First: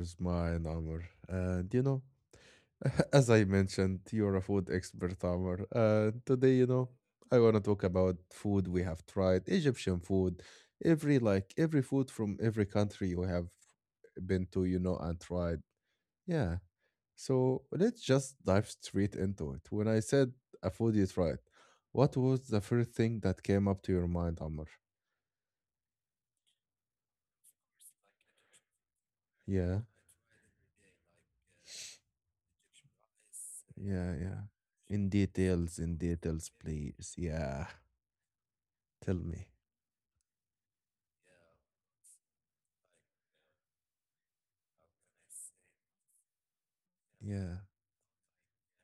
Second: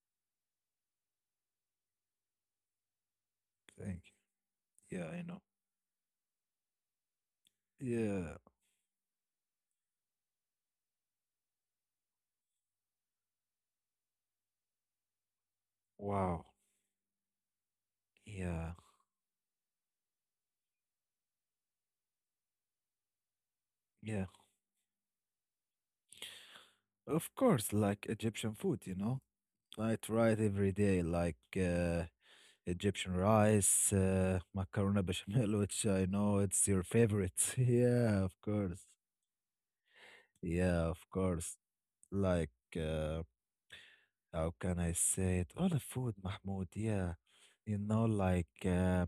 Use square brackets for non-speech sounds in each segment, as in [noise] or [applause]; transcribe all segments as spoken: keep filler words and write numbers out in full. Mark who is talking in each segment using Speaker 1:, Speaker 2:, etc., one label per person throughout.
Speaker 1: is mine, Amr. And you know, [laughs] as I mentioned,
Speaker 2: Thank
Speaker 1: you're a food
Speaker 2: you. Yeah,
Speaker 1: expert,
Speaker 2: I know.
Speaker 1: Amr. And today, you know, I want to talk about
Speaker 2: Yeah.
Speaker 1: food we have tried, Egyptian food, every like every food from every country you have been to, you know, and tried.
Speaker 2: Wow.
Speaker 1: Yeah. So let's
Speaker 2: Yeah.
Speaker 1: just dive straight into it. When I said a food you tried, what was the first thing that came up to
Speaker 2: Yeah.
Speaker 1: your mind, Amr?
Speaker 2: Of course, like Egyptian food, you know. I
Speaker 1: Yeah,
Speaker 2: try it every day, like uh, Egyptian rice,
Speaker 1: yeah,
Speaker 2: uh,
Speaker 1: yeah.
Speaker 2: macaroni
Speaker 1: In
Speaker 2: bechamel, [laughs] which
Speaker 1: details,
Speaker 2: I
Speaker 1: in
Speaker 2: know it's
Speaker 1: details,
Speaker 2: your
Speaker 1: please.
Speaker 2: favorite. [laughs]
Speaker 1: Yeah,
Speaker 2: Yeah, of course.
Speaker 1: tell me.
Speaker 2: Yeah, of course. Like uh, How can I say it? All the food, Mahmoud. Yeah, you
Speaker 1: Yeah,
Speaker 2: know, like uh,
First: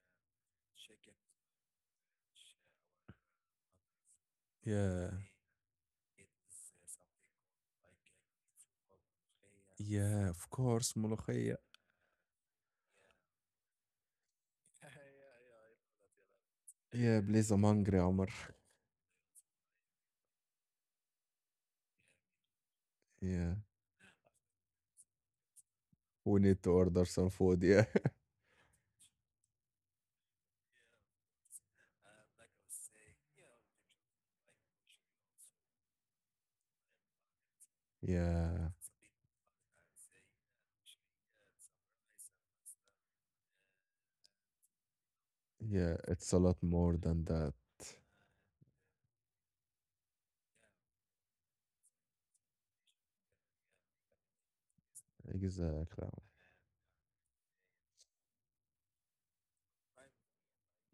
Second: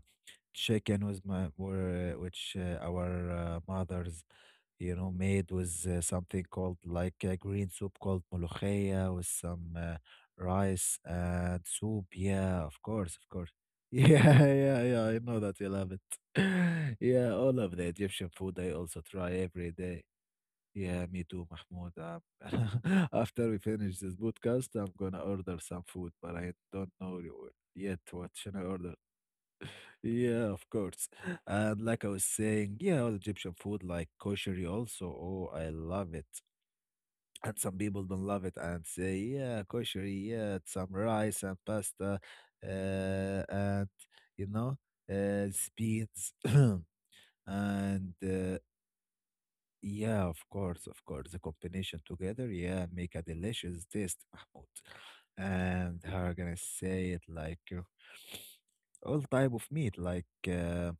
Speaker 2: chicken was my were uh, which uh, our uh, mothers, you know,
Speaker 1: yeah,
Speaker 2: made with uh, something called like a green soup called molokhia with some uh,
Speaker 1: yeah, of
Speaker 2: rice
Speaker 1: course, ملوخية.
Speaker 2: and soup. Yeah, of course, of course. [laughs] Yeah, yeah, yeah. I know that you love it. [laughs]
Speaker 1: Yeah,
Speaker 2: Yeah,
Speaker 1: please.
Speaker 2: all
Speaker 1: I'm
Speaker 2: of the
Speaker 1: hungry,
Speaker 2: Egyptian
Speaker 1: Amr.
Speaker 2: food I also try every day. Yeah, me too, Mahmoud. Um, [laughs] after we
Speaker 1: Yeah,
Speaker 2: finish this podcast, I'm gonna order some food, but
Speaker 1: we
Speaker 2: I
Speaker 1: need to
Speaker 2: don't
Speaker 1: order
Speaker 2: know
Speaker 1: some
Speaker 2: y-
Speaker 1: food. Yeah,
Speaker 2: yet what should I order. Yeah, of course. And like I was saying, yeah, all Egyptian food like kosheri also. Oh, I love it. And some people
Speaker 1: [laughs]
Speaker 2: don't love it
Speaker 1: yeah,
Speaker 2: and say, yeah, kosheri, yeah, it's some rice and pasta, uh, and you know, uh,
Speaker 1: yeah.
Speaker 2: beans
Speaker 1: It's a lot more than
Speaker 2: [clears throat]
Speaker 1: that.
Speaker 2: and uh, Yeah, of course, of course. The combination together, yeah, make a delicious taste, Mahmoud.
Speaker 1: Exactly.
Speaker 2: And how I gonna say it like uh, all type of meat, like uh,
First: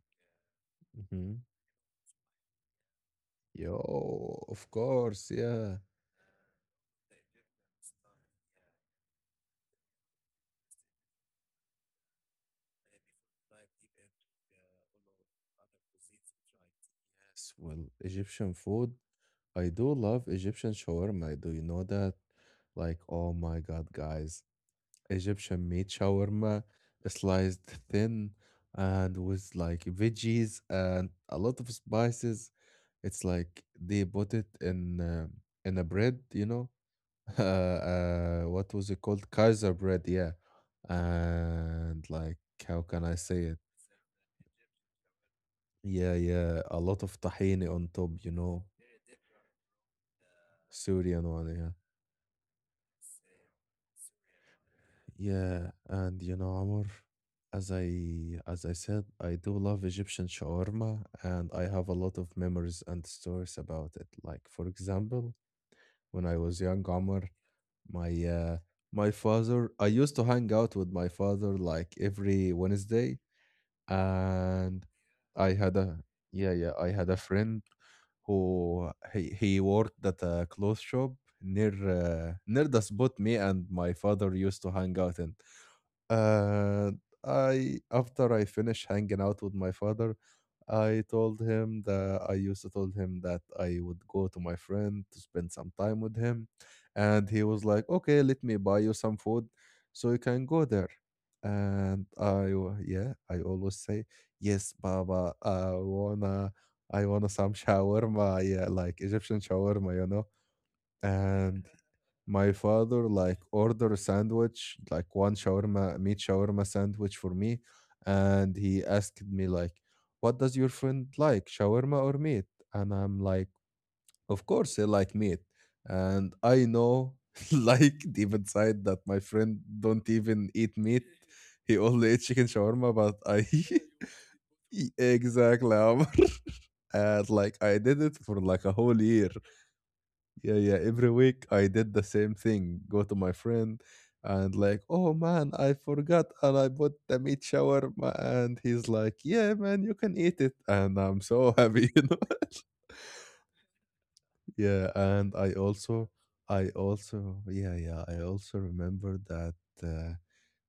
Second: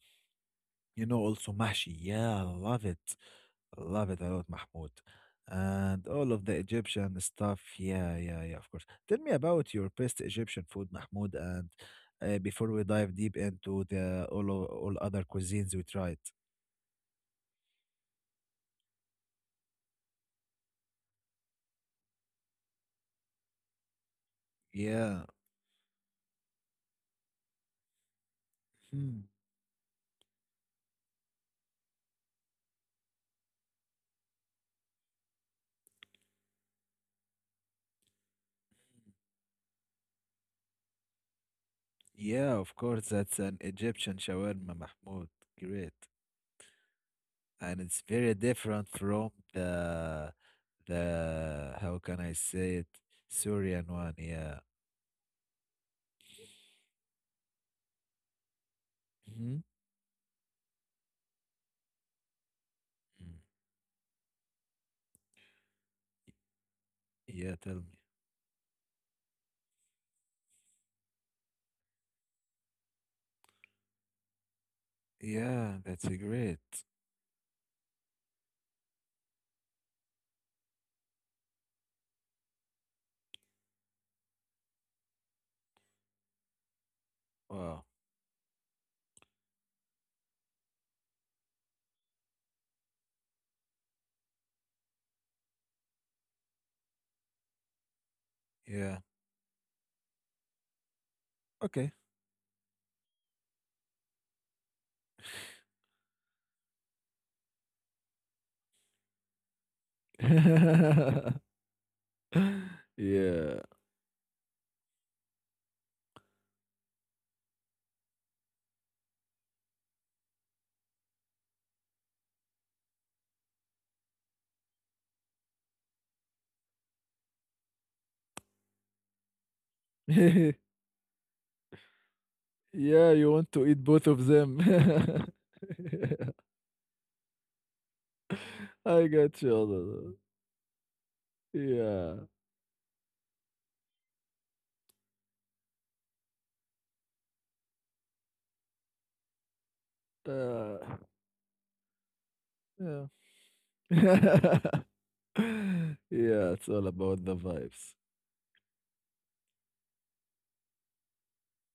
Speaker 2: you know,
Speaker 1: Mm-hmm.
Speaker 2: also mashi. Yeah, I love it, I love it a lot,
Speaker 1: Yo, of
Speaker 2: Mahmoud.
Speaker 1: course, yeah.
Speaker 2: And all of the Egyptian stuff. Yeah, yeah, yeah, of course. Tell me about your best Egyptian food, Mahmoud. And uh, before we dive deep into the all o- all other cuisines we tried.
Speaker 1: Yes, well, Egyptian food. I do love Egyptian shawarma. Do you know that? Like, oh my God, guys.
Speaker 2: Yeah.
Speaker 1: Egyptian meat shawarma, sliced thin
Speaker 2: Hmm.
Speaker 1: and with like veggies and a lot of spices. It's like they put it in uh, in a bread, you know? [laughs] Uh, uh, what was it called? Kaiser bread, yeah. And
Speaker 2: Yeah,
Speaker 1: like,
Speaker 2: of
Speaker 1: how
Speaker 2: course,
Speaker 1: can
Speaker 2: that's
Speaker 1: I
Speaker 2: an
Speaker 1: say it?
Speaker 2: Egyptian shawarma, Mahmoud. Great.
Speaker 1: Yeah, yeah, a lot of
Speaker 2: And
Speaker 1: tahini
Speaker 2: it's
Speaker 1: on
Speaker 2: very
Speaker 1: top, you
Speaker 2: different
Speaker 1: know,
Speaker 2: from the
Speaker 1: Syrian
Speaker 2: the
Speaker 1: one,
Speaker 2: how
Speaker 1: yeah.
Speaker 2: can I say it? Syrian one, yeah.
Speaker 1: Yeah, and you know, Amr, as I as I said,
Speaker 2: Hmm.
Speaker 1: I do love Egyptian shawarma, and I have a lot of memories
Speaker 2: Mm.
Speaker 1: and stories about it. Like for example, when I was young,
Speaker 2: Yeah,
Speaker 1: Amr,
Speaker 2: tell me.
Speaker 1: my uh my father, I used to hang out with my father like every Wednesday, and
Speaker 2: Yeah,
Speaker 1: I
Speaker 2: that's a
Speaker 1: had a
Speaker 2: great.
Speaker 1: yeah, yeah, I had a friend who he, he worked at a clothes shop near uh, near the spot me and my father used to hang out in. And
Speaker 2: Wow.
Speaker 1: I, after I finish hanging out with my father, I told him that I used to told him that I would go to my friend to spend some time with him, and he was like, "Okay,
Speaker 2: Yeah.
Speaker 1: let me buy you some food, so you can go there."
Speaker 2: Okay.
Speaker 1: And I, wa- yeah, I always say, "Yes, Baba, I wanna, I wanna some [laughs] shawarma, yeah, like Egyptian shawarma, you know."
Speaker 2: [laughs]
Speaker 1: And my
Speaker 2: Yeah.
Speaker 1: father like order a sandwich, like one shawarma, meat shawarma sandwich for me, and he asked me like, "What does your friend like, shawarma or meat?" And I'm like, "Of course, he like meat." And I know, [laughs] like deep inside, that my friend
Speaker 2: [laughs]
Speaker 1: don't even eat meat. He only
Speaker 2: Yeah,
Speaker 1: eat
Speaker 2: you
Speaker 1: chicken
Speaker 2: want to eat
Speaker 1: shawarma,
Speaker 2: both
Speaker 1: but
Speaker 2: of
Speaker 1: I
Speaker 2: them.
Speaker 1: [laughs] exactly. Omar. [laughs] And like I
Speaker 2: [laughs]
Speaker 1: did
Speaker 2: I
Speaker 1: it for
Speaker 2: got
Speaker 1: like a whole
Speaker 2: you.
Speaker 1: year. Yeah, yeah. Every
Speaker 2: Yeah.
Speaker 1: week I did the same thing. Go to my friend, and like, oh man, I forgot and I bought the meat shawarma. And he's like, yeah,
Speaker 2: Uh,
Speaker 1: man, you can eat it. And I'm so happy, [laughs]
Speaker 2: yeah.
Speaker 1: you know.
Speaker 2: [laughs]
Speaker 1: Yeah, and
Speaker 2: Yeah,
Speaker 1: I
Speaker 2: it's all
Speaker 1: also,
Speaker 2: about the
Speaker 1: I
Speaker 2: vibes.
Speaker 1: also, yeah, yeah, I also remember that uh,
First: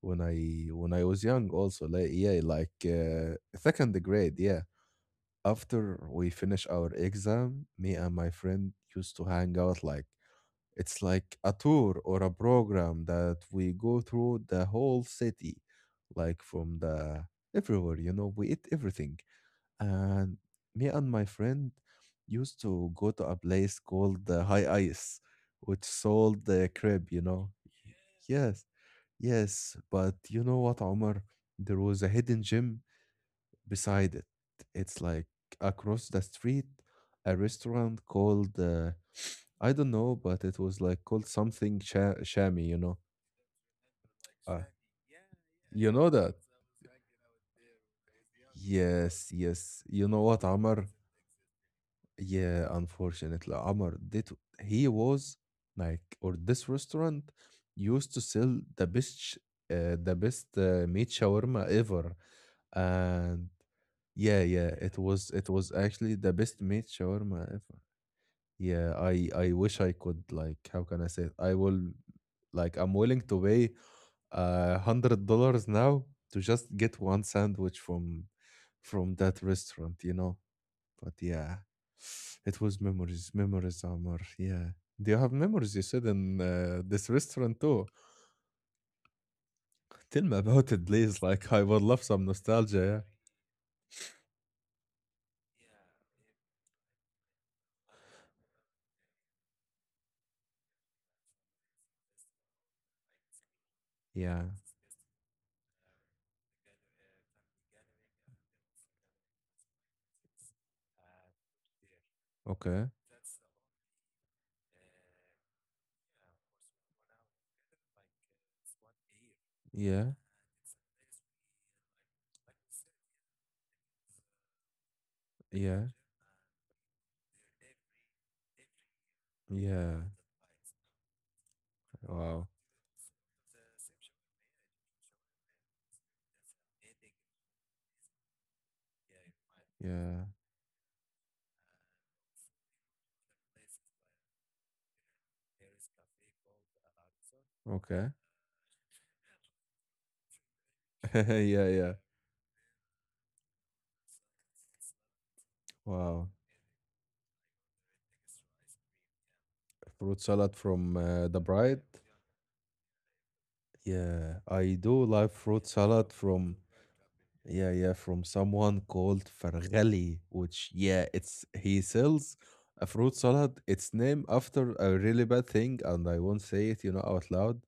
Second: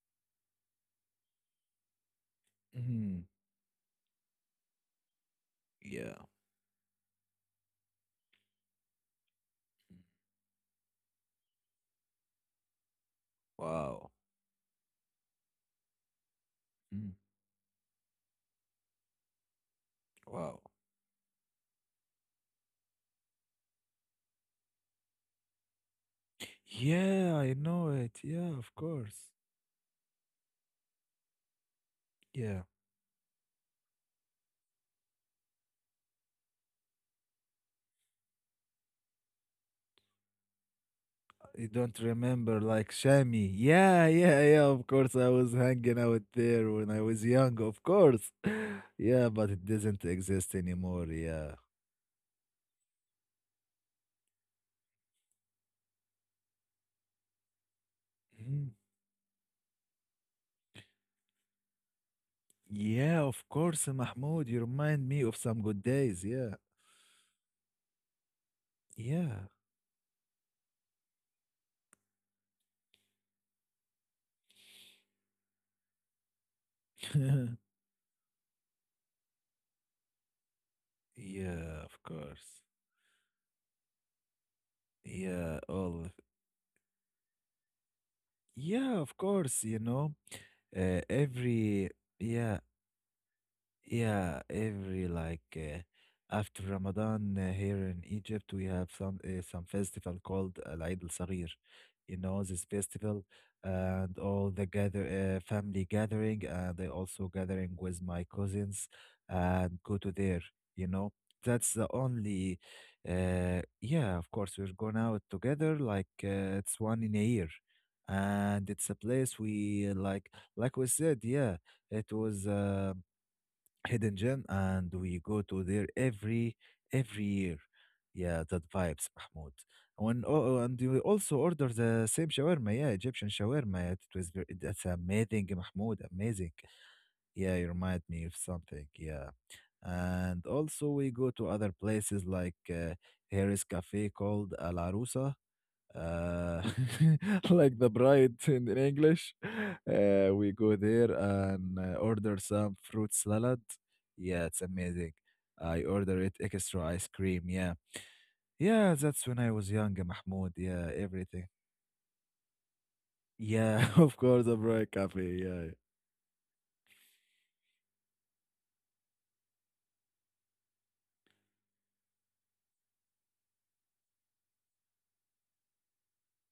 Speaker 1: when I when I was young, also, like, yeah, like
Speaker 2: Mhm.
Speaker 1: uh, second grade, yeah. After
Speaker 2: Yeah.
Speaker 1: we finish our exam, me and my friend used to hang out like
Speaker 2: Mm.
Speaker 1: it's like a tour or a program that we go
Speaker 2: Wow.
Speaker 1: through the whole city, like from the
Speaker 2: Mm.
Speaker 1: everywhere, you know, we eat everything. And
Speaker 2: Wow.
Speaker 1: me and my friend used to go to a place called the High Ice, which sold the crab, you know.
Speaker 2: Yeah, I know it.
Speaker 1: Yes,
Speaker 2: Yeah, of course.
Speaker 1: yes, but you know what, Omar? There was a hidden gym
Speaker 2: Yeah.
Speaker 1: beside it. It's like across the street, a restaurant called uh, I don't know, but it was like called something
Speaker 2: I
Speaker 1: cha
Speaker 2: don't
Speaker 1: Shami, you
Speaker 2: remember
Speaker 1: know.
Speaker 2: like Shami. Yeah,
Speaker 1: Uh,
Speaker 2: yeah, yeah. Of course, I
Speaker 1: you
Speaker 2: was
Speaker 1: know that?
Speaker 2: hanging out there when I was young. Of course. [laughs]
Speaker 1: Yes,
Speaker 2: Yeah,
Speaker 1: yes.
Speaker 2: but it
Speaker 1: You know what,
Speaker 2: doesn't
Speaker 1: Amr? Does
Speaker 2: exist anymore. Yeah.
Speaker 1: Yeah, unfortunately, Amr did. He was like, or this restaurant used to sell the
Speaker 2: Mhm.
Speaker 1: best, sh- uh, the best uh, meat shawarma ever, and
Speaker 2: Yeah, of course,
Speaker 1: yeah, yeah, it
Speaker 2: Mahmoud.
Speaker 1: Yeah.
Speaker 2: You
Speaker 1: was, it
Speaker 2: remind
Speaker 1: was
Speaker 2: me of
Speaker 1: actually
Speaker 2: some
Speaker 1: the
Speaker 2: good
Speaker 1: best
Speaker 2: days.
Speaker 1: meat
Speaker 2: Yeah.
Speaker 1: shawarma ever. Yeah, I I wish I
Speaker 2: Yeah.
Speaker 1: could, like how can I say it? I will like I'm willing to pay a hundred dollars now to just get one sandwich from
Speaker 2: [laughs]
Speaker 1: from that restaurant, you know. But yeah, [sighs]
Speaker 2: yeah,
Speaker 1: it
Speaker 2: of
Speaker 1: was memories,
Speaker 2: course.
Speaker 1: memories, Amar. Yeah. Do you have memories you said
Speaker 2: Yeah,
Speaker 1: in uh,
Speaker 2: Olive.
Speaker 1: this restaurant too?
Speaker 2: Yeah, of
Speaker 1: Tell me
Speaker 2: course, you
Speaker 1: about it,
Speaker 2: know,
Speaker 1: please. Like I
Speaker 2: uh,
Speaker 1: would love some
Speaker 2: every,
Speaker 1: nostalgia.
Speaker 2: yeah, Yeah, every like uh, after Ramadan uh, here in Egypt, we have some uh, some festival called Al Eid Al Saghir. You know this festival
Speaker 1: Yeah. Yeah.
Speaker 2: and all the gather uh, family gathering, and I also gathering with my cousins and go to there. You know that's
Speaker 1: Okay.
Speaker 2: the only. Uh, yeah, of course we're going out together. Like uh, it's one in a year, and it's a
Speaker 1: Yeah.
Speaker 2: place we uh, like like we said. Yeah, it was. Uh, hidden gem
Speaker 1: Yeah.
Speaker 2: and we go to there every every year, yeah, that
Speaker 1: Yeah.
Speaker 2: vibes, Mahmoud, when oh oh, and we also
Speaker 1: Wow.
Speaker 2: order the same shawarma, yeah, Egyptian shawarma, it was very, that's amazing, Mahmoud, amazing, yeah, you remind me of something,
Speaker 1: Yeah.
Speaker 2: yeah. And also we go to other places like uh, here is cafe called al arusa uh,
Speaker 1: Okay.
Speaker 2: [laughs] like the bride in, in English.
Speaker 1: [laughs]
Speaker 2: Uh, we
Speaker 1: Yeah,
Speaker 2: go
Speaker 1: yeah.
Speaker 2: there and uh, order some fruit salad. Yeah, it's amazing.
Speaker 1: Wow.
Speaker 2: I order it extra ice cream. Yeah, yeah,
Speaker 1: Fruit
Speaker 2: that's when
Speaker 1: salad
Speaker 2: I was
Speaker 1: from
Speaker 2: young,
Speaker 1: uh, The
Speaker 2: Mahmoud.
Speaker 1: Bride.
Speaker 2: Yeah, everything.
Speaker 1: Yeah, I do
Speaker 2: Yeah, [laughs]
Speaker 1: love
Speaker 2: of
Speaker 1: fruit
Speaker 2: course, a
Speaker 1: salad
Speaker 2: bright
Speaker 1: from
Speaker 2: coffee. Yeah,
Speaker 1: yeah, yeah, from someone called Farghali, which yeah, it's he sells a fruit salad. It's named after a really bad thing, and I won't say it, you know, out loud.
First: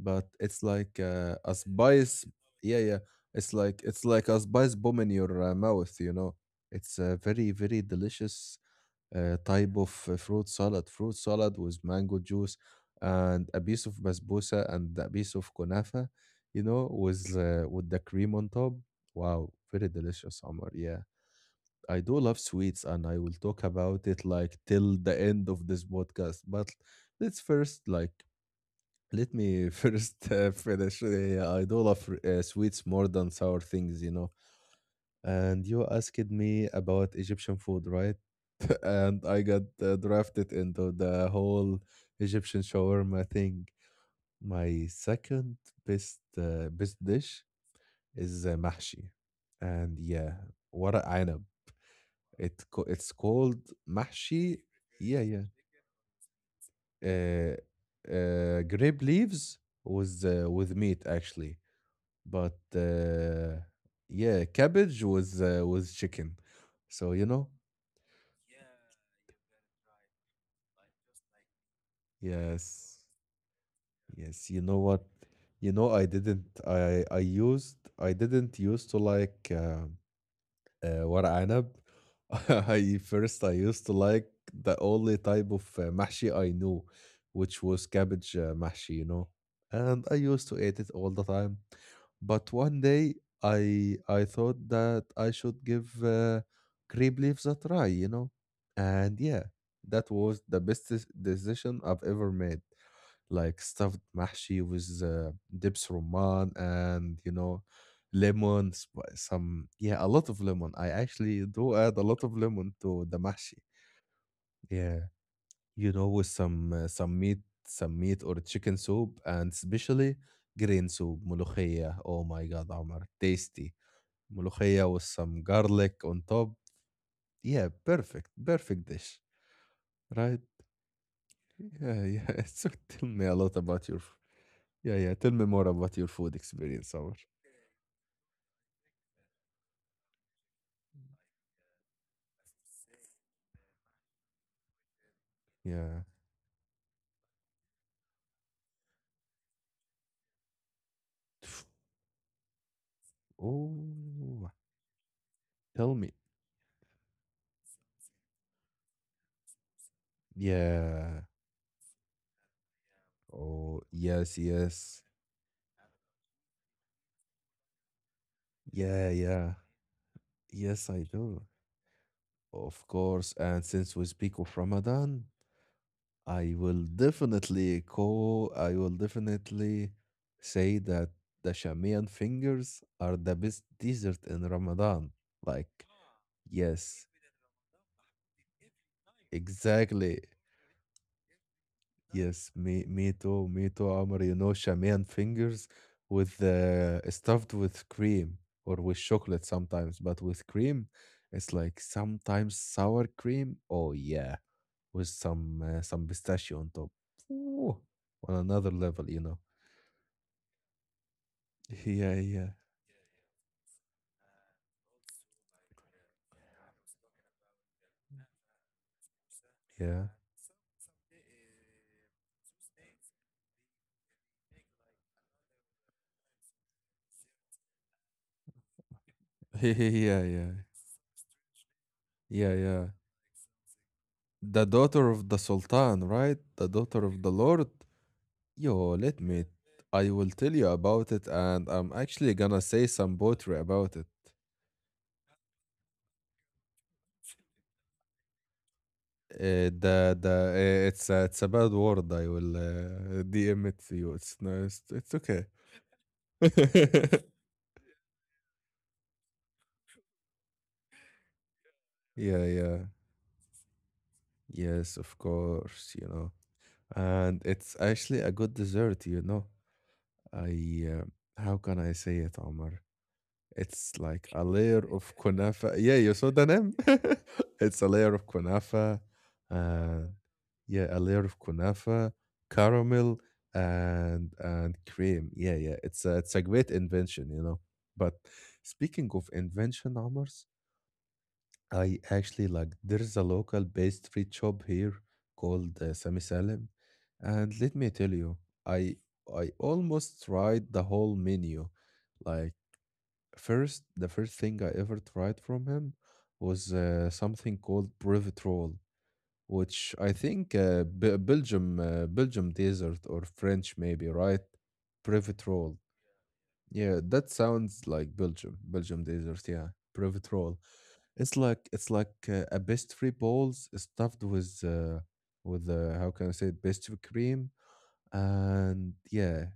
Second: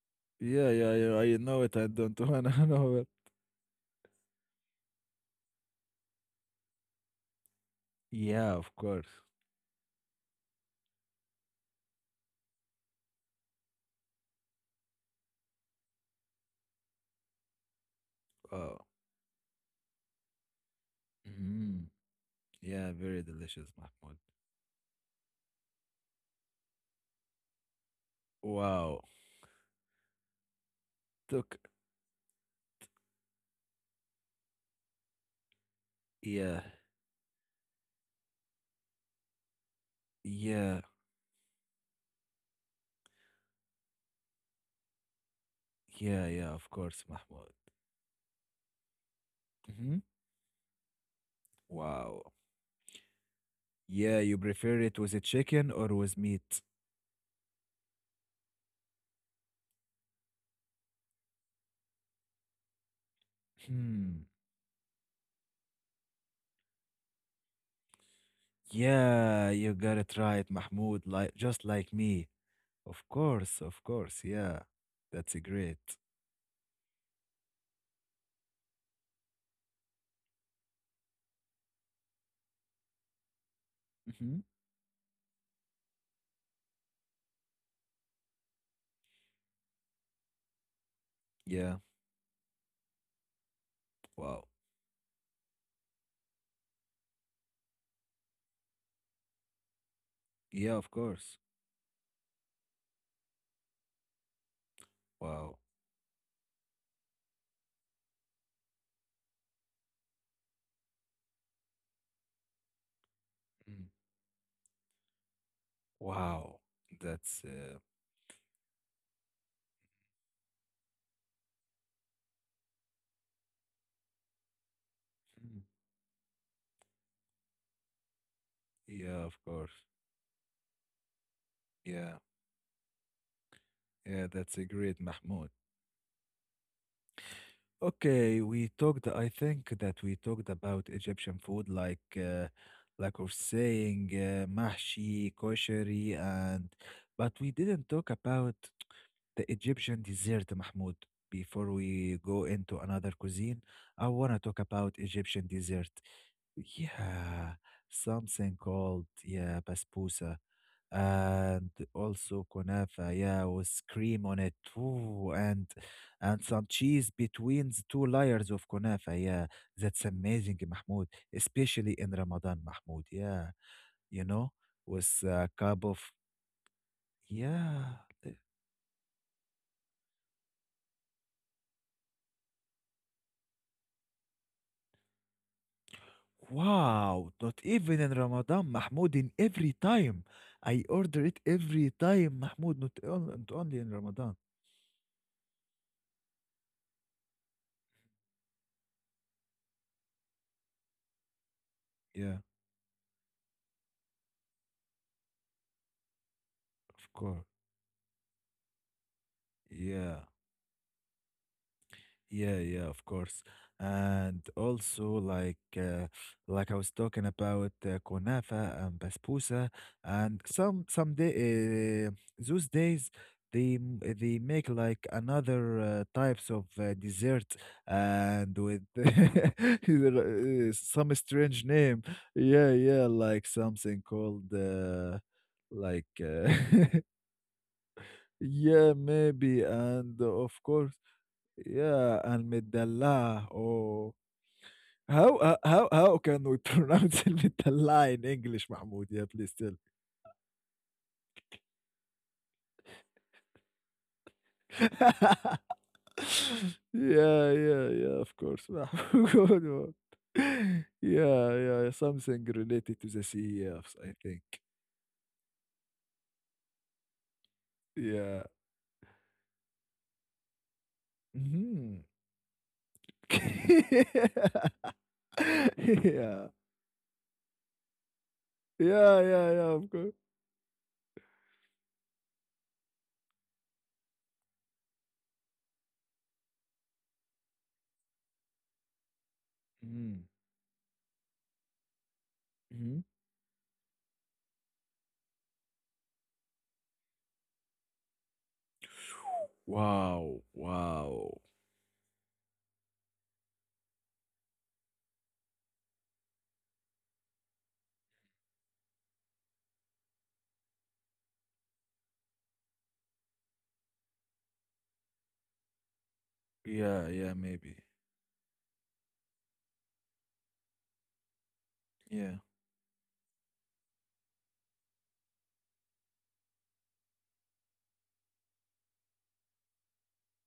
Speaker 1: But it's
Speaker 2: yeah, yeah,
Speaker 1: like
Speaker 2: yeah. I
Speaker 1: uh, a
Speaker 2: know it. I don't
Speaker 1: spice.
Speaker 2: wanna [laughs]
Speaker 1: Yeah,
Speaker 2: know
Speaker 1: yeah.
Speaker 2: it.
Speaker 1: It's like it's like a spice bomb in your uh, mouth. You know, it's a very very
Speaker 2: Yeah,
Speaker 1: delicious
Speaker 2: of course.
Speaker 1: uh, type of uh, fruit salad, fruit salad with mango juice and a piece of basbousa and a piece of kunafa, you know, with uh, with the cream on
Speaker 2: Oh,
Speaker 1: top. Wow, very delicious, Omar. Yeah,
Speaker 2: mm,
Speaker 1: I do love
Speaker 2: yeah,
Speaker 1: sweets,
Speaker 2: very
Speaker 1: and I
Speaker 2: delicious,
Speaker 1: will talk
Speaker 2: Mahmoud.
Speaker 1: about it like till the end of this podcast. But let's first like
Speaker 2: Wow,
Speaker 1: let me [laughs] first uh, finish.
Speaker 2: took.
Speaker 1: Yeah, I do love uh, sweets more than sour things, you know. And you
Speaker 2: Yeah,
Speaker 1: asked me about Egyptian food, right? [laughs] And I got uh,
Speaker 2: yeah.
Speaker 1: drafted into the whole Egyptian shawarma thing. My second
Speaker 2: Yeah, yeah, of
Speaker 1: best
Speaker 2: course,
Speaker 1: uh,
Speaker 2: Mahmoud.
Speaker 1: best dish is uh, mahshi,
Speaker 2: Hmm.
Speaker 1: and yeah, what a anab.
Speaker 2: Wow.
Speaker 1: It co- it's
Speaker 2: Yeah,
Speaker 1: called
Speaker 2: you prefer it with a
Speaker 1: mahshi.
Speaker 2: chicken or
Speaker 1: Yeah,
Speaker 2: with
Speaker 1: yeah.
Speaker 2: meat?
Speaker 1: Uh, uh, Grape leaves was uh, with meat actually, but
Speaker 2: Hmm.
Speaker 1: uh, yeah, cabbage was uh, was chicken. So you know,
Speaker 2: Yeah, you got it right, Mahmoud. Like just like me. Of course, of
Speaker 1: yes.
Speaker 2: course. Yeah, that's a
Speaker 1: Yes, you
Speaker 2: great.
Speaker 1: know what? You know, I didn't. I I used. I didn't used to like uh, uh, ورق عنب. [laughs] I
Speaker 2: Hmm.
Speaker 1: first I used to like the only type of uh, محشي I knew, which was cabbage uh, محشي. You know, and I used to
Speaker 2: Yeah.
Speaker 1: eat it all the time. But one day
Speaker 2: Wow.
Speaker 1: I I thought that I should give uh, grape leaves a try. You know, and yeah,
Speaker 2: Yeah, of
Speaker 1: that
Speaker 2: course.
Speaker 1: was the best dec- decision I've ever made, like stuffed
Speaker 2: Wow.
Speaker 1: mahshi with uh, dips rumman, and you know, lemon sp- some, yeah, a lot of lemon. I actually do add a lot of
Speaker 2: Mm.
Speaker 1: lemon to the mahshi, yeah,
Speaker 2: Wow.
Speaker 1: you know,
Speaker 2: That's
Speaker 1: with
Speaker 2: uh,
Speaker 1: some uh, some meat, some meat or chicken soup, and especially green soup ملوخية. Oh my god, Omar, tasty
Speaker 2: Mm.
Speaker 1: ملوخية with some garlic on top, yeah,
Speaker 2: yeah, of
Speaker 1: perfect
Speaker 2: course.
Speaker 1: perfect dish, right?
Speaker 2: Yeah,
Speaker 1: Yeah, yeah. [laughs] So
Speaker 2: yeah,
Speaker 1: tell me
Speaker 2: that's a
Speaker 1: a lot
Speaker 2: great,
Speaker 1: about your f-
Speaker 2: Mahmoud.
Speaker 1: yeah, yeah, tell me more about your food experience,
Speaker 2: Okay,
Speaker 1: Omar.
Speaker 2: we talked, I think that we talked about Egyptian food like uh, like we're saying uh, mahshi, kosheri, and but
Speaker 1: Yeah.
Speaker 2: we didn't talk about the Egyptian dessert, Mahmoud. Before we go into another cuisine, I want to talk about Egyptian
Speaker 1: Oh,
Speaker 2: dessert.
Speaker 1: tell me.
Speaker 2: Yeah, something called, yeah, basbousa and also
Speaker 1: Yeah.
Speaker 2: kunafa, yeah, with cream on it.
Speaker 1: Oh,
Speaker 2: Ooh, and
Speaker 1: yes, yes.
Speaker 2: and some cheese between the two layers of kunafa. Yeah, that's
Speaker 1: Yeah,
Speaker 2: amazing,
Speaker 1: yeah.
Speaker 2: Mahmoud, especially in
Speaker 1: Yes, I
Speaker 2: Ramadan,
Speaker 1: do.
Speaker 2: Mahmoud. Yeah,
Speaker 1: Of
Speaker 2: you know,
Speaker 1: course. And
Speaker 2: with
Speaker 1: since we
Speaker 2: a
Speaker 1: speak
Speaker 2: cup
Speaker 1: of
Speaker 2: of
Speaker 1: Ramadan, I
Speaker 2: yeah.
Speaker 1: will
Speaker 2: th-
Speaker 1: definitely call, I will definitely say that the Shamian fingers are the best dessert in Ramadan. Like,
Speaker 2: Wow, not even in
Speaker 1: yes,
Speaker 2: Ramadan, Mahmoud, in every time. I order it
Speaker 1: exactly.
Speaker 2: every time, Mahmoud, not on- not only
Speaker 1: Yes,
Speaker 2: in
Speaker 1: me
Speaker 2: Ramadan.
Speaker 1: me too, me too, Amr. You know, Shamian fingers with uh, stuffed with cream or with chocolate sometimes, but with cream,
Speaker 2: Yeah,
Speaker 1: it's like sometimes sour cream. Oh yeah, with some uh,
Speaker 2: of
Speaker 1: some
Speaker 2: course.
Speaker 1: pistachio on top. Ooh, on another level, you
Speaker 2: Yeah.
Speaker 1: know.
Speaker 2: Yeah, yeah, of
Speaker 1: Yeah, yeah.
Speaker 2: course. And also like uh, like I was talking about uh, kunafa and basbousa and some
Speaker 1: Yeah.
Speaker 2: some day uh, those days they m- they make like another uh, types of uh, dessert and with
Speaker 1: [laughs]
Speaker 2: [laughs] uh,
Speaker 1: Yeah,
Speaker 2: some
Speaker 1: yeah.
Speaker 2: strange name. Yeah, yeah,
Speaker 1: Yeah,
Speaker 2: like
Speaker 1: yeah.
Speaker 2: something called uh,
Speaker 1: The daughter of the
Speaker 2: like uh,
Speaker 1: Sultan,
Speaker 2: [laughs]
Speaker 1: right? The daughter of the Lord.
Speaker 2: yeah,
Speaker 1: Yo,
Speaker 2: maybe
Speaker 1: let me.
Speaker 2: and of
Speaker 1: I
Speaker 2: course
Speaker 1: will tell you about it,
Speaker 2: yeah,
Speaker 1: and
Speaker 2: and
Speaker 1: I'm actually gonna
Speaker 2: المدلعة
Speaker 1: say some
Speaker 2: Oh,
Speaker 1: poetry about it.
Speaker 2: how uh, how how can we pronounce [laughs] المدلعة in English, Mahmoud? Yeah, please tell.
Speaker 1: Uh, the the uh, it's a, it's a bad word. I will uh, D M it to you. It's no,
Speaker 2: [laughs]
Speaker 1: it's, it's okay.
Speaker 2: yeah, yeah,
Speaker 1: [laughs]
Speaker 2: yeah. [laughs] Of course, Mahmoud. [laughs] yeah, yeah. Something related to the
Speaker 1: Yeah, yeah,
Speaker 2: C E Fs, I think.
Speaker 1: yes, of course. You know, and
Speaker 2: Yeah.
Speaker 1: it's actually a good dessert. You know, I uh,
Speaker 2: Hmm.
Speaker 1: how can I say it, Omar? It's
Speaker 2: [laughs]
Speaker 1: like a layer of
Speaker 2: yeah.
Speaker 1: kunafa. Yeah, you saw the name. [laughs] It's a layer of
Speaker 2: Yeah, yeah, yeah. [laughs]
Speaker 1: kunafa.
Speaker 2: Of course.
Speaker 1: uh, Yeah, a layer of kunafa, caramel, and and cream. Yeah, yeah, it's a, it's a great invention, you know. But speaking of
Speaker 2: Mm-hmm.
Speaker 1: invention, Amars, I actually like there's a local pastry shop here called uh, Sami Salim, and let me tell you, I I
Speaker 2: Wow,
Speaker 1: almost
Speaker 2: wow.
Speaker 1: tried the whole menu. Like first, the first thing I ever tried from him was uh, something called brevet, which I think uh, B- Belgium, uh, Belgium desert or French maybe, right? Privet roll.
Speaker 2: Yeah, yeah. Maybe.
Speaker 1: Yeah, that sounds like Belgium, Belgium desert. Yeah, privet roll. It's
Speaker 2: Yeah.
Speaker 1: like it's like uh, a pastry balls stuffed with uh, with uh, how can I say it, pastry cream, and yeah,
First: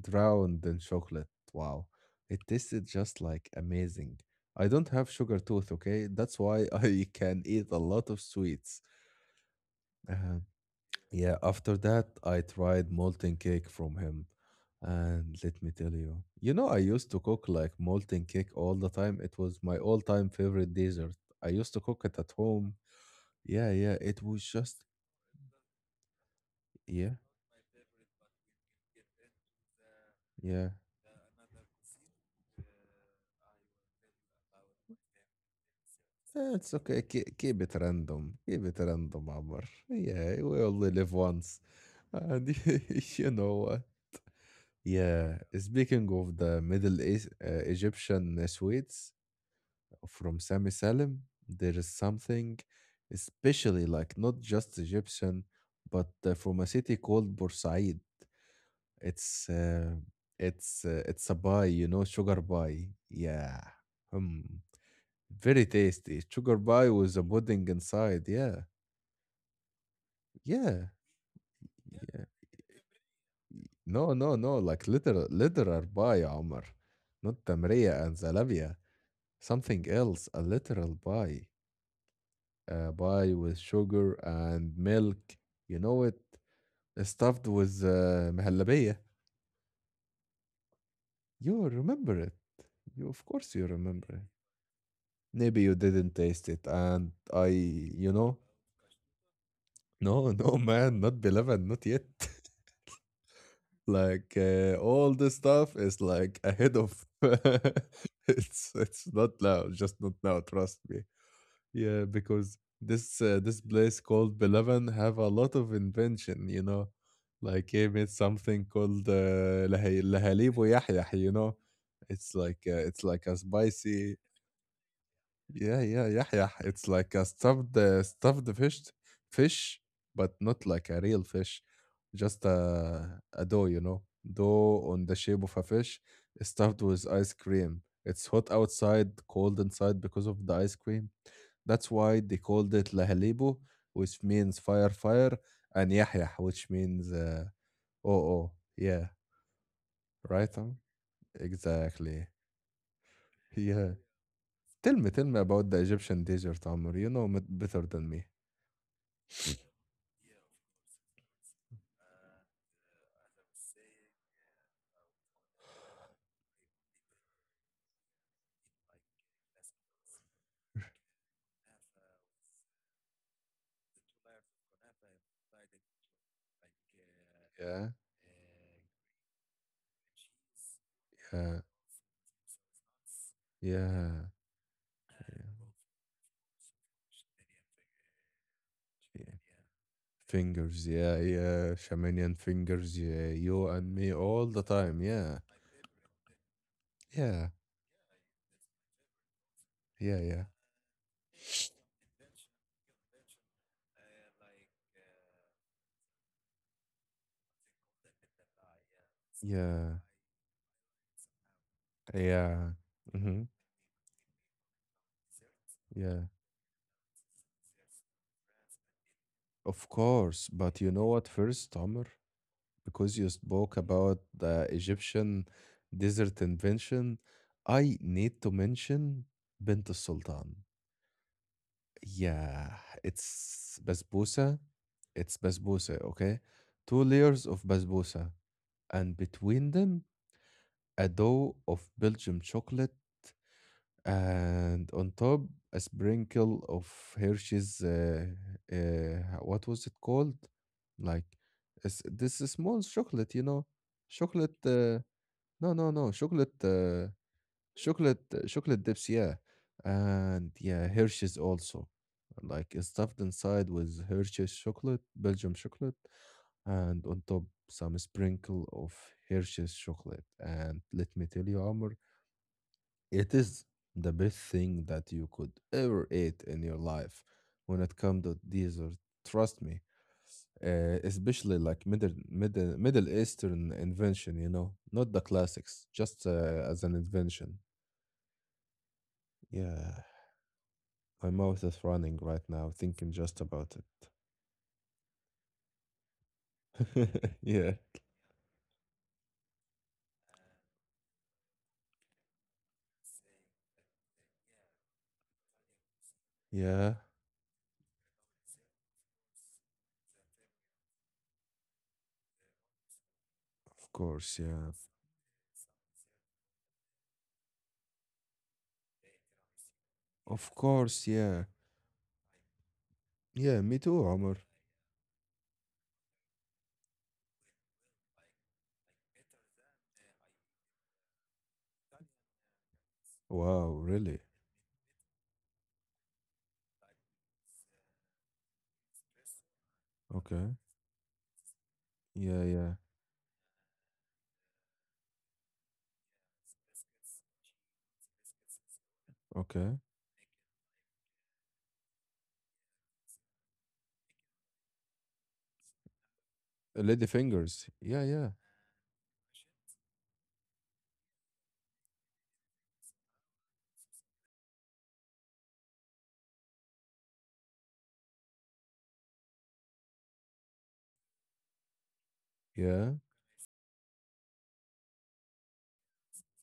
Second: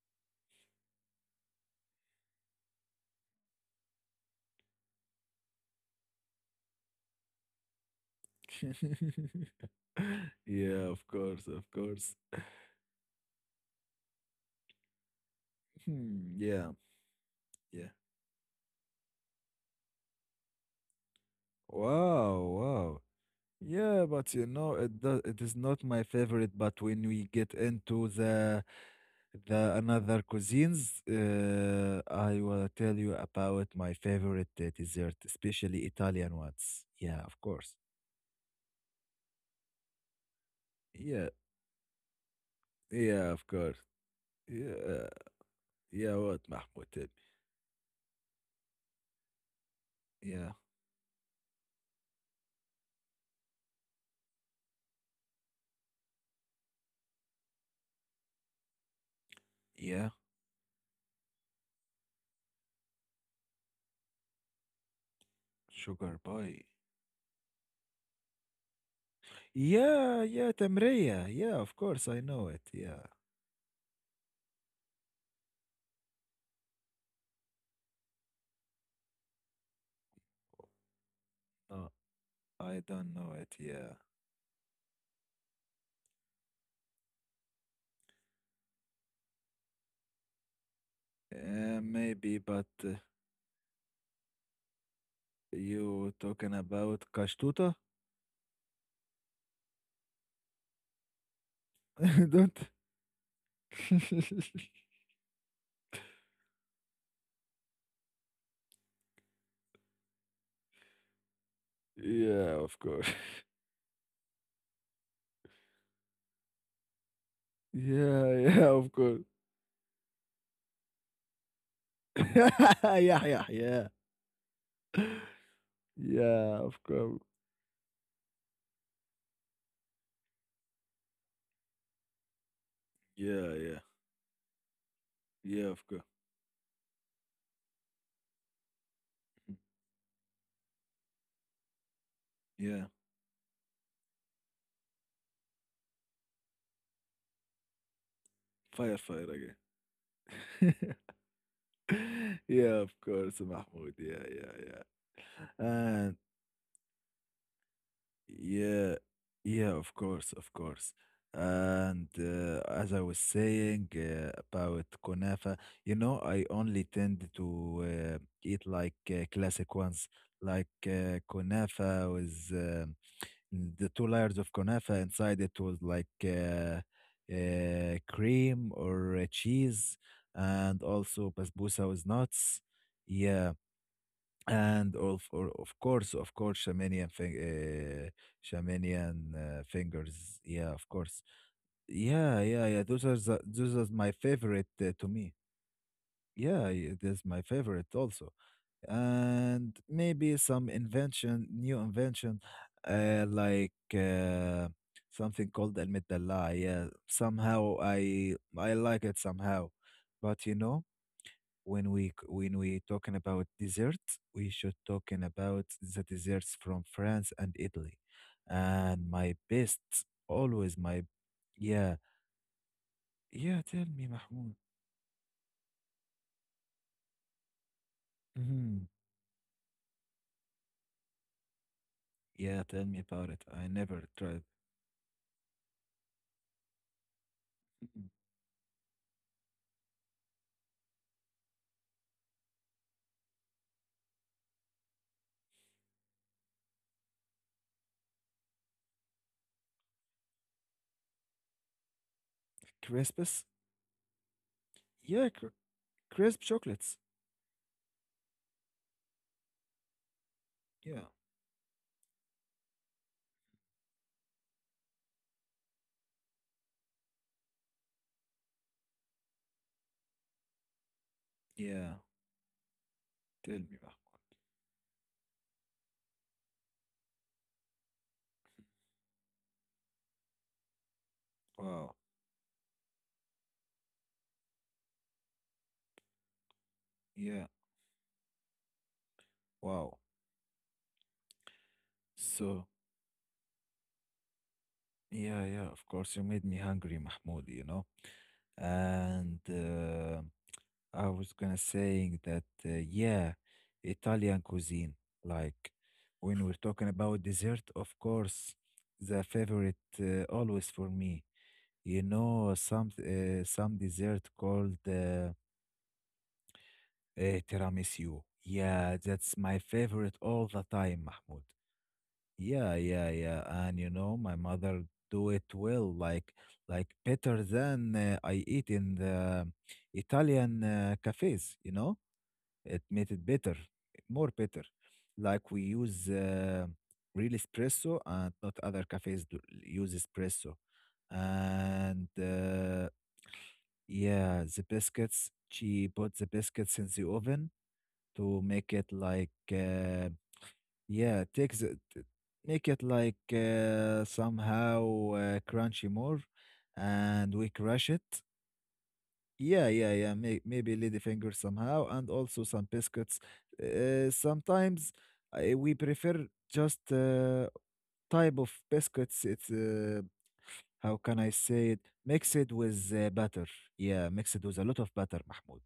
Speaker 1: drowned in chocolate. Wow, it tasted just like amazing. I don't have sugar tooth, okay? That's why [laughs] I can eat a lot of sweets.
Speaker 2: [laughs]
Speaker 1: Um,
Speaker 2: Yeah, of
Speaker 1: yeah,
Speaker 2: course, of
Speaker 1: after that,
Speaker 2: course. [laughs]
Speaker 1: I tried molten cake from him. And let me tell you,
Speaker 2: Hmm,
Speaker 1: you
Speaker 2: yeah,
Speaker 1: know, I used to cook like
Speaker 2: yeah.
Speaker 1: molten cake all the time. It was my all time favorite dessert. I used to cook it at
Speaker 2: Wow,
Speaker 1: home.
Speaker 2: wow.
Speaker 1: Yeah, yeah,
Speaker 2: Yeah,
Speaker 1: it
Speaker 2: but you
Speaker 1: was
Speaker 2: know,
Speaker 1: just,
Speaker 2: it does, it is not my favorite, but when
Speaker 1: yeah,
Speaker 2: we get into the the another
Speaker 1: yeah.
Speaker 2: cuisines, uh, I will tell you about my favorite uh, dessert, especially
Speaker 1: Eh,
Speaker 2: Italian
Speaker 1: it's okay.
Speaker 2: ones.
Speaker 1: Keep,
Speaker 2: Yeah,
Speaker 1: keep
Speaker 2: of
Speaker 1: it
Speaker 2: course.
Speaker 1: random. Keep it random, Amr. Yeah, we only live once.
Speaker 2: Yeah,
Speaker 1: And [laughs] you know what?
Speaker 2: yeah, of course.
Speaker 1: Yeah,
Speaker 2: Yeah,
Speaker 1: speaking of the
Speaker 2: yeah,
Speaker 1: Middle
Speaker 2: what,
Speaker 1: East,
Speaker 2: Mahmoud?
Speaker 1: uh,
Speaker 2: Tell me.
Speaker 1: Egyptian sweets, from Sami Salim,
Speaker 2: Yeah,
Speaker 1: there is something especially like not just Egyptian, but uh, from a city called Bursaid. It's uh, it's uh,
Speaker 2: yeah,
Speaker 1: it's a pie, you know, sugar pie. Yeah, mm. very tasty. Sugar pie with a
Speaker 2: sugar
Speaker 1: pudding
Speaker 2: pie.
Speaker 1: inside. Yeah, yeah,
Speaker 2: Yeah, yeah,
Speaker 1: yeah.
Speaker 2: Tamriya. Yeah, of course, I know it.
Speaker 1: No, no,
Speaker 2: Yeah.
Speaker 1: no. Like literal, literal pie, Omar, not tamriya and zalabia. Something else, a literal pie. Uh,
Speaker 2: No,
Speaker 1: pie with
Speaker 2: I
Speaker 1: sugar
Speaker 2: don't know it.
Speaker 1: and
Speaker 2: Yeah.
Speaker 1: milk. You know it, uh, stuffed with uh, مهلبية. You remember it.
Speaker 2: Uh,
Speaker 1: You of
Speaker 2: maybe,
Speaker 1: course
Speaker 2: but
Speaker 1: you
Speaker 2: uh,
Speaker 1: remember it. Maybe you didn't taste it,
Speaker 2: you
Speaker 1: and
Speaker 2: talking
Speaker 1: I,
Speaker 2: about
Speaker 1: you know,
Speaker 2: Kashtuta?
Speaker 1: [laughs] No, no, man, not beleven, not yet.
Speaker 2: [laughs] Don't.
Speaker 1: [laughs] Like uh, all this
Speaker 2: [laughs]
Speaker 1: stuff is like ahead of. [laughs] it's it's not now, just not now. Trust me. Yeah, because
Speaker 2: Yeah,
Speaker 1: this
Speaker 2: of
Speaker 1: uh, this
Speaker 2: course.
Speaker 1: place called Belavan have a lot of invention, you know. Like he made
Speaker 2: [laughs]
Speaker 1: something
Speaker 2: Yeah,
Speaker 1: called
Speaker 2: yeah, of course.
Speaker 1: uh, لهي- لهاليب ويحيح, you know. It's like uh, it's like
Speaker 2: [laughs]
Speaker 1: a
Speaker 2: Yeah, yeah,
Speaker 1: spicy,
Speaker 2: yeah.
Speaker 1: yeah, yeah, yeah, yeah. It's
Speaker 2: Yeah, of
Speaker 1: like a
Speaker 2: course.
Speaker 1: stuffed uh, stuffed fish, fish, but not like a real fish, just a a dough,
Speaker 2: Yeah,
Speaker 1: you
Speaker 2: yeah.
Speaker 1: know, dough on the shape of a
Speaker 2: Yeah, of
Speaker 1: fish,
Speaker 2: course.
Speaker 1: stuffed with ice cream. It's hot outside, cold inside because of the ice cream. That's why they called
Speaker 2: Yeah.
Speaker 1: it lahalibo, which means fire, fire, and yahya, which means uh, oh, oh,
Speaker 2: Fire,
Speaker 1: yeah,
Speaker 2: fire
Speaker 1: right,
Speaker 2: again.
Speaker 1: Tom?
Speaker 2: [laughs]
Speaker 1: Exactly. [laughs]
Speaker 2: Yeah, of course, Mahmoud. Yeah,
Speaker 1: Yeah.
Speaker 2: yeah,
Speaker 1: Tell me, tell me about the
Speaker 2: yeah.
Speaker 1: Egyptian desert, Amr. You know it better than me.
Speaker 2: Yeah, yeah, of course, of course. And uh, as I was saying uh, about kunafa, you know, I only tend to uh, eat like uh, classic ones, like uh, kunafa with um, the two layers of kunafa inside it was like uh,
Speaker 1: Yeah,
Speaker 2: uh, cream or uh, cheese, and also
Speaker 1: yeah,
Speaker 2: basbousa was nuts. Yeah.
Speaker 1: yeah,
Speaker 2: And
Speaker 1: yeah,
Speaker 2: of, or, of course, of course, Shamanian, fing- uh,
Speaker 1: yeah.
Speaker 2: Shamanian uh,
Speaker 1: Fingers, yeah,
Speaker 2: fingers. Yeah,
Speaker 1: yeah.
Speaker 2: of course.
Speaker 1: Shamanian fingers, yeah.
Speaker 2: Yeah,
Speaker 1: You
Speaker 2: yeah, yeah.
Speaker 1: and
Speaker 2: Those
Speaker 1: me
Speaker 2: are the,
Speaker 1: all the
Speaker 2: those are
Speaker 1: time,
Speaker 2: my
Speaker 1: yeah,
Speaker 2: favorite uh, to me.
Speaker 1: yeah,
Speaker 2: Yeah, yeah, it is my favorite also.
Speaker 1: yeah, yeah,
Speaker 2: And maybe some invention, new invention, uh, like uh, something called Al Mitalla. Yeah, somehow I I like
Speaker 1: yeah,
Speaker 2: it somehow, but you know
Speaker 1: yeah.
Speaker 2: when we c-
Speaker 1: Mm-hmm.
Speaker 2: when we talking about desserts, we should talking
Speaker 1: Yeah,
Speaker 2: about the desserts from France and Italy.
Speaker 1: of
Speaker 2: And my
Speaker 1: course.
Speaker 2: best,
Speaker 1: But you know what?
Speaker 2: always
Speaker 1: First,
Speaker 2: my
Speaker 1: Tamer,
Speaker 2: yeah
Speaker 1: because you spoke about
Speaker 2: yeah.
Speaker 1: the
Speaker 2: Tell me, Mahmoud.
Speaker 1: Egyptian desert invention, I need to mention
Speaker 2: Mhm.
Speaker 1: Bint Sultan. Yeah,
Speaker 2: Yeah, tell
Speaker 1: it's
Speaker 2: me about it. I
Speaker 1: basbousa.
Speaker 2: never tried
Speaker 1: It's basbousa, okay? Two layers of basbousa,
Speaker 2: Mhm.
Speaker 1: and between them, a dough of Belgium chocolate, and on top, a sprinkle of Hershey's. Uh, uh, what was it called? Like, it's, this is small chocolate, you know?
Speaker 2: crisps.
Speaker 1: Chocolate. Uh, no, no, no.
Speaker 2: Yeah, cr
Speaker 1: Chocolate. Uh,
Speaker 2: crisp chocolates.
Speaker 1: chocolate uh, chocolate dips, yeah, and yeah, Hershey's also.
Speaker 2: Yeah,
Speaker 1: Like it's stuffed inside with Hershey's chocolate, Belgium chocolate, and on top some sprinkle of Hershey's chocolate. And let me tell you, Amr,
Speaker 2: yeah.
Speaker 1: it is the best
Speaker 2: Tell me,
Speaker 1: thing
Speaker 2: Mahmoud.
Speaker 1: that you could ever eat in your life when it comes to dessert. Trust me. Uh, especially like middle middle
Speaker 2: Wow.
Speaker 1: middle eastern invention, you know not the classics, just uh, as an invention.
Speaker 2: Yeah.
Speaker 1: Yeah.
Speaker 2: Wow.
Speaker 1: My mouth is running right now thinking just
Speaker 2: So
Speaker 1: about it.
Speaker 2: yeah, yeah. Of course, you made
Speaker 1: [laughs]
Speaker 2: me
Speaker 1: Yeah.
Speaker 2: hungry, Mahmoud. You know, and. Uh, I was gonna saying that, uh, yeah, Italian cuisine. Like
Speaker 1: Yeah.
Speaker 2: when we're talking about dessert, of course, the favorite uh, always for me. You know, some
Speaker 1: Of
Speaker 2: uh,
Speaker 1: course,
Speaker 2: some
Speaker 1: yeah.
Speaker 2: dessert called uh, uh, tiramisu. Yeah, that's my
Speaker 1: Of
Speaker 2: favorite
Speaker 1: course,
Speaker 2: all
Speaker 1: yeah.
Speaker 2: the time, Mahmoud.
Speaker 1: Yeah,
Speaker 2: Yeah,
Speaker 1: me
Speaker 2: yeah,
Speaker 1: too,
Speaker 2: yeah.
Speaker 1: Omar.
Speaker 2: And you know, my mother do it well, like like better than uh, I eat in the Italian uh, cafes. You know. It
Speaker 1: Wow,
Speaker 2: made it
Speaker 1: really?
Speaker 2: better, more better. Like we use uh, real espresso and not other cafes do,
Speaker 1: Okay.
Speaker 2: use espresso.
Speaker 1: Yeah, yeah.
Speaker 2: And uh, yeah, the biscuits, she put the biscuits in the oven to make
Speaker 1: Okay.
Speaker 2: it like, uh, yeah, take the, t- make it like uh, somehow uh, crunchy
Speaker 1: Uh, Lady
Speaker 2: more.
Speaker 1: fingers. Yeah,
Speaker 2: And
Speaker 1: yeah.
Speaker 2: we crush it yeah, yeah, yeah. May maybe ladyfinger somehow, and also some biscuits. Uh, sometimes I, we prefer just uh, type of biscuits. It's uh, how can I say it?
Speaker 1: Yeah.
Speaker 2: Mix it with uh, butter. Yeah, mix it with a lot of butter, Mahmoud.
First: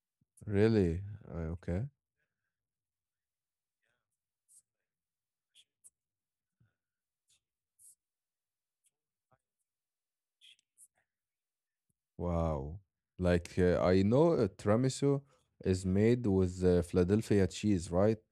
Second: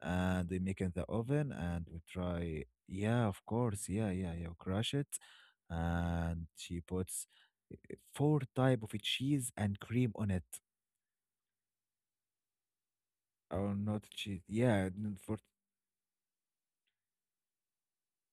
Speaker 2: And we make in
Speaker 1: Really?
Speaker 2: the oven,
Speaker 1: Uh, okay.
Speaker 2: and we try. Yeah, of course. Yeah, yeah, yeah. Crush it, and she puts uh, four type of cheese and cream on it.
Speaker 1: Wow. Like
Speaker 2: Or
Speaker 1: uh, I
Speaker 2: not
Speaker 1: know
Speaker 2: cheese.
Speaker 1: uh,
Speaker 2: Yeah, n-
Speaker 1: tiramisu
Speaker 2: four
Speaker 1: is made with uh, Philadelphia cheese, right?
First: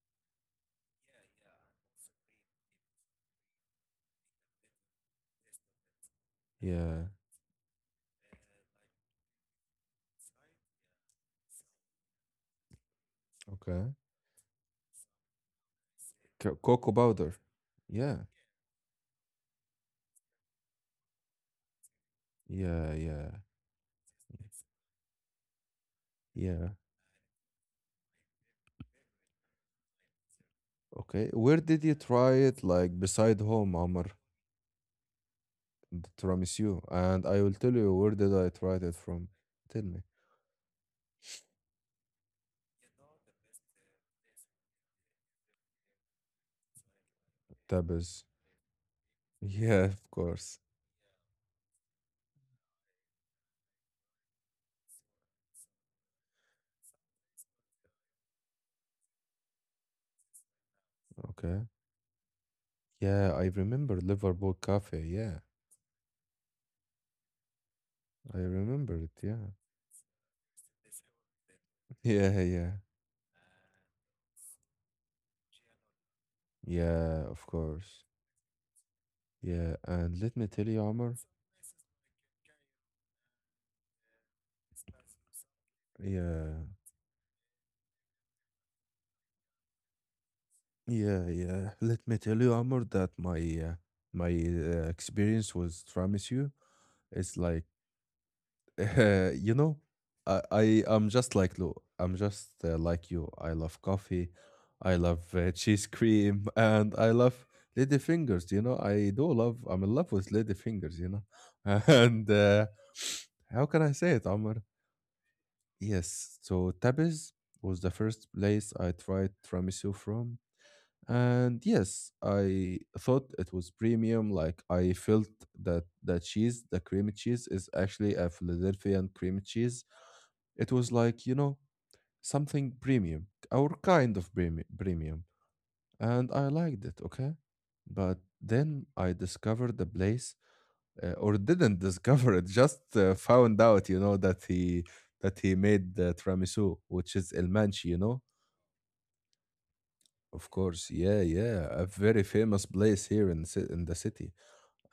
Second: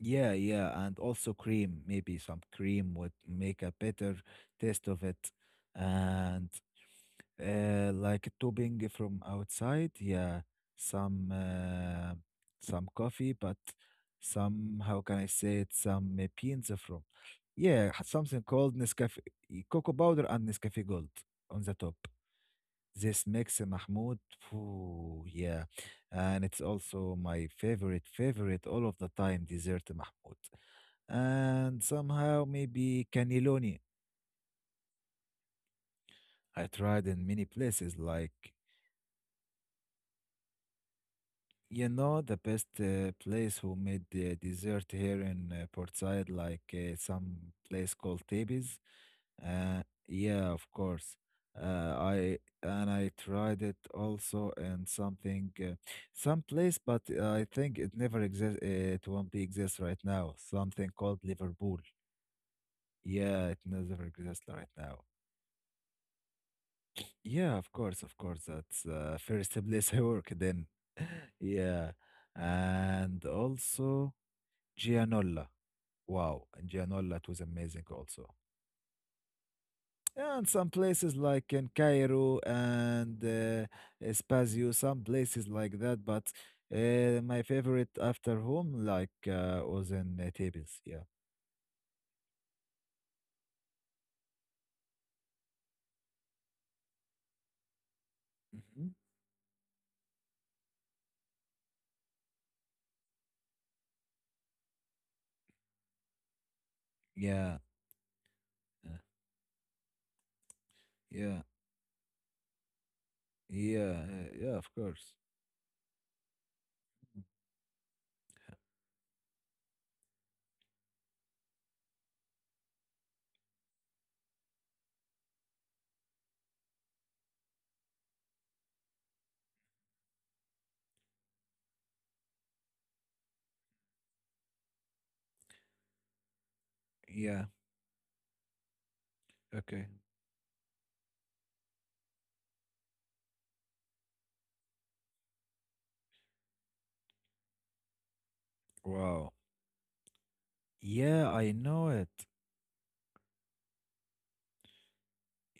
Speaker 2: Yeah, yeah, and also cream, maybe some cream would make a better taste of it. And
Speaker 1: Yeah.
Speaker 2: uh, like topping from outside, yeah, some uh, some coffee, but
Speaker 1: Okay.
Speaker 2: some how can I say it? Some uh,
Speaker 1: Co-
Speaker 2: beans
Speaker 1: cocoa
Speaker 2: from
Speaker 1: powder.
Speaker 2: yeah, h-
Speaker 1: Yeah.
Speaker 2: something called Nescafe y- cocoa powder and Nescafe Gold on the top.
Speaker 1: Yeah,
Speaker 2: This
Speaker 1: yeah.
Speaker 2: mix, uh, Mahmoud, phew, yeah, and it's
Speaker 1: Yeah.
Speaker 2: also my favorite, favorite all of the time dessert, Mahmoud
Speaker 1: Okay, where did
Speaker 2: and
Speaker 1: you try
Speaker 2: somehow
Speaker 1: it? Like,
Speaker 2: maybe
Speaker 1: beside home,
Speaker 2: cannelloni.
Speaker 1: Amr, the
Speaker 2: I
Speaker 1: tiramisu,
Speaker 2: tried
Speaker 1: and
Speaker 2: in
Speaker 1: I
Speaker 2: many
Speaker 1: will tell you
Speaker 2: places,
Speaker 1: where did I
Speaker 2: like
Speaker 1: try it from. Tell me.
Speaker 2: you know, the best uh, place who made the dessert here in uh, Port Said, like uh, some place
Speaker 1: Tabas.
Speaker 2: called Tebes.
Speaker 1: Yeah,
Speaker 2: Uh,
Speaker 1: of
Speaker 2: yeah,
Speaker 1: course.
Speaker 2: of course. Uh, I and I tried it also in something, uh, some place, but I think it never exists. It won't be exist right now. Something called
Speaker 1: Okay.
Speaker 2: Liverpool.
Speaker 1: Yeah, I
Speaker 2: Yeah, it
Speaker 1: remember
Speaker 2: never exists
Speaker 1: Liverpool
Speaker 2: right
Speaker 1: Cafe.
Speaker 2: now.
Speaker 1: Yeah,
Speaker 2: Yeah, of course, of
Speaker 1: I
Speaker 2: course. That's
Speaker 1: remember it.
Speaker 2: uh,
Speaker 1: Yeah. [laughs]
Speaker 2: first place I work then. [laughs] Yeah.
Speaker 1: Yeah, yeah.
Speaker 2: And also Gianola. Wow. And Gianola,
Speaker 1: Yeah,
Speaker 2: it
Speaker 1: of
Speaker 2: was amazing
Speaker 1: course.
Speaker 2: also.
Speaker 1: Yeah, and let me
Speaker 2: And
Speaker 1: tell
Speaker 2: some
Speaker 1: you, Amr.
Speaker 2: places like in Cairo and uh, Spazio, some places like that. But
Speaker 1: Yeah.
Speaker 2: uh, my favorite after home, like, uh, was in uh, Thebes. Yeah.
Speaker 1: Yeah, yeah. [laughs] Let me tell you, Amr, that my uh, my uh, experience with tiramisu is like,
Speaker 2: Mhm.
Speaker 1: [laughs] you know, I, I I'm just like Lou. I'm just uh, like you. I love coffee. I love uh, cheese cream, [laughs] and I
Speaker 2: Yeah.
Speaker 1: love lady fingers. You
Speaker 2: uh,
Speaker 1: know, I do love. I'm in love with lady fingers. You
Speaker 2: Yeah.
Speaker 1: know, [laughs] and uh, [sniffs] how
Speaker 2: Yeah.
Speaker 1: can I
Speaker 2: uh,
Speaker 1: say
Speaker 2: Yeah,
Speaker 1: it,
Speaker 2: of
Speaker 1: Omar?
Speaker 2: course.
Speaker 1: Yes. So Tabis was the first place I tried tiramisu from, and yes, I thought it was premium. Like I felt that the cheese, the cream cheese, is actually a Philadelphian cream cheese. It was like, you know, something premium, our kind of premi- premium. And I liked
Speaker 2: Yeah.
Speaker 1: it, okay? But then I
Speaker 2: Okay.
Speaker 1: discovered the place, uh, or didn't [laughs] discover it, just uh, found out, you know, that he that he made the tiramisu, which is El Manchi, you know?
Speaker 2: Wow.
Speaker 1: Of
Speaker 2: Yeah, I
Speaker 1: course, yeah,
Speaker 2: know it.
Speaker 1: yeah, a very famous place here in, ci- in the city.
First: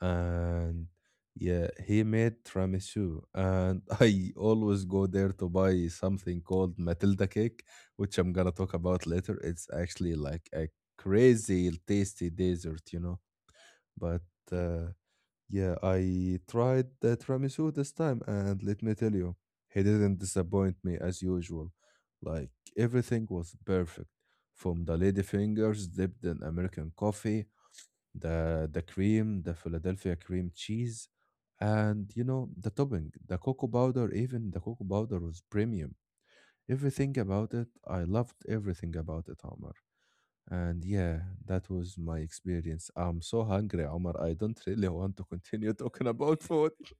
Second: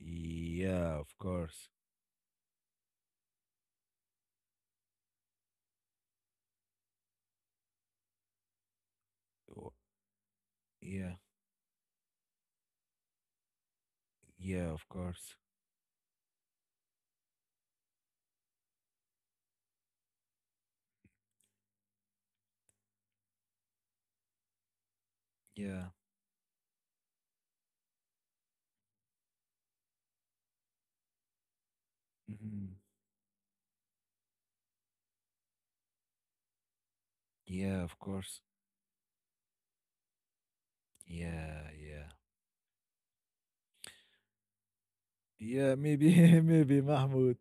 Speaker 1: And
Speaker 2: Yeah, of course.
Speaker 1: yeah, he made tiramisu, and [laughs] I always go there to buy something called Matilda cake, which I'm gonna talk about later.
Speaker 2: Oh,
Speaker 1: It's actually like a
Speaker 2: Yeah,
Speaker 1: crazy tasty dessert, you know. But
Speaker 2: yeah, of
Speaker 1: uh,
Speaker 2: course.
Speaker 1: yeah, I tried the tiramisu this time, and let me tell you, he didn't disappoint me as usual. Like everything was perfect, from the lady
Speaker 2: Yeah.
Speaker 1: fingers dipped in American coffee, the the cream, the Philadelphia cream cheese, and you
Speaker 2: mhm.
Speaker 1: know the topping, the cocoa powder. Even the cocoa powder was premium. Everything
Speaker 2: Yeah,
Speaker 1: about
Speaker 2: of
Speaker 1: it, I
Speaker 2: course.
Speaker 1: loved everything about it, Omar. And yeah,
Speaker 2: Yeah,
Speaker 1: that
Speaker 2: yeah.
Speaker 1: was my experience. I'm so hungry, Omar. I don't [laughs] really want to
Speaker 2: Yeah,
Speaker 1: continue
Speaker 2: maybe, [laughs]
Speaker 1: talking
Speaker 2: maybe
Speaker 1: about food.
Speaker 2: Mahmoud.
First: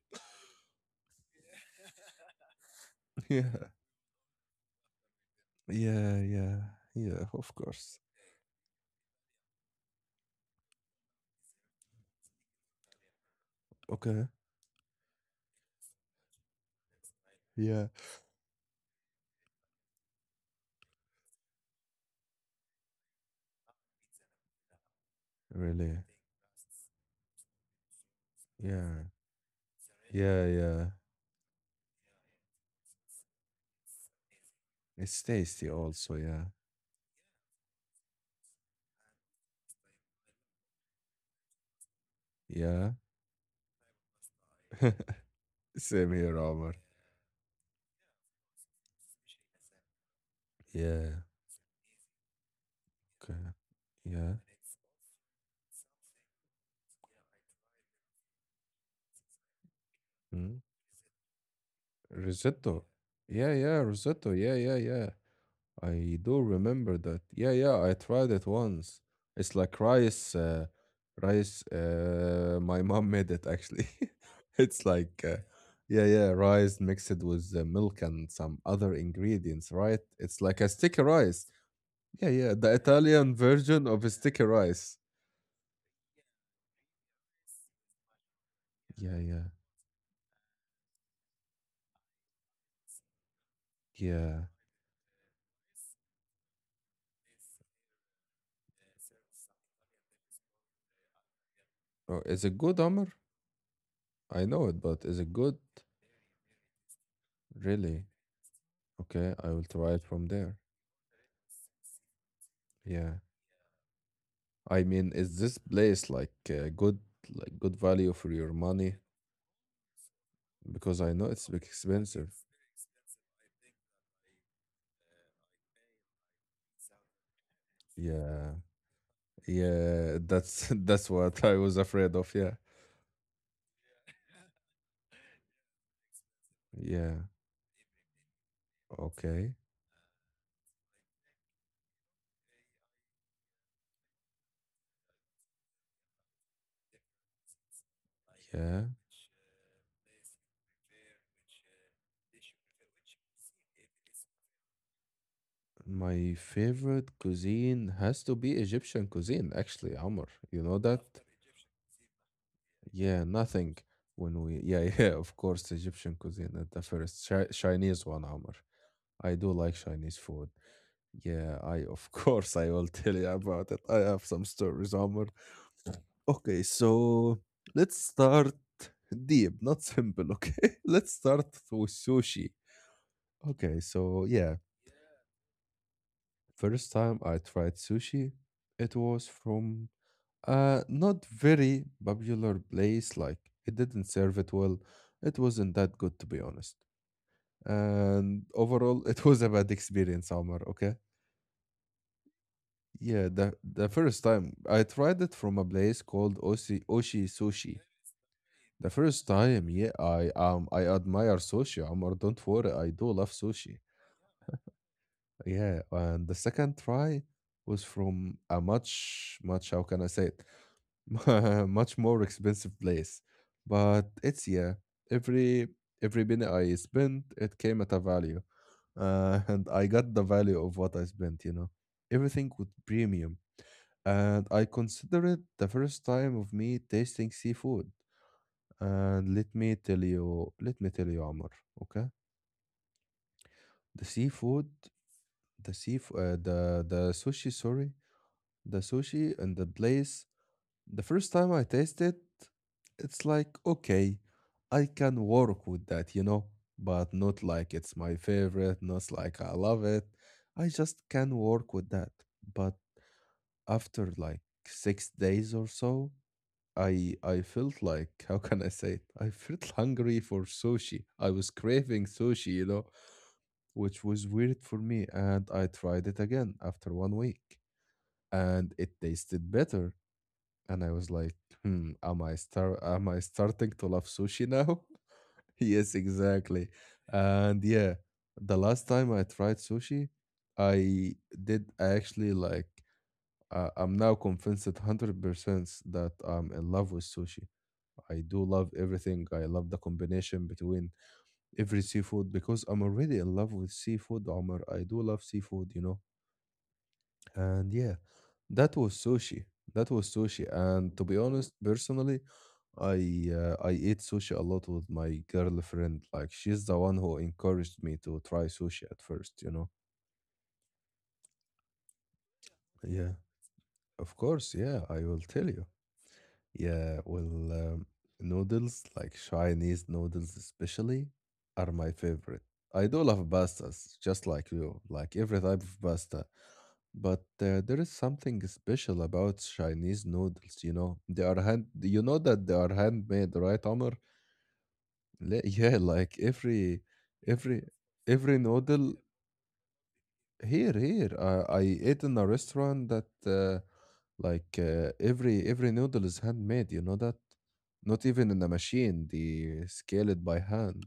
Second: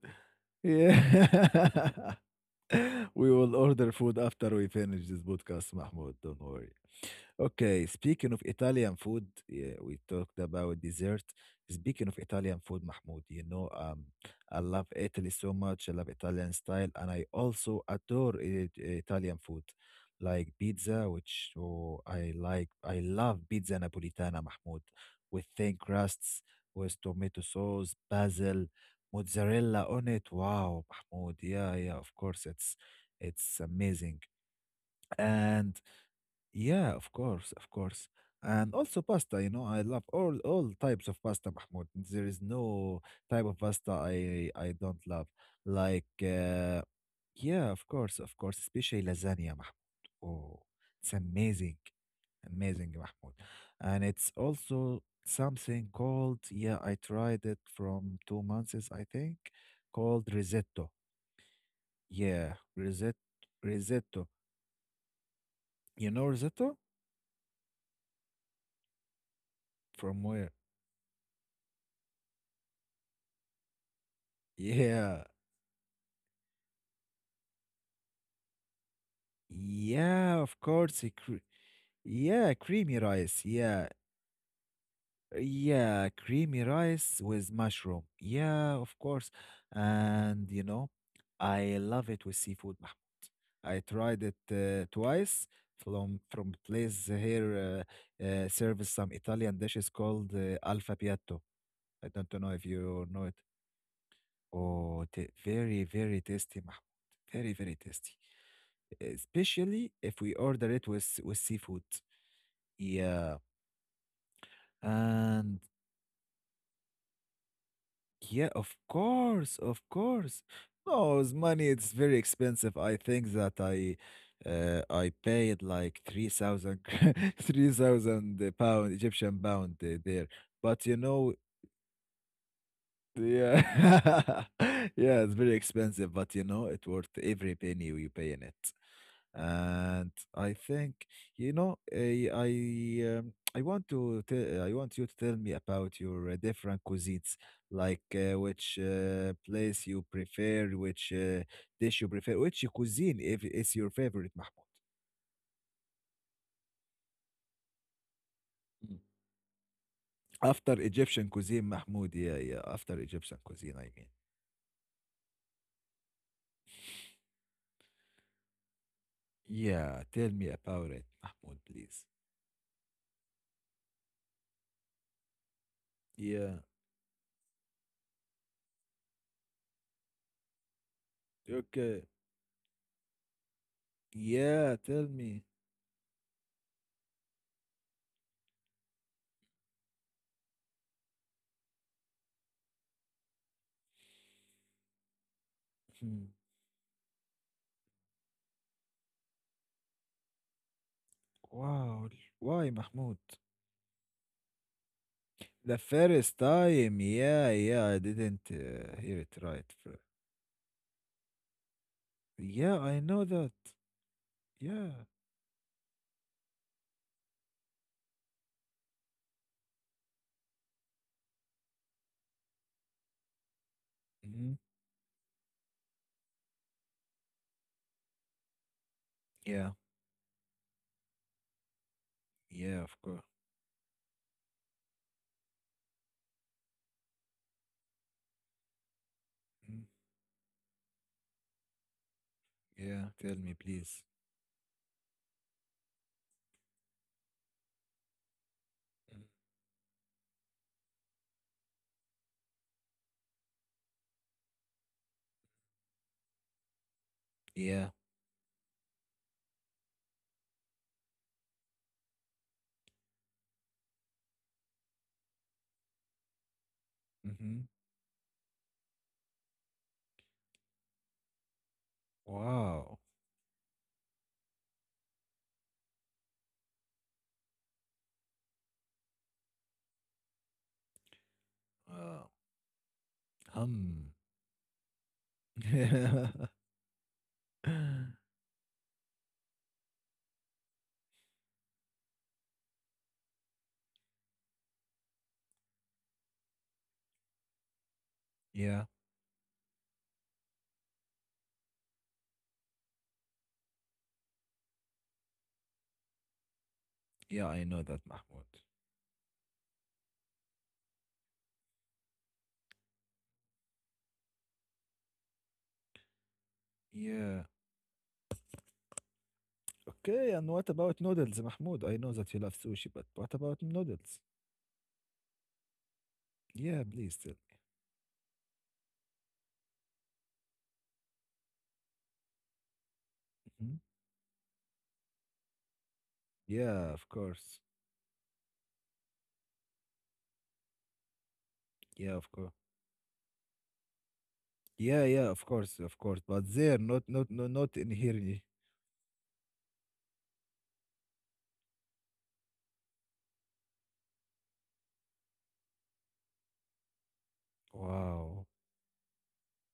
Speaker 2: Yeah. [laughs] [laughs] We
Speaker 1: [laughs] Yeah,
Speaker 2: will order food after we finish this podcast, Mahmoud.
Speaker 1: yeah,
Speaker 2: Don't
Speaker 1: yeah,
Speaker 2: worry.
Speaker 1: yeah. Of
Speaker 2: Okay,
Speaker 1: course.
Speaker 2: speaking of Italian food, yeah, we talked about dessert. Speaking of Italian food, Mahmoud, you know, um,
Speaker 1: Okay.
Speaker 2: I love Italy so much. I love Italian style, and I also
Speaker 1: Yeah.
Speaker 2: adore it, Italian food, like pizza, which oh, I like. I love pizza Napolitana, Mahmoud, with thin
Speaker 1: Really.
Speaker 2: crusts, with tomato sauce, basil
Speaker 1: Yeah.
Speaker 2: mozzarella on it.
Speaker 1: Yeah,
Speaker 2: Wow,
Speaker 1: yeah.
Speaker 2: Mahmoud. Yeah, yeah, of course. It's it's amazing.
Speaker 1: It's
Speaker 2: And
Speaker 1: tasty also, yeah.
Speaker 2: yeah, of course, of course. And also pasta, you know, I love all all types of pasta, Mahmoud. There is no
Speaker 1: Yeah.
Speaker 2: type of pasta I I don't love.
Speaker 1: [laughs]
Speaker 2: Like
Speaker 1: Same here,
Speaker 2: uh
Speaker 1: Omar.
Speaker 2: yeah, of course, of course, especially lasagna, Mahmoud. Oh, it's
Speaker 1: Yeah.
Speaker 2: amazing. Amazing, Mahmoud.
Speaker 1: Okay.
Speaker 2: And it's
Speaker 1: Yeah.
Speaker 2: also something called, yeah, I tried it from two months, I think, called
Speaker 1: Mm.
Speaker 2: risotto. Yeah,
Speaker 1: Risotto.
Speaker 2: risotto,
Speaker 1: Yeah, yeah,
Speaker 2: risotto.
Speaker 1: risotto. Yeah, yeah, yeah.
Speaker 2: You know
Speaker 1: I do
Speaker 2: risotto?
Speaker 1: remember that. Yeah, yeah, I tried it once. It's like
Speaker 2: From where?
Speaker 1: rice, uh, rice. Uh, my [laughs] mom made it actually. [laughs] It's
Speaker 2: Yeah,
Speaker 1: like, uh, yeah, yeah, rice mixed with uh, milk and some other ingredients, right?
Speaker 2: yeah,
Speaker 1: It's
Speaker 2: of
Speaker 1: like a
Speaker 2: course. It
Speaker 1: sticky
Speaker 2: cre-
Speaker 1: rice. Yeah,
Speaker 2: yeah,
Speaker 1: yeah, the
Speaker 2: creamy rice.
Speaker 1: Italian
Speaker 2: Yeah,
Speaker 1: version of a sticky rice.
Speaker 2: Yeah, creamy rice with mushroom. Yeah, of course.
Speaker 1: Yeah, yeah,
Speaker 2: And you know, I love it with seafood, Mahmoud. I tried it
Speaker 1: yeah.
Speaker 2: uh, twice from from place here uh, uh, serves some Italian dishes called uh, Alfa Piatto. I
Speaker 1: Oh,
Speaker 2: don't know
Speaker 1: is
Speaker 2: if
Speaker 1: it good,
Speaker 2: you know
Speaker 1: Amr?
Speaker 2: it.
Speaker 1: I know it,
Speaker 2: Oh,
Speaker 1: but
Speaker 2: t
Speaker 1: is it good?
Speaker 2: very, very tasty, Mahmoud. Very, very tasty.
Speaker 1: Really? Okay, I will
Speaker 2: Especially
Speaker 1: try it
Speaker 2: if we
Speaker 1: from
Speaker 2: order
Speaker 1: there.
Speaker 2: it with with seafood.
Speaker 1: Yeah.
Speaker 2: Yeah.
Speaker 1: I mean, is
Speaker 2: And
Speaker 1: this place like uh, good, like good value for
Speaker 2: Yeah,
Speaker 1: your
Speaker 2: of
Speaker 1: money?
Speaker 2: course, of course.
Speaker 1: Because
Speaker 2: No,
Speaker 1: I
Speaker 2: it's
Speaker 1: know it's
Speaker 2: money, it's very
Speaker 1: expensive.
Speaker 2: expensive. I think that I uh, I paid like three thousand, [laughs] three thousand
Speaker 1: Yeah.
Speaker 2: pound Egyptian pound uh, there.
Speaker 1: Yeah,
Speaker 2: But
Speaker 1: that's
Speaker 2: you
Speaker 1: [laughs] that's
Speaker 2: know,
Speaker 1: what I was afraid of. Yeah.
Speaker 2: yeah. [laughs] Yeah, it's very expensive, but you know, it worth
Speaker 1: Yeah.
Speaker 2: every penny you pay in it.
Speaker 1: Okay.
Speaker 2: And I think, you know, I I um, I want to te- I want you to tell me about your uh, different cuisines, like uh, which
Speaker 1: Yeah.
Speaker 2: uh, place you prefer, which uh, dish you prefer, which cuisine if is your favorite, Mahmoud.
Speaker 1: My favorite cuisine has to be
Speaker 2: Mm.
Speaker 1: Egyptian cuisine, actually, Amr. You
Speaker 2: After
Speaker 1: know that?
Speaker 2: Egyptian cuisine, Mahmoud, yeah, yeah, after Egyptian
Speaker 1: Yeah,
Speaker 2: cuisine, I
Speaker 1: nothing.
Speaker 2: mean.
Speaker 1: When we, yeah, [laughs] yeah, of course, Egyptian cuisine at the first. Chi Chinese one, Amr. I do like
Speaker 2: Yeah, tell
Speaker 1: Chinese
Speaker 2: me
Speaker 1: food.
Speaker 2: about it, Mahmoud,
Speaker 1: Yeah, I
Speaker 2: please.
Speaker 1: of [laughs] course I will tell you about it. I have some stories, Amr.
Speaker 2: Yeah.
Speaker 1: Okay, so let's start deep, not simple. Okay, [laughs] let's start
Speaker 2: Okay.
Speaker 1: with sushi. Okay, so yeah,
Speaker 2: Yeah, tell me.
Speaker 1: first time I tried sushi, it was from, Uh, not very popular place. Like it didn't serve it well. It wasn't that
Speaker 2: Hmm.
Speaker 1: good, to be honest. And overall, [laughs] it was a bad experience, Omar. Okay.
Speaker 2: Wow. Why, Mahmoud?
Speaker 1: Yeah, the the first time I tried it from a
Speaker 2: The
Speaker 1: place
Speaker 2: first
Speaker 1: called Oshi
Speaker 2: time.
Speaker 1: Oshi
Speaker 2: Yeah,
Speaker 1: Sushi.
Speaker 2: yeah, I didn't
Speaker 1: The
Speaker 2: uh, hear
Speaker 1: first
Speaker 2: it
Speaker 1: time,
Speaker 2: right.
Speaker 1: yeah,
Speaker 2: fir-
Speaker 1: I um I admire sushi, Omar. Don't worry,
Speaker 2: Yeah,
Speaker 1: I
Speaker 2: I
Speaker 1: do
Speaker 2: know
Speaker 1: love
Speaker 2: that.
Speaker 1: sushi.
Speaker 2: Yeah.
Speaker 1: Yeah, and the second try was from a much much how can I say it? [laughs] Much more expensive place. But it's,
Speaker 2: hmm
Speaker 1: yeah, every every penny I spent, it came at a value, uh, [laughs] and
Speaker 2: Yeah,
Speaker 1: I got the value of what I spent. You know, everything with
Speaker 2: yeah, of
Speaker 1: premium,
Speaker 2: course.
Speaker 1: and I consider it the first time of me tasting seafood. And let me
Speaker 2: Mhm.
Speaker 1: tell you, let me tell you, Amr. Okay,
Speaker 2: Yeah, tell me,
Speaker 1: the
Speaker 2: please.
Speaker 1: seafood, the sea, uh, the the sushi. Sorry, the sushi
Speaker 2: Mm.
Speaker 1: and the place. The first time I taste it, it's like, okay, I can work with that, you know, but not like it's my
Speaker 2: Yeah.
Speaker 1: favorite, not like I love it. I just can work with that. But after like six days or so, I I felt like,
Speaker 2: hmm
Speaker 1: [laughs] how can I say it? I felt [laughs] hungry for sushi. I was craving sushi, you know,
Speaker 2: Wow.
Speaker 1: which was weird for me. And I tried it again after one week, and it tasted better, and I was like, hmm, am I
Speaker 2: Uh,
Speaker 1: star am I starting to love sushi
Speaker 2: Hum.
Speaker 1: now? [laughs] Yes, exactly.
Speaker 2: [laughs]
Speaker 1: And yeah, the last time I tried sushi, I did actually like, uh, I'm now convinced one hundred percent that I'm in love with sushi. I do love everything. I
Speaker 2: Yeah,
Speaker 1: love the combination between every seafood because I'm already in love with seafood, Omar. I do love seafood, you know. And yeah,
Speaker 2: yeah, I know that,
Speaker 1: that was
Speaker 2: Mahmoud.
Speaker 1: sushi. That was sushi. And to be honest, personally, I uh, I ate sushi a lot with my girlfriend. Like she's the one who encouraged me to
Speaker 2: Yeah.
Speaker 1: try sushi at first, you know.
Speaker 2: Okay, and what about noodles, Mahmoud? I know
Speaker 1: Yeah,
Speaker 2: that you love sushi, but
Speaker 1: of
Speaker 2: what about
Speaker 1: course. Yeah, I
Speaker 2: noodles?
Speaker 1: will tell you. Yeah, well,
Speaker 2: Yeah,
Speaker 1: um,
Speaker 2: please tell.
Speaker 1: noodles, like Chinese noodles especially, are my favorite. I do love pastas, just like
Speaker 2: Mhm.
Speaker 1: you, like every type of pasta. But uh, there
Speaker 2: Yeah,
Speaker 1: is
Speaker 2: of
Speaker 1: something
Speaker 2: course.
Speaker 1: special about Chinese noodles, you know. They are hand, you know that they are
Speaker 2: Yeah, of
Speaker 1: handmade,
Speaker 2: course.
Speaker 1: right, Omar? Le- [laughs] Yeah,
Speaker 2: Yeah,
Speaker 1: like
Speaker 2: yeah, of course,
Speaker 1: every,
Speaker 2: of course. But
Speaker 1: every,
Speaker 2: there, not, not,
Speaker 1: every
Speaker 2: no, not in
Speaker 1: noodle
Speaker 2: here. ye-
Speaker 1: here, here, uh, I ate in a restaurant that uh, like uh, every every noodle is handmade. You know that? Not even in a machine.
Speaker 2: Wow,
Speaker 1: They scale it by hand.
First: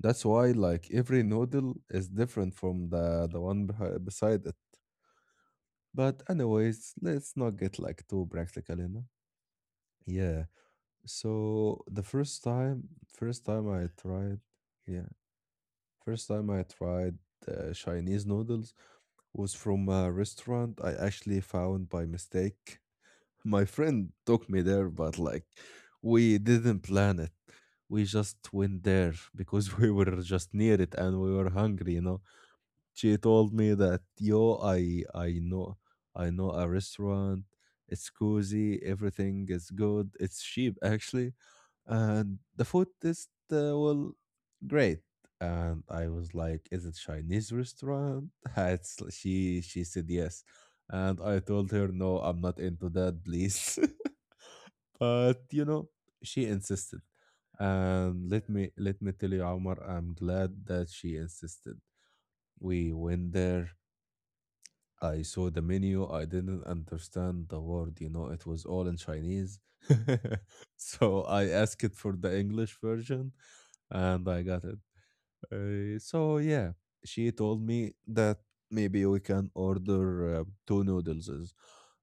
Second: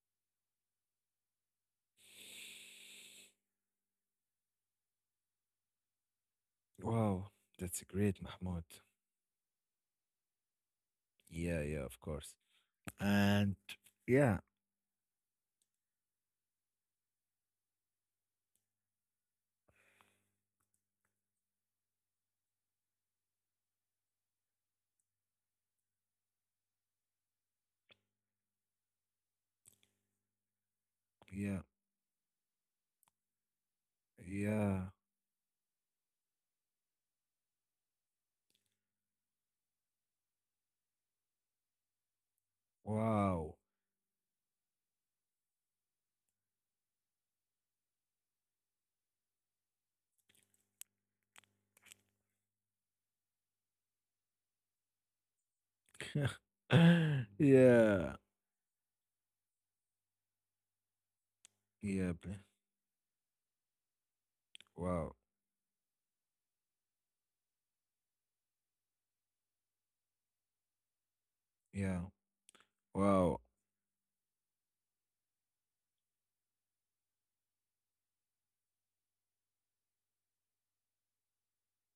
Speaker 1: That's why like every noodle is different from the the one beh- beside it. But anyways,
Speaker 2: wow,
Speaker 1: let's not get
Speaker 2: that's
Speaker 1: like
Speaker 2: great,
Speaker 1: too
Speaker 2: Mahmoud.
Speaker 1: practical, you know? Yeah.
Speaker 2: Yeah,
Speaker 1: So
Speaker 2: yeah,
Speaker 1: the
Speaker 2: of course.
Speaker 1: first time, first
Speaker 2: And
Speaker 1: time I tried,
Speaker 2: yeah,
Speaker 1: yeah. First time I tried uh, Chinese noodles was from a restaurant I actually found by mistake. [laughs] My friend took me there, but like we didn't plan it. We just went there because [laughs] we were just near it and we were
Speaker 2: yeah,
Speaker 1: hungry, you know. She told me that yo,
Speaker 2: yeah.
Speaker 1: I I know I know a restaurant. It's cozy, everything is good. It's cheap actually, and the food tastes
Speaker 2: Wow. [gasps]
Speaker 1: uh, well, great. And I was like, is it Chinese restaurant? [laughs] it's, she she said yes, and I told her no, I'm not into that, please. [laughs] But you know she insisted,
Speaker 2: [laughs] Yeah,
Speaker 1: and let me let me tell you, Omar, I'm glad that she insisted.
Speaker 2: yeah. bl-
Speaker 1: We went there, I
Speaker 2: Wow.
Speaker 1: saw the menu, I didn't understand the word, you know it was all in Chinese. [laughs] So I asked for
Speaker 2: Yeah.
Speaker 1: the English version
Speaker 2: Wow.
Speaker 1: and I got it. Uh, so yeah, she told me that maybe we can order uh, two noodles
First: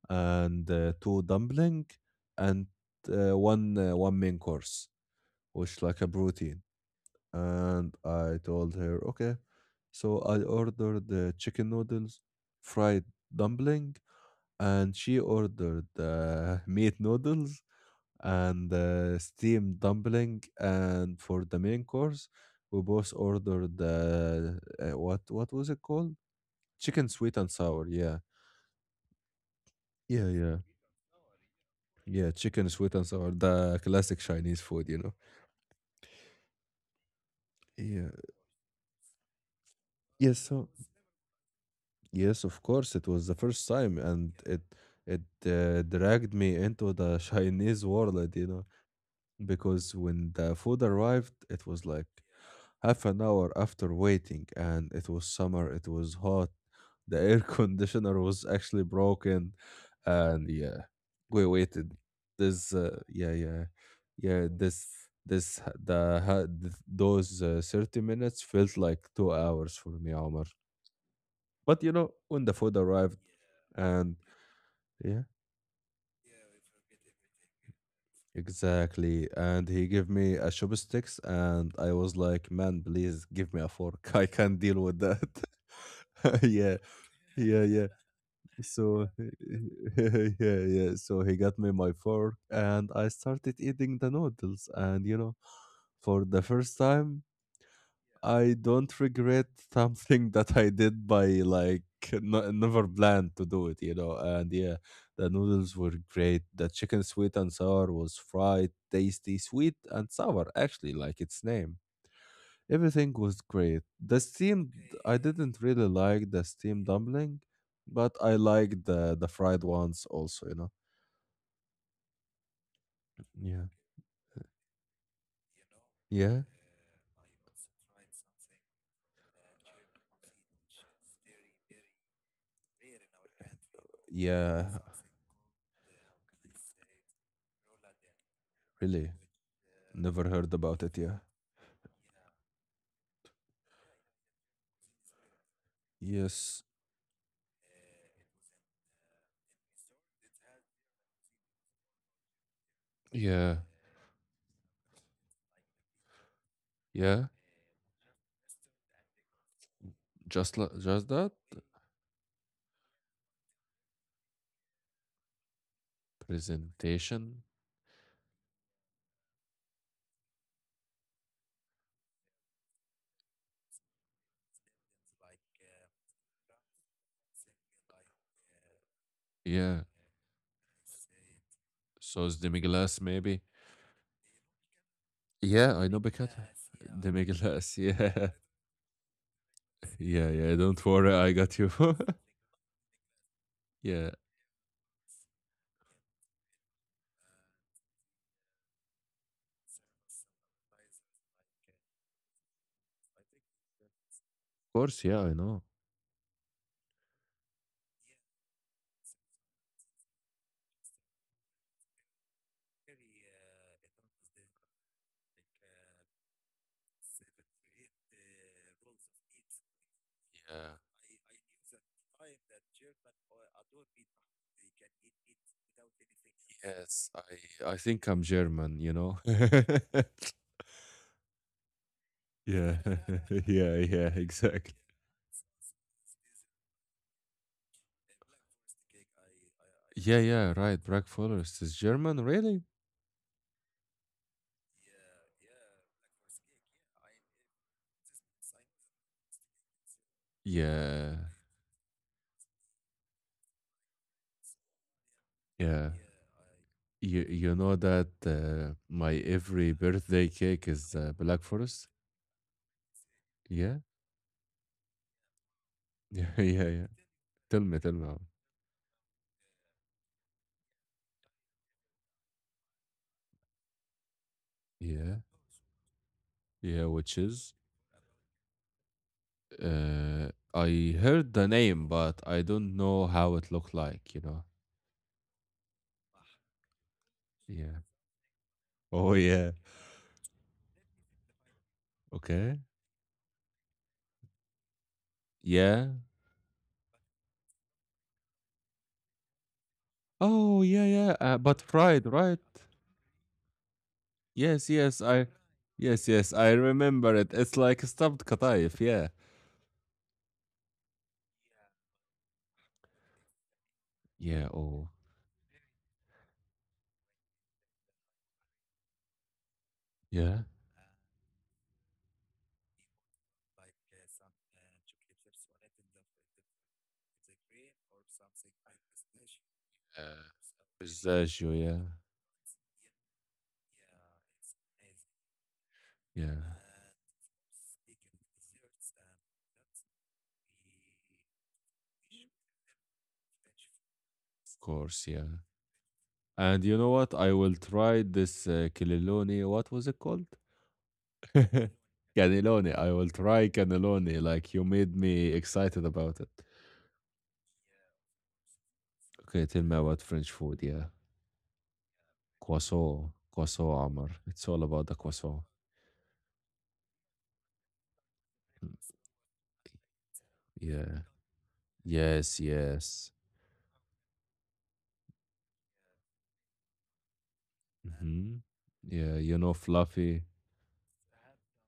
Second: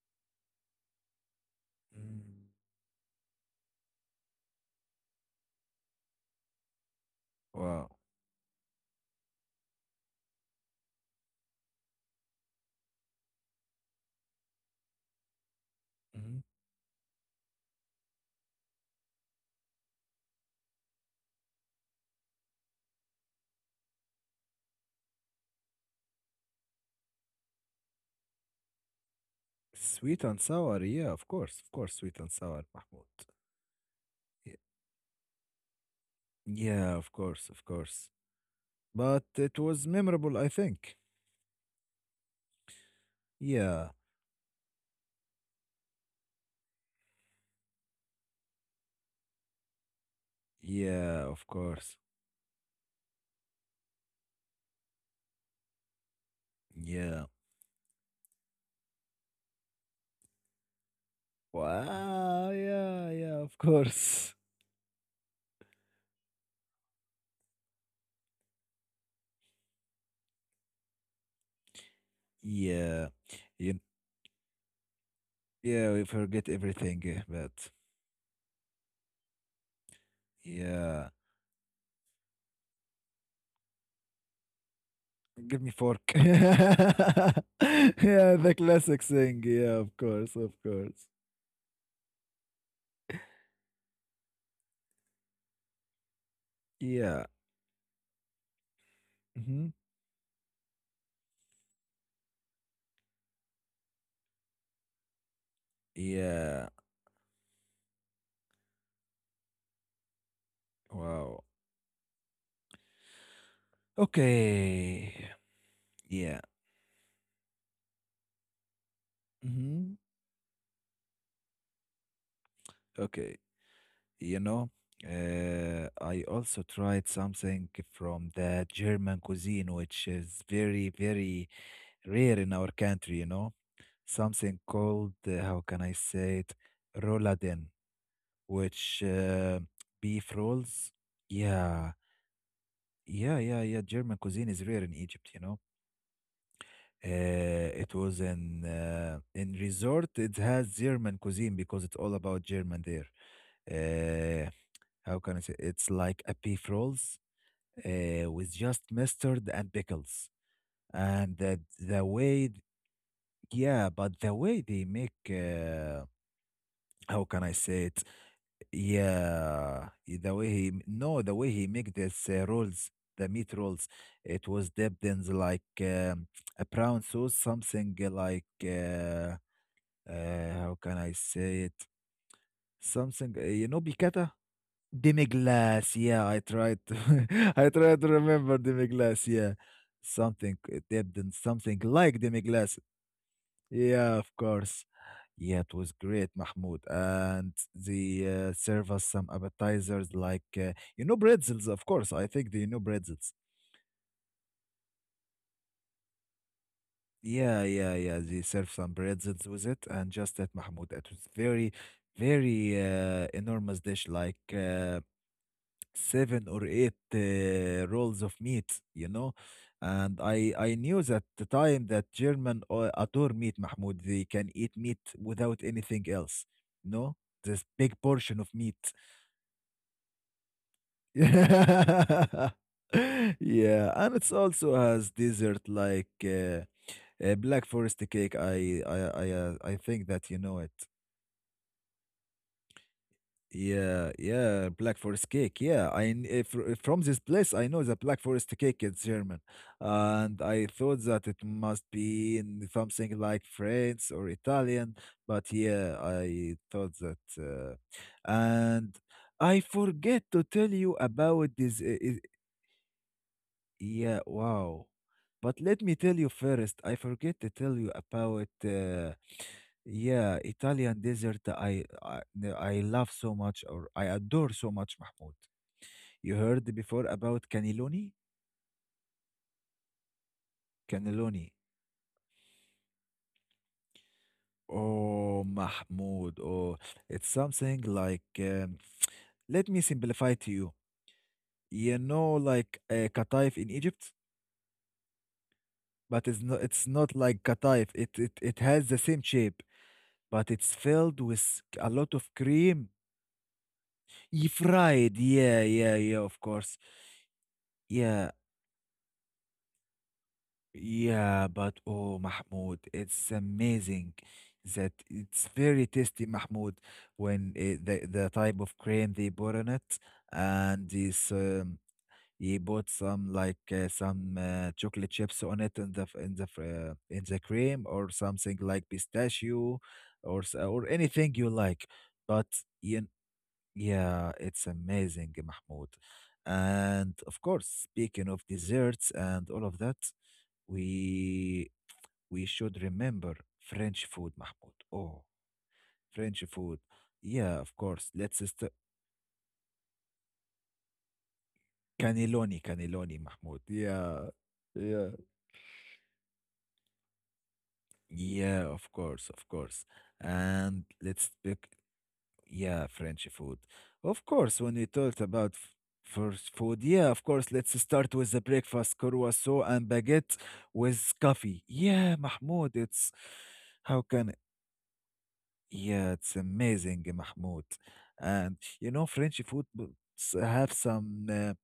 Speaker 1: and uh, two dumpling,
Speaker 2: Mm,
Speaker 1: and uh, one uh, one main course, which like a protein.
Speaker 2: Wow.
Speaker 1: And I told her okay. So I ordered the chicken noodles, fried dumpling, and she ordered
Speaker 2: Mm-hmm.
Speaker 1: uh, [laughs] meat noodles and uh, steamed dumpling. And for the main course, we both ordered the uh, what what was it called? Chicken sweet and sour. Yeah,
Speaker 2: Sweet
Speaker 1: yeah,
Speaker 2: and
Speaker 1: yeah,
Speaker 2: sour, yeah, of course, of course, sweet
Speaker 1: yeah,
Speaker 2: and sour,
Speaker 1: chicken sweet and
Speaker 2: Mahmoud.
Speaker 1: sour, the classic
Speaker 2: Yeah,
Speaker 1: Chinese food, you know.
Speaker 2: yeah, of course, of
Speaker 1: Yeah.
Speaker 2: course. But it was
Speaker 1: Yes.
Speaker 2: memorable, I
Speaker 1: So
Speaker 2: think.
Speaker 1: yes, of course, it was the first
Speaker 2: Yeah,
Speaker 1: time, and it it uh, dragged me into the [laughs] Chinese world, you know, because when the food
Speaker 2: yeah,
Speaker 1: arrived,
Speaker 2: of
Speaker 1: it was
Speaker 2: course.
Speaker 1: like half an hour after waiting, and it was summer, it was hot. The
Speaker 2: Yeah.
Speaker 1: air [laughs] conditioner was actually broken, and yeah, we waited.
Speaker 2: Wow,
Speaker 1: This, uh,
Speaker 2: yeah,
Speaker 1: yeah,
Speaker 2: yeah,
Speaker 1: yeah,
Speaker 2: of course.
Speaker 1: yeah.
Speaker 2: [laughs]
Speaker 1: This, this, the, ha- th- those uh, thirty minutes felt like two hours for me, Omar. But you know, when the food
Speaker 2: Yeah.
Speaker 1: arrived,
Speaker 2: You,
Speaker 1: and yeah,
Speaker 2: yeah, we forget everything, eh, but
Speaker 1: exactly, and he gave me a
Speaker 2: yeah.
Speaker 1: chopsticks, and I was like, man, please give me a fork. [laughs] I can't deal with that.
Speaker 2: Give me fork. [laughs]
Speaker 1: [laughs] Yeah.
Speaker 2: Yeah,
Speaker 1: Yeah, yeah.
Speaker 2: the classic
Speaker 1: So,
Speaker 2: thing. Yeah, of
Speaker 1: [laughs]
Speaker 2: course,
Speaker 1: yeah,
Speaker 2: of
Speaker 1: yeah.
Speaker 2: course.
Speaker 1: So he got me my fork and I started eating the noodles. And, you know, for the first
Speaker 2: Yeah.
Speaker 1: time, I don't regret
Speaker 2: hmm
Speaker 1: [laughs] something that I did by like, no, never planned to do it, you know. And yeah, the noodles were great.
Speaker 2: Yeah.
Speaker 1: The chicken sweet and sour was fried, tasty, sweet and sour, actually, like
Speaker 2: Wow.
Speaker 1: its name. Everything was great. The steamed, I
Speaker 2: Okay.
Speaker 1: didn't really like
Speaker 2: Yeah.
Speaker 1: the steamed dumpling, but I liked the the fried
Speaker 2: hmm
Speaker 1: ones also, you know.
Speaker 2: Okay.
Speaker 1: Yeah.
Speaker 2: You know, uh, I
Speaker 1: Yeah.
Speaker 2: also tried something from the German cuisine, which is very, very rare in our country, you know, something
Speaker 1: Yeah.
Speaker 2: called, uh, how can I say it, Rolladen, which
Speaker 1: Really.
Speaker 2: uh, beef
Speaker 1: Never heard
Speaker 2: rolls.
Speaker 1: about it, yeah.
Speaker 2: Yeah. Yeah, yeah, yeah. German cuisine is rare in Egypt, you know.
Speaker 1: Yes.
Speaker 2: Uh, it was in uh, in resort. It has German cuisine because it's all about German there. uh,
Speaker 1: Yeah.
Speaker 2: how can I say? It's like a beef rolls uh,
Speaker 1: Yeah.
Speaker 2: with just mustard and pickles. And the,
Speaker 1: Just li-
Speaker 2: the
Speaker 1: just
Speaker 2: way,
Speaker 1: that
Speaker 2: yeah, but the way they make, uh, how can I say it?
Speaker 1: presentation.
Speaker 2: Yeah, i- the way he m- no, the way he make this uh, rolls, the meat rolls, it was dipped in the, like um, a brown sauce, something like uh, uh,
Speaker 1: Yeah.
Speaker 2: how can I say it?
Speaker 1: Sauce demi-glace
Speaker 2: Something uh,
Speaker 1: maybe.
Speaker 2: you know, piccata. Demi
Speaker 1: Yeah, I know, because
Speaker 2: yeah, I tried to [laughs] I
Speaker 1: demi-glace.
Speaker 2: tried to
Speaker 1: Yeah. [laughs]
Speaker 2: remember demi. Yeah.
Speaker 1: Yeah, yeah,
Speaker 2: Something
Speaker 1: don't
Speaker 2: it
Speaker 1: worry. I
Speaker 2: didn't
Speaker 1: got you.
Speaker 2: something
Speaker 1: [laughs]
Speaker 2: like demi.
Speaker 1: Yeah, of
Speaker 2: Yeah, of course. Yeah, it was great, Mahmoud. And they uh, serve us some appetizers like uh, you know pretzels, of course. I think they know pretzels.
Speaker 1: course. Yeah, I know.
Speaker 2: Yeah, yeah, yeah. They serve some pretzels with it, and just that, Mahmoud. It was very, very uh, enormous dish, like. Uh, seven or eight uh, rolls of meat, you know. And I, I
Speaker 1: Yeah.
Speaker 2: knew that the time that German uh, adore meat, Mahmoud. They can eat meat without anything else. No,
Speaker 1: Yes,
Speaker 2: this
Speaker 1: I I
Speaker 2: big
Speaker 1: think I'm
Speaker 2: portion of
Speaker 1: German,
Speaker 2: meat.
Speaker 1: you know. [laughs]
Speaker 2: [laughs] Yeah,
Speaker 1: Yeah, [laughs] yeah, yeah,
Speaker 2: and it's also
Speaker 1: exactly.
Speaker 2: has dessert like uh, uh, Black Forest cake. I I I uh, I think
Speaker 1: Yeah,
Speaker 2: that you
Speaker 1: yeah,
Speaker 2: know it.
Speaker 1: right. Black Forest is German, really?
Speaker 2: Yeah, yeah, Black Forest cake. Yeah, I kn- eh, fr- eh, from this place I know the Black Forest cake is German, and I thought
Speaker 1: Yeah.
Speaker 2: that it must be in something like French or Italian. But
Speaker 1: Yeah.
Speaker 2: yeah, I thought that,
Speaker 1: You you
Speaker 2: uh,
Speaker 1: know that uh,
Speaker 2: and
Speaker 1: my
Speaker 2: I
Speaker 1: every
Speaker 2: forget
Speaker 1: birthday
Speaker 2: to
Speaker 1: cake
Speaker 2: tell you
Speaker 1: is uh, Black
Speaker 2: about this.
Speaker 1: Forest?
Speaker 2: Eh, eh,
Speaker 1: Yeah.
Speaker 2: yeah, wow. But let me
Speaker 1: [laughs]
Speaker 2: tell you
Speaker 1: Yeah, yeah,
Speaker 2: first.
Speaker 1: yeah.
Speaker 2: I forget to
Speaker 1: Tell
Speaker 2: tell
Speaker 1: me, tell
Speaker 2: you
Speaker 1: me.
Speaker 2: about. Uh, yeah, Italian dessert I, I I love so much or I adore so much,
Speaker 1: Yeah.
Speaker 2: Mahmoud. You heard
Speaker 1: Yeah,
Speaker 2: before
Speaker 1: which
Speaker 2: about
Speaker 1: is?
Speaker 2: cannelloni?
Speaker 1: Uh, I heard the
Speaker 2: Cannelloni.
Speaker 1: name, but I don't know how it looked like, you know?
Speaker 2: Oh, Mahmoud. Oh, it's something
Speaker 1: Yeah.
Speaker 2: like um,
Speaker 1: Oh,
Speaker 2: let
Speaker 1: yeah.
Speaker 2: me simplify to you. You know,
Speaker 1: Okay.
Speaker 2: like uh, kataif in Egypt,
Speaker 1: Yeah.
Speaker 2: but it's not it's not like kataif. It it it has the same shape, but
Speaker 1: Oh,
Speaker 2: it's
Speaker 1: yeah, yeah.
Speaker 2: filled
Speaker 1: Uh,
Speaker 2: with
Speaker 1: but
Speaker 2: a
Speaker 1: fried,
Speaker 2: lot of
Speaker 1: right?
Speaker 2: cream. You
Speaker 1: Yes, yes.
Speaker 2: fried.
Speaker 1: I,
Speaker 2: Yeah, yeah,
Speaker 1: yes,
Speaker 2: yeah,
Speaker 1: yes,
Speaker 2: of
Speaker 1: I
Speaker 2: course.
Speaker 1: remember it. It's like
Speaker 2: Yeah,
Speaker 1: stuffed kataif. Yeah.
Speaker 2: Yeah, but oh, Mahmoud, it's amazing
Speaker 1: Yeah.
Speaker 2: that
Speaker 1: Oh,
Speaker 2: it's very tasty, Mahmoud, when it, the the type of cream they put on it, and
Speaker 1: yeah.
Speaker 2: this um, he put some like uh, some uh, chocolate chips on it in the f- in the fr- uh, in the cream or something like pistachio or s- or
Speaker 1: Uh,
Speaker 2: anything you like.
Speaker 1: pistachio. Yeah.
Speaker 2: But you, yeah, it's amazing, Mahmoud.
Speaker 1: Yeah.
Speaker 2: And of course, speaking of desserts and all of that. We we should remember French food, Mahmoud. Oh,
Speaker 1: Of course. Yeah.
Speaker 2: French food.
Speaker 1: And
Speaker 2: Yeah,
Speaker 1: you know
Speaker 2: of
Speaker 1: what?
Speaker 2: course.
Speaker 1: I will
Speaker 2: Let's just uh,
Speaker 1: try this uh, kililoni. What was it called?
Speaker 2: cannelloni,
Speaker 1: [laughs]
Speaker 2: cannelloni,
Speaker 1: Cannelloni.
Speaker 2: Mahmoud.
Speaker 1: I will
Speaker 2: Yeah,
Speaker 1: try cannelloni.
Speaker 2: yeah,
Speaker 1: Like you made me excited about it.
Speaker 2: yeah. Of course, of course.
Speaker 1: Okay, tell me about
Speaker 2: And
Speaker 1: French
Speaker 2: let's
Speaker 1: food.
Speaker 2: pick.
Speaker 1: Yeah,
Speaker 2: Yeah, French food.
Speaker 1: croissant,
Speaker 2: Of
Speaker 1: croissant,
Speaker 2: course, when we
Speaker 1: Amr.
Speaker 2: talked
Speaker 1: It's all
Speaker 2: about
Speaker 1: about
Speaker 2: f-
Speaker 1: the croissant.
Speaker 2: first food, yeah, of course. Let's start with the breakfast:
Speaker 1: Mm.
Speaker 2: croissant and baguette with coffee.
Speaker 1: Yeah.
Speaker 2: Yeah, Mahmoud. It's
Speaker 1: Yes. Yes.
Speaker 2: how can Yeah, it's amazing, Mahmoud.
Speaker 1: Hmm.
Speaker 2: And you know,
Speaker 1: Yeah. You
Speaker 2: French
Speaker 1: know,
Speaker 2: food b-
Speaker 1: fluffy.
Speaker 2: s- have some uh,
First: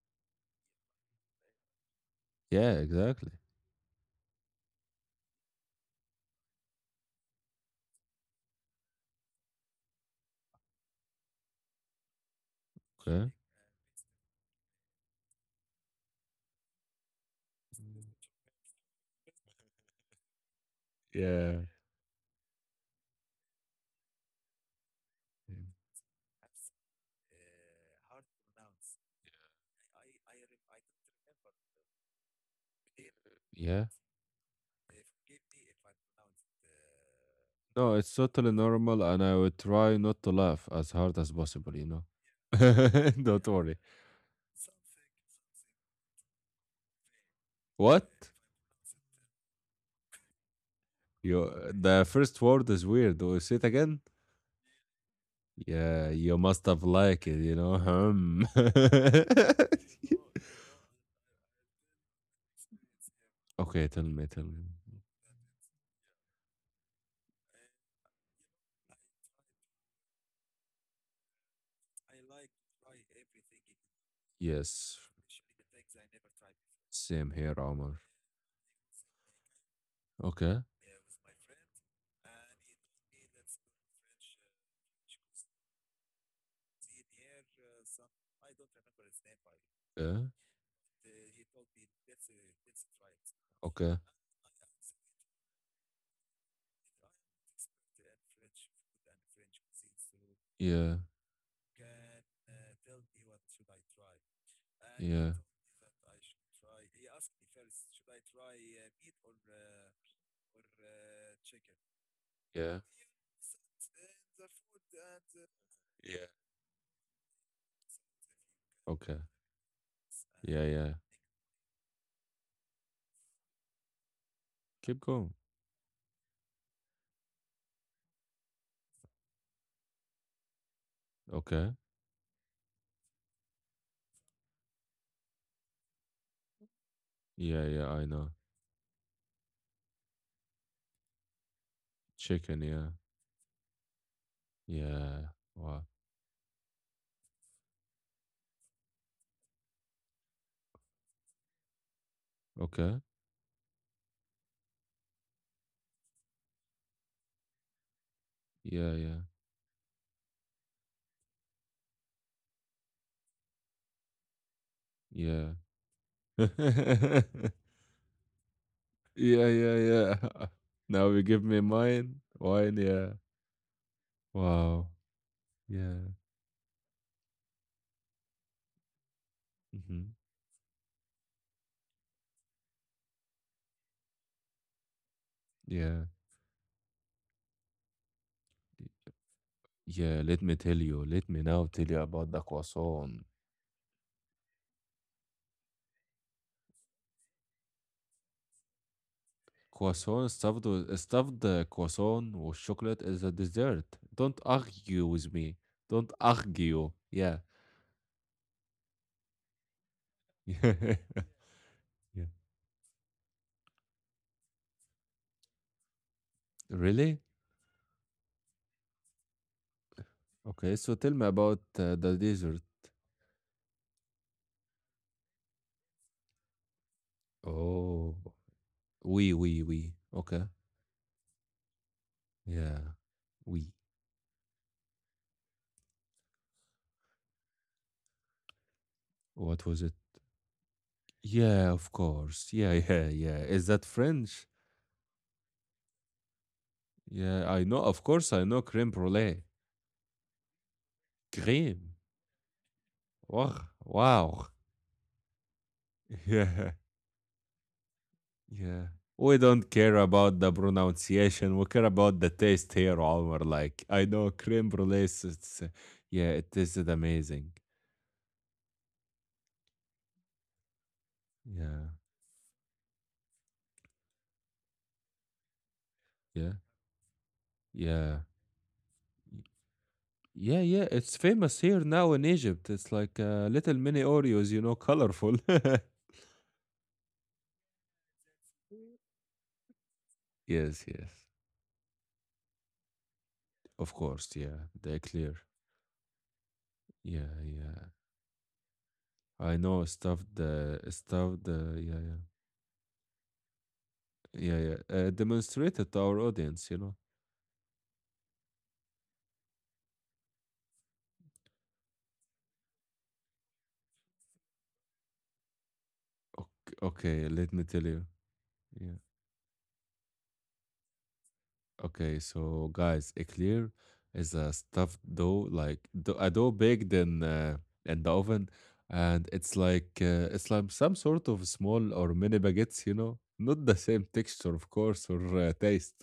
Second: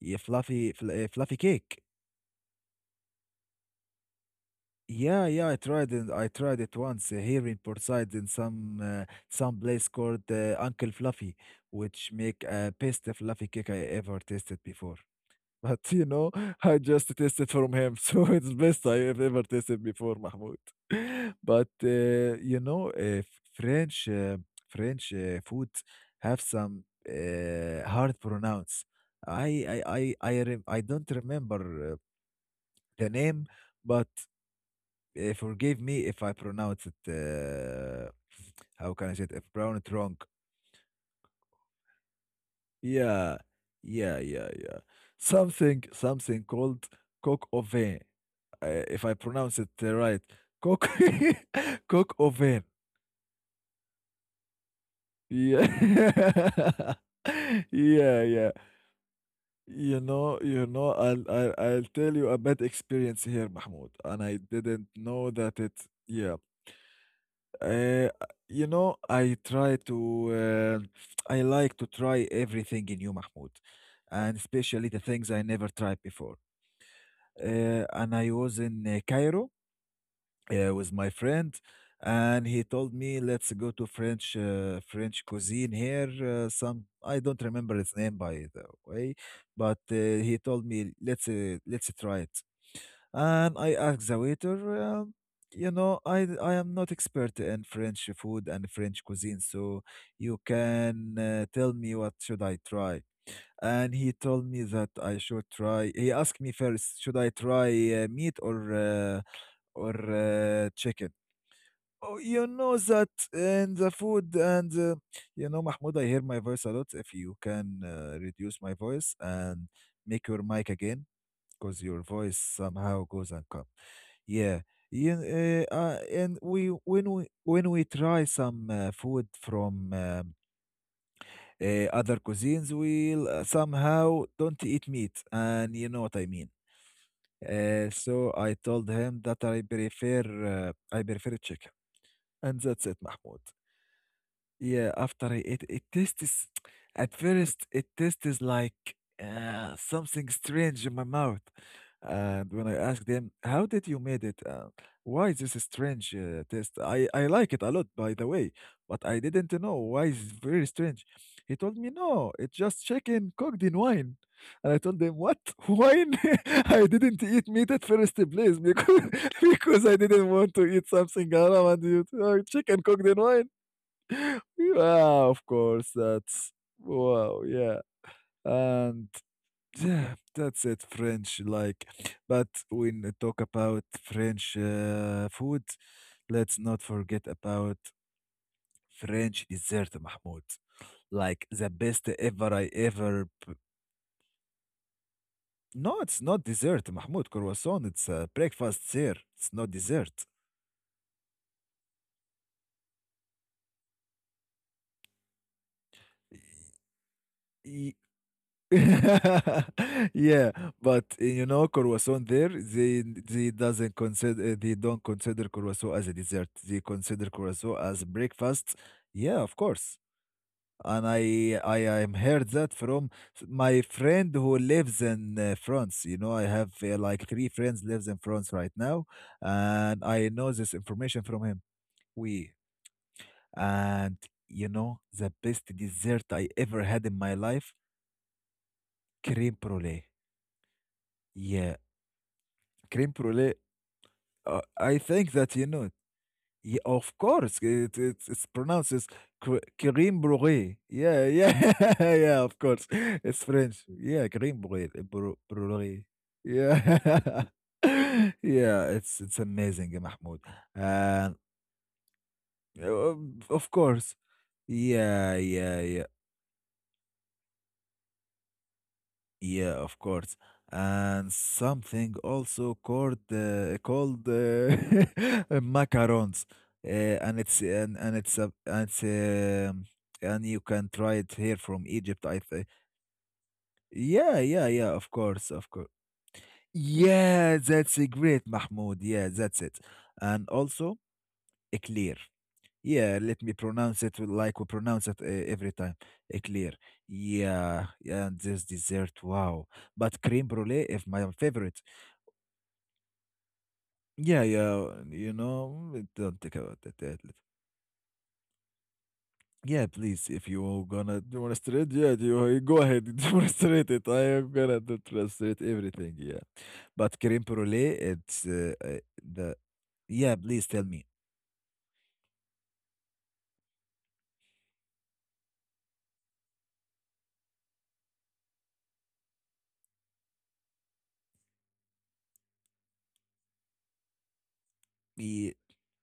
Speaker 2: yeah, fluffy fl- uh, fluffy cake.
Speaker 1: Yeah. Exactly.
Speaker 2: Yeah, yeah, I tried it. I tried it once uh, here in Portside in some uh, some place called uh, Uncle Fluffy, which make uh, best
Speaker 1: Okay.
Speaker 2: fluffy cake I ever tasted before. But, you know, I just tasted from him, [laughs] so it's best I have ever tasted before, Mahmoud. [laughs] But,
Speaker 1: Yeah.
Speaker 2: uh, you know, uh, French uh, French uh, foods have some uh, hard pronounce. I I I I, rem- I don't remember uh, the name, but
Speaker 1: Yeah.
Speaker 2: uh, forgive me if I pronounce it. Uh, how
Speaker 1: No,
Speaker 2: can I
Speaker 1: it's
Speaker 2: say it? If
Speaker 1: totally
Speaker 2: pronounce it
Speaker 1: normal,
Speaker 2: wrong.
Speaker 1: and I will try not to laugh as hard as possible, you know.
Speaker 2: Yeah, yeah, yeah,
Speaker 1: [laughs]
Speaker 2: yeah.
Speaker 1: Don't worry.
Speaker 2: Something something called coq au vin. Uh, if I
Speaker 1: What?
Speaker 2: pronounce it uh, right, coq [laughs] coq au vin.
Speaker 1: You, the first word is weird. Do you say it again?
Speaker 2: Yeah. [laughs]
Speaker 1: Yeah, you must have
Speaker 2: Yeah, yeah.
Speaker 1: liked it, you know. Hmm.
Speaker 2: You know, you know,
Speaker 1: [laughs]
Speaker 2: I'll, I'll, I'll tell you a bad experience here, Mahmoud, and I
Speaker 1: Okay,
Speaker 2: didn't
Speaker 1: tell me,
Speaker 2: know
Speaker 1: tell me.
Speaker 2: that it. Yeah. Uh, you know, I try to. Uh, [tsk] I like to try everything in new, Mahmoud, and especially
Speaker 1: Yes,
Speaker 2: the things I never tried before.
Speaker 1: same here,
Speaker 2: Uh,
Speaker 1: Omar.
Speaker 2: and I was in uh, Cairo
Speaker 1: Okay,
Speaker 2: uh, with my friend, and he told me, "Let's go to French uh, French cuisine here." Uh, some I don't remember its name by the way, but uh,
Speaker 1: yeah,
Speaker 2: he told me, "Let's uh, let's try it." And I
Speaker 1: okay,
Speaker 2: asked the waiter, um, "You know, I d- I am not expert in French food and French cuisine, so you
Speaker 1: yeah,
Speaker 2: can uh, tell me what should I try?" And he told me that I
Speaker 1: yeah,
Speaker 2: should try. He asked me first, should I try uh, meat or uh, or uh, chicken? Oh, you
Speaker 1: yeah,
Speaker 2: know that in the food and uh, you know, Mahmoud, I hear
Speaker 1: yeah.
Speaker 2: my voice a lot. If you can uh, reduce my
Speaker 1: Okay,
Speaker 2: voice and make your
Speaker 1: yeah,
Speaker 2: mic
Speaker 1: yeah.
Speaker 2: again, because your voice somehow goes and comes. Yeah.
Speaker 1: Keep
Speaker 2: you.
Speaker 1: going.
Speaker 2: Uh, uh, and we when we when we try some uh, food from um,
Speaker 1: Okay,
Speaker 2: uh, other cuisines will uh, somehow don't eat meat, and you know what I mean.
Speaker 1: yeah, yeah.
Speaker 2: uh,
Speaker 1: I know.
Speaker 2: so i told him that i prefer uh, i prefer chicken, and
Speaker 1: Chicken,
Speaker 2: that's
Speaker 1: yeah,
Speaker 2: it, Mahmoud. Yeah, after
Speaker 1: yeah.
Speaker 2: I ate it
Speaker 1: Wow.
Speaker 2: tastes at first it tastes like uh, something strange in my mouth. And when I
Speaker 1: Okay,
Speaker 2: asked them, "How did you made it? Uh, why this strange uh, taste?" I I like it a lot, by the way,
Speaker 1: yeah,
Speaker 2: but I
Speaker 1: yeah,
Speaker 2: didn't know why it's very strange. He told me, "No, it's just chicken cooked in wine." And I told them, "What
Speaker 1: yeah.
Speaker 2: [laughs] wine? [laughs] I didn't eat meat
Speaker 1: [laughs]
Speaker 2: at first place because [laughs]
Speaker 1: Yeah,
Speaker 2: because I
Speaker 1: yeah,
Speaker 2: didn't
Speaker 1: yeah.
Speaker 2: want to eat
Speaker 1: [laughs]
Speaker 2: something
Speaker 1: Now you give
Speaker 2: around
Speaker 1: me
Speaker 2: you. Uh,
Speaker 1: mine.
Speaker 2: chicken cooked
Speaker 1: Wine,
Speaker 2: in
Speaker 1: yeah.
Speaker 2: wine."
Speaker 1: Wow.
Speaker 2: Yeah, of course.
Speaker 1: Yeah.
Speaker 2: That's wow. Yeah, and yeah,
Speaker 1: Hmm.
Speaker 2: that's it. French, like, but when we talk about French uh, food,
Speaker 1: Yeah.
Speaker 2: let's not forget about French dessert,
Speaker 1: Yeah, let
Speaker 2: Mahmoud.
Speaker 1: me tell you. Let me
Speaker 2: Like
Speaker 1: now
Speaker 2: the
Speaker 1: tell you
Speaker 2: best
Speaker 1: about the
Speaker 2: ever I
Speaker 1: croissant.
Speaker 2: ever. p- No, it's not dessert, Mahmoud. Croissant. It's uh, breakfast here. It's not dessert.
Speaker 1: Croissant stuffed with, stuffed uh, croissant with chocolate is a dessert. Don't argue with me. Don't argue. Yeah.
Speaker 2: Y- [laughs] Yeah, but uh,
Speaker 1: [laughs]
Speaker 2: you know, croissant
Speaker 1: Yeah.
Speaker 2: there, they they doesn't consider uh, they don't consider croissant as a dessert. They consider
Speaker 1: Really?
Speaker 2: croissant as breakfast. Yeah, of course.
Speaker 1: Okay, so
Speaker 2: And
Speaker 1: tell me
Speaker 2: I
Speaker 1: about
Speaker 2: I
Speaker 1: uh,
Speaker 2: am
Speaker 1: the
Speaker 2: heard
Speaker 1: dessert.
Speaker 2: that from s- my friend who lives in uh, France. You know, I have uh, like three friends lives in
Speaker 1: Oh.
Speaker 2: France right now,
Speaker 1: We, we, we.
Speaker 2: and I
Speaker 1: Okay.
Speaker 2: know this information from him. We
Speaker 1: Yeah. We.
Speaker 2: and You know the best dessert I ever had in my life: crème
Speaker 1: What was it?
Speaker 2: brûlée.
Speaker 1: Yeah,
Speaker 2: Yeah.
Speaker 1: of course. Yeah, [laughs]
Speaker 2: Creme
Speaker 1: yeah, yeah.
Speaker 2: brulee.
Speaker 1: Is that French?
Speaker 2: Uh, I think that you know. Yeah, of
Speaker 1: Yeah,
Speaker 2: course,
Speaker 1: I know.
Speaker 2: it,
Speaker 1: Of
Speaker 2: it
Speaker 1: course, I
Speaker 2: it's
Speaker 1: know creme
Speaker 2: pronounced as
Speaker 1: brulee.
Speaker 2: cre- creme brulee. Yeah,
Speaker 1: Creme.
Speaker 2: yeah, [laughs] yeah. Of course,
Speaker 1: Wow.
Speaker 2: it's French.
Speaker 1: Wow. [laughs]
Speaker 2: Yeah, creme brulee. bru- brulee.
Speaker 1: Yeah,
Speaker 2: Yeah, [laughs]
Speaker 1: yeah.
Speaker 2: yeah.
Speaker 1: We
Speaker 2: It's it's
Speaker 1: don't care
Speaker 2: amazing,
Speaker 1: about
Speaker 2: Mahmoud.
Speaker 1: the
Speaker 2: And
Speaker 1: pronunciation. We care about the taste here,
Speaker 2: uh,
Speaker 1: Omar.
Speaker 2: of
Speaker 1: Like, I
Speaker 2: course,
Speaker 1: know creme brulee. It's,
Speaker 2: yeah,
Speaker 1: it's, uh,
Speaker 2: yeah, yeah.
Speaker 1: yeah, it tasted amazing.
Speaker 2: Yeah, of course. And
Speaker 1: Yeah,
Speaker 2: something also called uh, called uh, [laughs] uh,
Speaker 1: yeah,
Speaker 2: macarons, uh, and it's and,
Speaker 1: yeah.
Speaker 2: and it's a and it's um and
Speaker 1: Yeah,
Speaker 2: you
Speaker 1: yeah,
Speaker 2: can
Speaker 1: it's
Speaker 2: try it here
Speaker 1: famous here
Speaker 2: from
Speaker 1: now in
Speaker 2: Egypt, I think.
Speaker 1: Egypt. It's like uh, little mini
Speaker 2: Yeah,
Speaker 1: Oreos, you
Speaker 2: yeah,
Speaker 1: know,
Speaker 2: yeah. Of
Speaker 1: colorful.
Speaker 2: course, of course. Yeah, that's a great, Mahmoud. Yeah, that's it. And
Speaker 1: [laughs] Yes,
Speaker 2: also
Speaker 1: yes.
Speaker 2: eclair. Yeah, let me
Speaker 1: Of
Speaker 2: pronounce it with-
Speaker 1: course,
Speaker 2: like we
Speaker 1: yeah, they're
Speaker 2: pronounce it uh,
Speaker 1: clear.
Speaker 2: every time. Eclair.
Speaker 1: Yeah, yeah.
Speaker 2: Yeah, yeah, and this dessert,
Speaker 1: I
Speaker 2: wow.
Speaker 1: know
Speaker 2: But
Speaker 1: stuff
Speaker 2: creme brulee
Speaker 1: the
Speaker 2: is my
Speaker 1: stuff
Speaker 2: favorite.
Speaker 1: the yeah yeah
Speaker 2: Yeah,
Speaker 1: yeah yeah
Speaker 2: yeah,
Speaker 1: uh,
Speaker 2: you know,
Speaker 1: demonstrated
Speaker 2: we
Speaker 1: to our
Speaker 2: don't think
Speaker 1: audience,
Speaker 2: about
Speaker 1: you
Speaker 2: that.
Speaker 1: know.
Speaker 2: that lit- Yeah, please, if you gonna do you wanna straight, yeah, do you, you go ahead. [laughs] Do you wanna straight [laughs] it? I am gonna do translate everything. Yeah,
Speaker 1: Okay,
Speaker 2: but
Speaker 1: okay,
Speaker 2: creme
Speaker 1: let me tell
Speaker 2: brulee,
Speaker 1: you.
Speaker 2: it's uh,
Speaker 1: Yeah.
Speaker 2: uh, the. Yeah, please tell me.
Speaker 1: Okay, so guys, eclair is a stuffed dough, like do- a dough baked in uh, in the oven, and it's like uh, it's like some sort of small or mini baguettes, you know, not the same texture, of course, or
Speaker 2: Yeah,
Speaker 1: uh, taste,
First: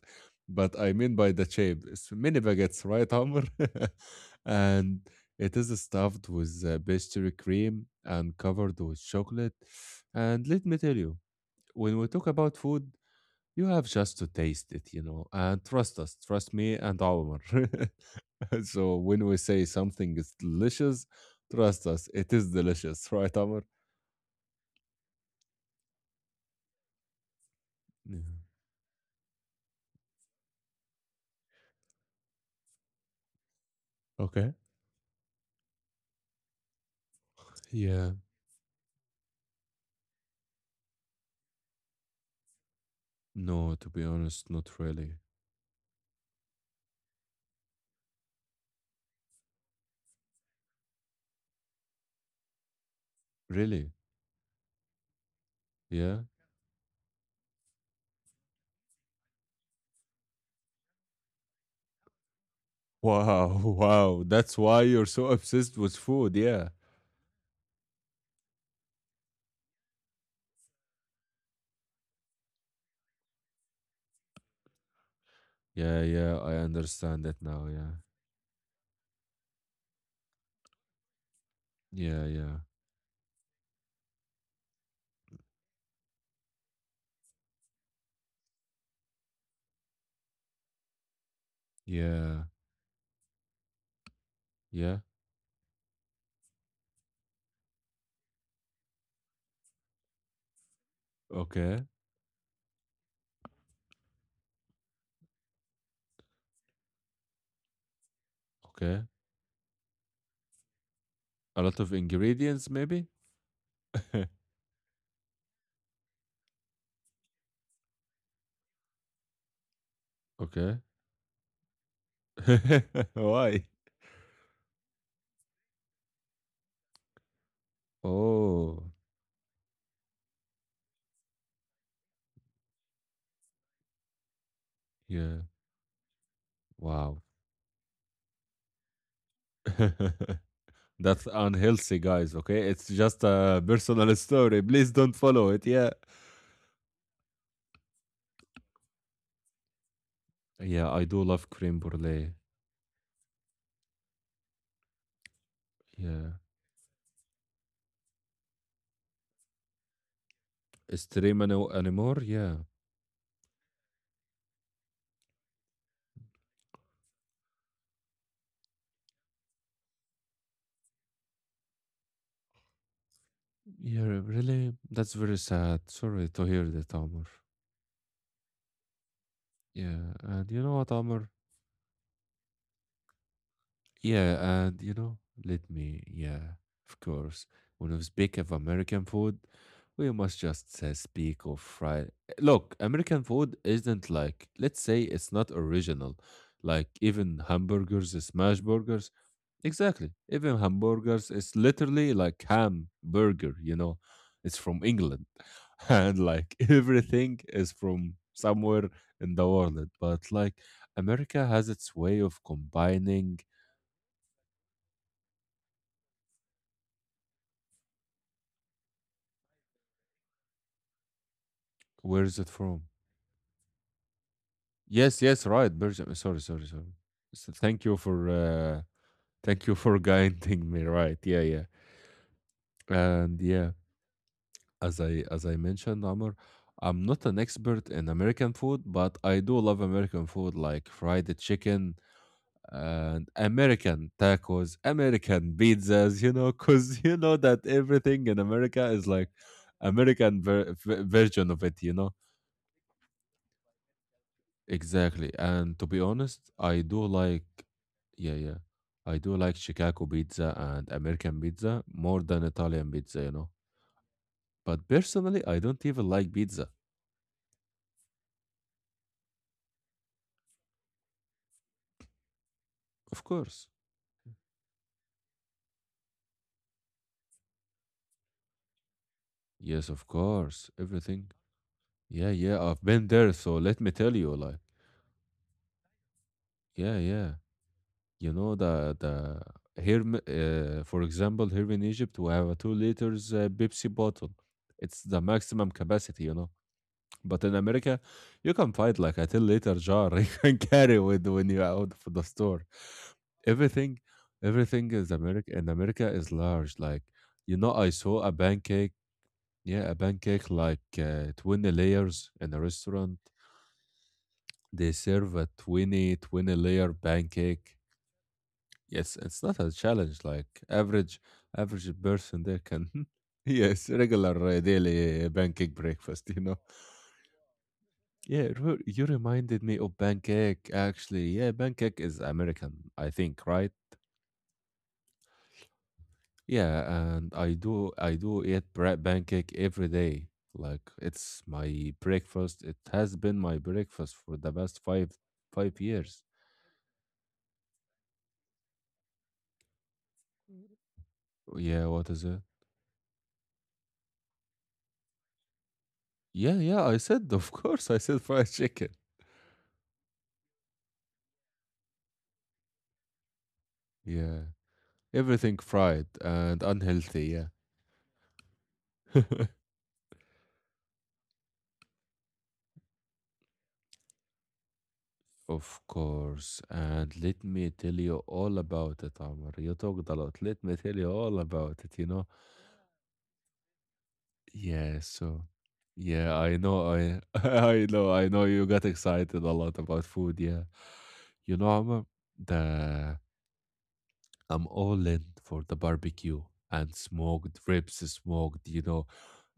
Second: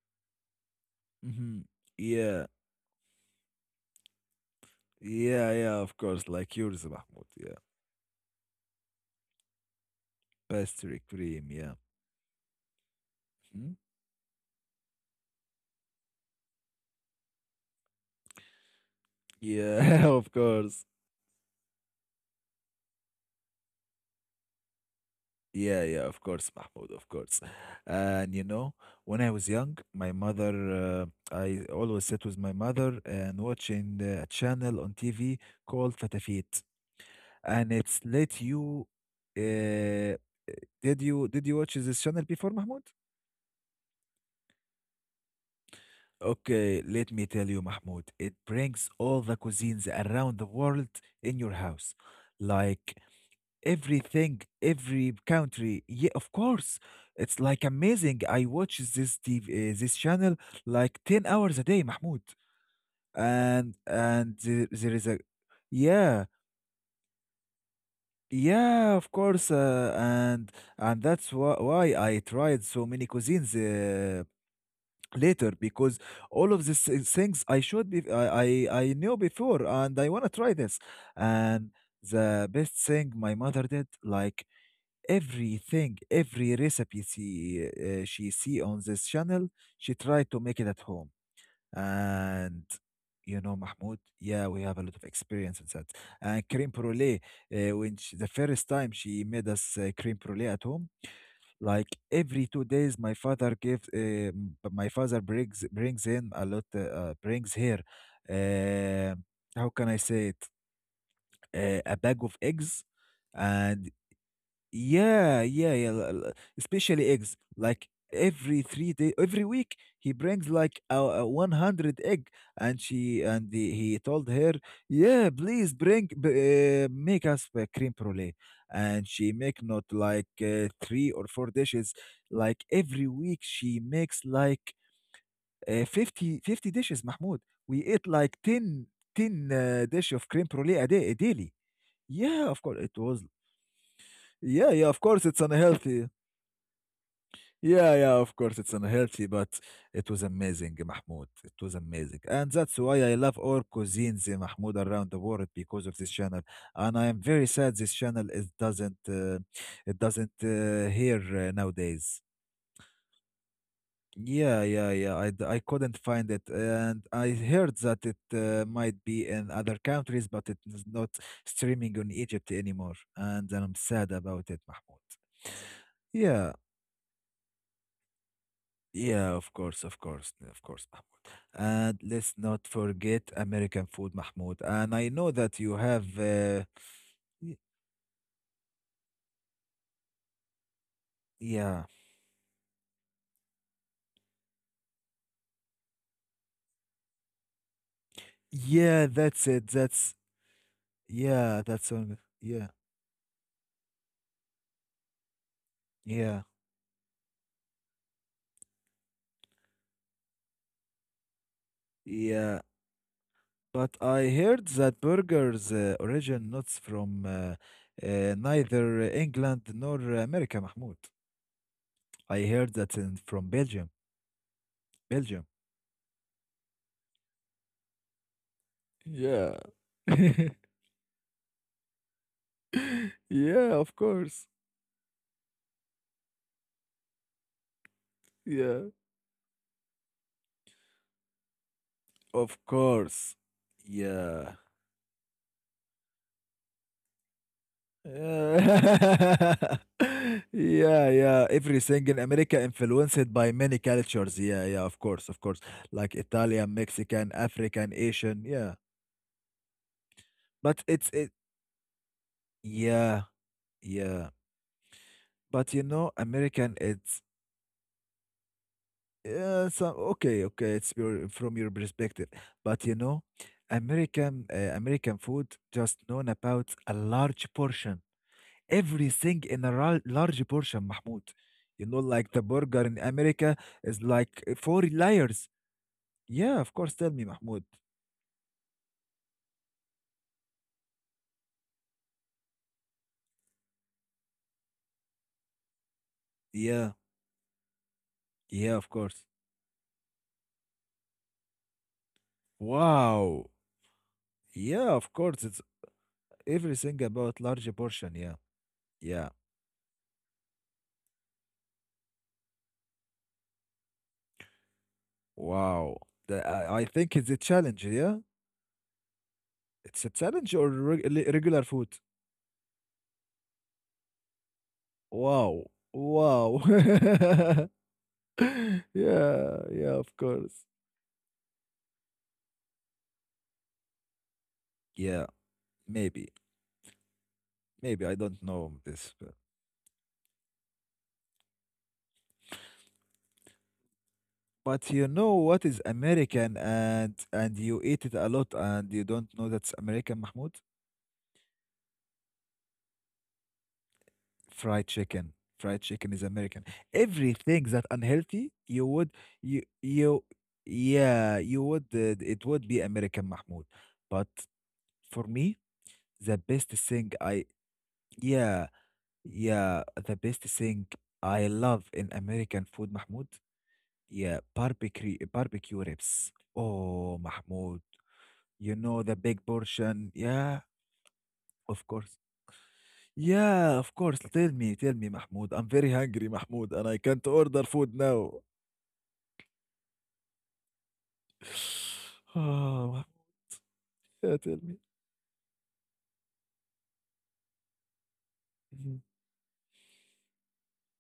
Speaker 1: but I mean by the
Speaker 2: mhm,
Speaker 1: shape, it's mini
Speaker 2: yeah,
Speaker 1: baguettes, right, Amr? [laughs] And
Speaker 2: yeah,
Speaker 1: it is
Speaker 2: yeah. Of course,
Speaker 1: stuffed
Speaker 2: like
Speaker 1: with uh,
Speaker 2: yours, Mahmoud.
Speaker 1: pastry
Speaker 2: Yeah.
Speaker 1: cream and covered with chocolate. And let me tell
Speaker 2: Pastry
Speaker 1: you,
Speaker 2: cream, yeah.
Speaker 1: when we talk about food, you
Speaker 2: Mhm.
Speaker 1: have just to taste it, you know, and trust us, trust me and Omar. [laughs] So when we say
Speaker 2: Yeah, [laughs]
Speaker 1: something
Speaker 2: of
Speaker 1: is
Speaker 2: course.
Speaker 1: delicious, trust us, it is delicious, [laughs] right, Omar?
Speaker 2: Yeah, yeah, of course, Mahmoud, of course.
Speaker 1: Yeah.
Speaker 2: And you know, when I was young, my mother, uh, I always sat with my mother and watching the- a
Speaker 1: Okay.
Speaker 2: channel on T V called Fatafit. And it's
Speaker 1: Yeah.
Speaker 2: let you, uh, did you did you watch this channel before, Mahmoud?
Speaker 1: No, to be honest, not really.
Speaker 2: Okay, let me tell you, Mahmoud, it brings all the cuisines around the world in your house. Like
Speaker 1: Really?
Speaker 2: everything, every country. Yeah,
Speaker 1: Yeah.
Speaker 2: of course, it's like amazing. I watch this T V, uh, this channel like ten hours a day, Mahmoud,
Speaker 1: Wow,
Speaker 2: and
Speaker 1: [laughs] wow.
Speaker 2: and
Speaker 1: That's
Speaker 2: there,
Speaker 1: why
Speaker 2: there is
Speaker 1: you're
Speaker 2: a,
Speaker 1: so obsessed with
Speaker 2: yeah,
Speaker 1: food. Yeah.
Speaker 2: yeah, of course, uh, and and that's why why I tried so many cuisines. Uh, later, because
Speaker 1: Yeah, yeah.
Speaker 2: all
Speaker 1: I
Speaker 2: of these uh,
Speaker 1: understand it
Speaker 2: things I
Speaker 1: now. Yeah.
Speaker 2: should be I, I I knew before and I want to try this, and
Speaker 1: Yeah,
Speaker 2: the
Speaker 1: yeah.
Speaker 2: best thing my mother did, like everything, every recipe she uh, she see on this channel, she tried to make it at home.
Speaker 1: Yeah.
Speaker 2: And you know, Mahmoud, yeah, we have a lot of
Speaker 1: Yeah.
Speaker 2: experience in that. And cream brulee, uh, when she, the first time she made us uh, cream brulee at home, like
Speaker 1: Okay.
Speaker 2: every two days, my father gives, uh, m- my father brings brings in a lot, uh, uh, brings here,
Speaker 1: Okay.
Speaker 2: uh, how can I say it,
Speaker 1: A
Speaker 2: uh,
Speaker 1: lot
Speaker 2: a
Speaker 1: of
Speaker 2: bag of
Speaker 1: ingredients,
Speaker 2: eggs,
Speaker 1: maybe?
Speaker 2: and
Speaker 1: [laughs]
Speaker 2: yeah, yeah, yeah. l- l- Especially eggs. Like every three day, every week, he brings like a, a one
Speaker 1: Okay.
Speaker 2: hundred egg, and she and the,
Speaker 1: [laughs]
Speaker 2: he told her,
Speaker 1: Why?
Speaker 2: "Yeah, please bring, b- uh, make us a cream brulee." And she make not like
Speaker 1: Oh,
Speaker 2: uh, three or four dishes. Like every week, she makes like uh, fifty, fifty
Speaker 1: yeah.
Speaker 2: dishes. Mahmoud, we ate like
Speaker 1: Wow.
Speaker 2: ten ten uh, dish of cream brulee a day, daily.
Speaker 1: [laughs]
Speaker 2: Yeah, of
Speaker 1: That's
Speaker 2: course, it was.
Speaker 1: unhealthy, guys. Okay. It's just
Speaker 2: Yeah, yeah,
Speaker 1: a
Speaker 2: of course, it's
Speaker 1: personal [laughs] story.
Speaker 2: unhealthy.
Speaker 1: Please don't follow it. Yeah.
Speaker 2: Yeah, yeah, of course, it's unhealthy, but it was amazing, Mahmoud. It was amazing.
Speaker 1: Yeah. I
Speaker 2: And
Speaker 1: do
Speaker 2: that's
Speaker 1: love
Speaker 2: why I
Speaker 1: creme
Speaker 2: love all
Speaker 1: brulee.
Speaker 2: cuisines, uh, Mahmoud, around the world because of this channel. And I am very
Speaker 1: Yeah.
Speaker 2: sad this channel is doesn't uh, it doesn't uh, here uh, nowadays.
Speaker 1: Stream any- anymore? Yeah.
Speaker 2: Yeah, yeah, yeah. I, d- I couldn't find it, and I heard that it uh, might be in other countries, but it is not streaming on Egypt anymore. And I'm sad about it, Mahmoud.
Speaker 1: Yeah. Really? That's
Speaker 2: Yeah.
Speaker 1: very sad. Sorry to hear that, Amr.
Speaker 2: Yeah, of course, of course, of course,
Speaker 1: Yeah.
Speaker 2: Mahmoud.
Speaker 1: And
Speaker 2: And
Speaker 1: you know what,
Speaker 2: let's
Speaker 1: Amr?
Speaker 2: not forget American food, Mahmoud. And I know that you
Speaker 1: Yeah, and
Speaker 2: have,
Speaker 1: you know,
Speaker 2: uh,
Speaker 1: let me,
Speaker 2: y-
Speaker 1: yeah, of course. When we speak of American food, we must
Speaker 2: yeah,
Speaker 1: just uh, speak of fried. Look, American food isn't like, let's say it's not original. Like even
Speaker 2: yeah,
Speaker 1: hamburgers,
Speaker 2: that's
Speaker 1: uh,
Speaker 2: it.
Speaker 1: smash
Speaker 2: That's,
Speaker 1: burgers. Exactly.
Speaker 2: yeah,
Speaker 1: Even
Speaker 2: that's on,
Speaker 1: hamburgers,
Speaker 2: yeah,
Speaker 1: it's literally like ham burger, you know. It's from England. [laughs]
Speaker 2: yeah,
Speaker 1: And like everything is from somewhere in the world. But like America has
Speaker 2: yeah.
Speaker 1: its way of
Speaker 2: But
Speaker 1: combining.
Speaker 2: I heard that burgers uh, origin not from uh, uh, neither England nor America, Mahmoud. I
Speaker 1: Where
Speaker 2: heard
Speaker 1: is it
Speaker 2: that in,
Speaker 1: from?
Speaker 2: from Belgium. Belgium.
Speaker 1: Yes, yes, right, Belgium. Sorry, sorry, sorry. So thank you for uh,
Speaker 2: Yeah.
Speaker 1: thank you for [laughs]
Speaker 2: [laughs]
Speaker 1: guiding me. Right, yeah, yeah, and
Speaker 2: Yeah,
Speaker 1: yeah.
Speaker 2: of course.
Speaker 1: As I as I mentioned, Amr, I'm not an expert in American
Speaker 2: Yeah.
Speaker 1: food, but I do love American food, like fried chicken
Speaker 2: Of course.
Speaker 1: and American
Speaker 2: Yeah.
Speaker 1: tacos, American pizzas. You know, because you know that everything in America is
Speaker 2: Uh,
Speaker 1: like
Speaker 2: [laughs]
Speaker 1: American ver-
Speaker 2: yeah,
Speaker 1: ver-
Speaker 2: yeah.
Speaker 1: version of it, you
Speaker 2: Everything in
Speaker 1: know.
Speaker 2: America influenced by many cultures. Yeah, yeah, of course,
Speaker 1: Exactly.
Speaker 2: of course.
Speaker 1: And to be
Speaker 2: Like
Speaker 1: honest,
Speaker 2: Italian,
Speaker 1: I do
Speaker 2: Mexican,
Speaker 1: like,
Speaker 2: African,
Speaker 1: yeah,
Speaker 2: Asian.
Speaker 1: yeah,
Speaker 2: Yeah.
Speaker 1: I do like Chicago pizza
Speaker 2: But
Speaker 1: and
Speaker 2: it's it
Speaker 1: American pizza more than Italian
Speaker 2: yeah,
Speaker 1: pizza, you know.
Speaker 2: yeah.
Speaker 1: But personally, I
Speaker 2: But you
Speaker 1: don't
Speaker 2: know,
Speaker 1: even like
Speaker 2: American
Speaker 1: pizza.
Speaker 2: it's yeah, some okay, okay, it's your from your perspective. But you know,
Speaker 1: Of course.
Speaker 2: American uh, American food just known about a large portion, everything in a
Speaker 1: Yes,
Speaker 2: ra-
Speaker 1: of
Speaker 2: large
Speaker 1: course.
Speaker 2: portion, Mahmoud.
Speaker 1: Everything.
Speaker 2: You know, like
Speaker 1: Yeah,
Speaker 2: the
Speaker 1: yeah,
Speaker 2: burger
Speaker 1: I've
Speaker 2: in
Speaker 1: been there,
Speaker 2: America
Speaker 1: so let me
Speaker 2: is
Speaker 1: tell you,
Speaker 2: like
Speaker 1: like,
Speaker 2: four layers. Yeah, of course.
Speaker 1: yeah,
Speaker 2: Tell me,
Speaker 1: yeah.
Speaker 2: Mahmoud.
Speaker 1: You know the the here, m- uh, for example, here in Egypt, we have a two liters uh, Pepsi bottle. It's the maximum capacity, you know.
Speaker 2: Yeah,
Speaker 1: But in America, you
Speaker 2: yeah,
Speaker 1: can
Speaker 2: of
Speaker 1: find
Speaker 2: course.
Speaker 1: like a ten liter jar [laughs] you can carry with when you're out for the store.
Speaker 2: Wow.
Speaker 1: Everything,
Speaker 2: Yeah,
Speaker 1: everything
Speaker 2: of
Speaker 1: is
Speaker 2: course. It's
Speaker 1: America in America is large.
Speaker 2: everything
Speaker 1: Like,
Speaker 2: about
Speaker 1: you know,
Speaker 2: large
Speaker 1: I
Speaker 2: portion.
Speaker 1: saw a
Speaker 2: Yeah,
Speaker 1: pancake.
Speaker 2: yeah.
Speaker 1: Yeah, a pancake like uh, twenty layers in a restaurant. They serve a twenty
Speaker 2: Wow.
Speaker 1: twenty
Speaker 2: The-
Speaker 1: layer
Speaker 2: I, I think it's
Speaker 1: pancake.
Speaker 2: a challenge. Yeah,
Speaker 1: Yes, it's not a challenge. Like
Speaker 2: it's a challenge
Speaker 1: average,
Speaker 2: or reg-
Speaker 1: average
Speaker 2: li- regular
Speaker 1: person
Speaker 2: food.
Speaker 1: there can. [laughs] Yes, regular uh, daily uh, pancake
Speaker 2: Wow.
Speaker 1: breakfast, you know.
Speaker 2: Wow. [laughs]
Speaker 1: Yeah, Ru- you
Speaker 2: yeah,
Speaker 1: reminded me of
Speaker 2: yeah, of
Speaker 1: pancake
Speaker 2: course.
Speaker 1: actually. Yeah, pancake is American, I think, right?
Speaker 2: Yeah, maybe.
Speaker 1: Yeah, and I do
Speaker 2: Maybe
Speaker 1: I
Speaker 2: I
Speaker 1: do
Speaker 2: don't
Speaker 1: eat
Speaker 2: know
Speaker 1: bread
Speaker 2: this.
Speaker 1: pancake every day. Like it's my breakfast. It has been my breakfast for the
Speaker 2: But
Speaker 1: past
Speaker 2: you
Speaker 1: five
Speaker 2: know what is
Speaker 1: five years.
Speaker 2: American and and you eat it a lot and you don't know that's American, Mahmoud?
Speaker 1: Yeah, what is it?
Speaker 2: Fried chicken. Fried chicken is American.
Speaker 1: Yeah, yeah, I said, [laughs]
Speaker 2: Everything
Speaker 1: of
Speaker 2: that
Speaker 1: course, I said
Speaker 2: unhealthy,
Speaker 1: fried
Speaker 2: you would
Speaker 1: chicken.
Speaker 2: you you yeah, you would uh, it would be American, Mahmoud. But
Speaker 1: Yeah,
Speaker 2: for me,
Speaker 1: everything
Speaker 2: the best
Speaker 1: fried
Speaker 2: thing
Speaker 1: and
Speaker 2: I
Speaker 1: unhealthy,
Speaker 2: yeah, yeah,
Speaker 1: yeah.
Speaker 2: the best
Speaker 1: [laughs]
Speaker 2: thing I love in American food, Mahmoud, yeah, barbecue barbecue ribs.
Speaker 1: Of
Speaker 2: Oh, Mahmoud.
Speaker 1: course, and
Speaker 2: You
Speaker 1: let
Speaker 2: know
Speaker 1: me
Speaker 2: the
Speaker 1: tell
Speaker 2: big
Speaker 1: you all
Speaker 2: portion.
Speaker 1: about
Speaker 2: Yeah,
Speaker 1: it, Amr. You talked a lot.
Speaker 2: of
Speaker 1: Let me
Speaker 2: course.
Speaker 1: tell you all about it, you know?
Speaker 2: Yeah, of course. Tell me, tell me, Mahmoud. I'm very hungry,
Speaker 1: Yeah,
Speaker 2: Mahmoud,
Speaker 1: so
Speaker 2: and I can't order
Speaker 1: yeah,
Speaker 2: food
Speaker 1: I know
Speaker 2: now.
Speaker 1: I [laughs] I know I know you got excited a lot about food, yeah.
Speaker 2: [sighs]
Speaker 1: You
Speaker 2: Oh,
Speaker 1: know, Amr,
Speaker 2: yeah, tell
Speaker 1: the
Speaker 2: me.
Speaker 1: I'm all in for the barbecue and smoked
Speaker 2: Mhm,
Speaker 1: ribs, smoked, you know,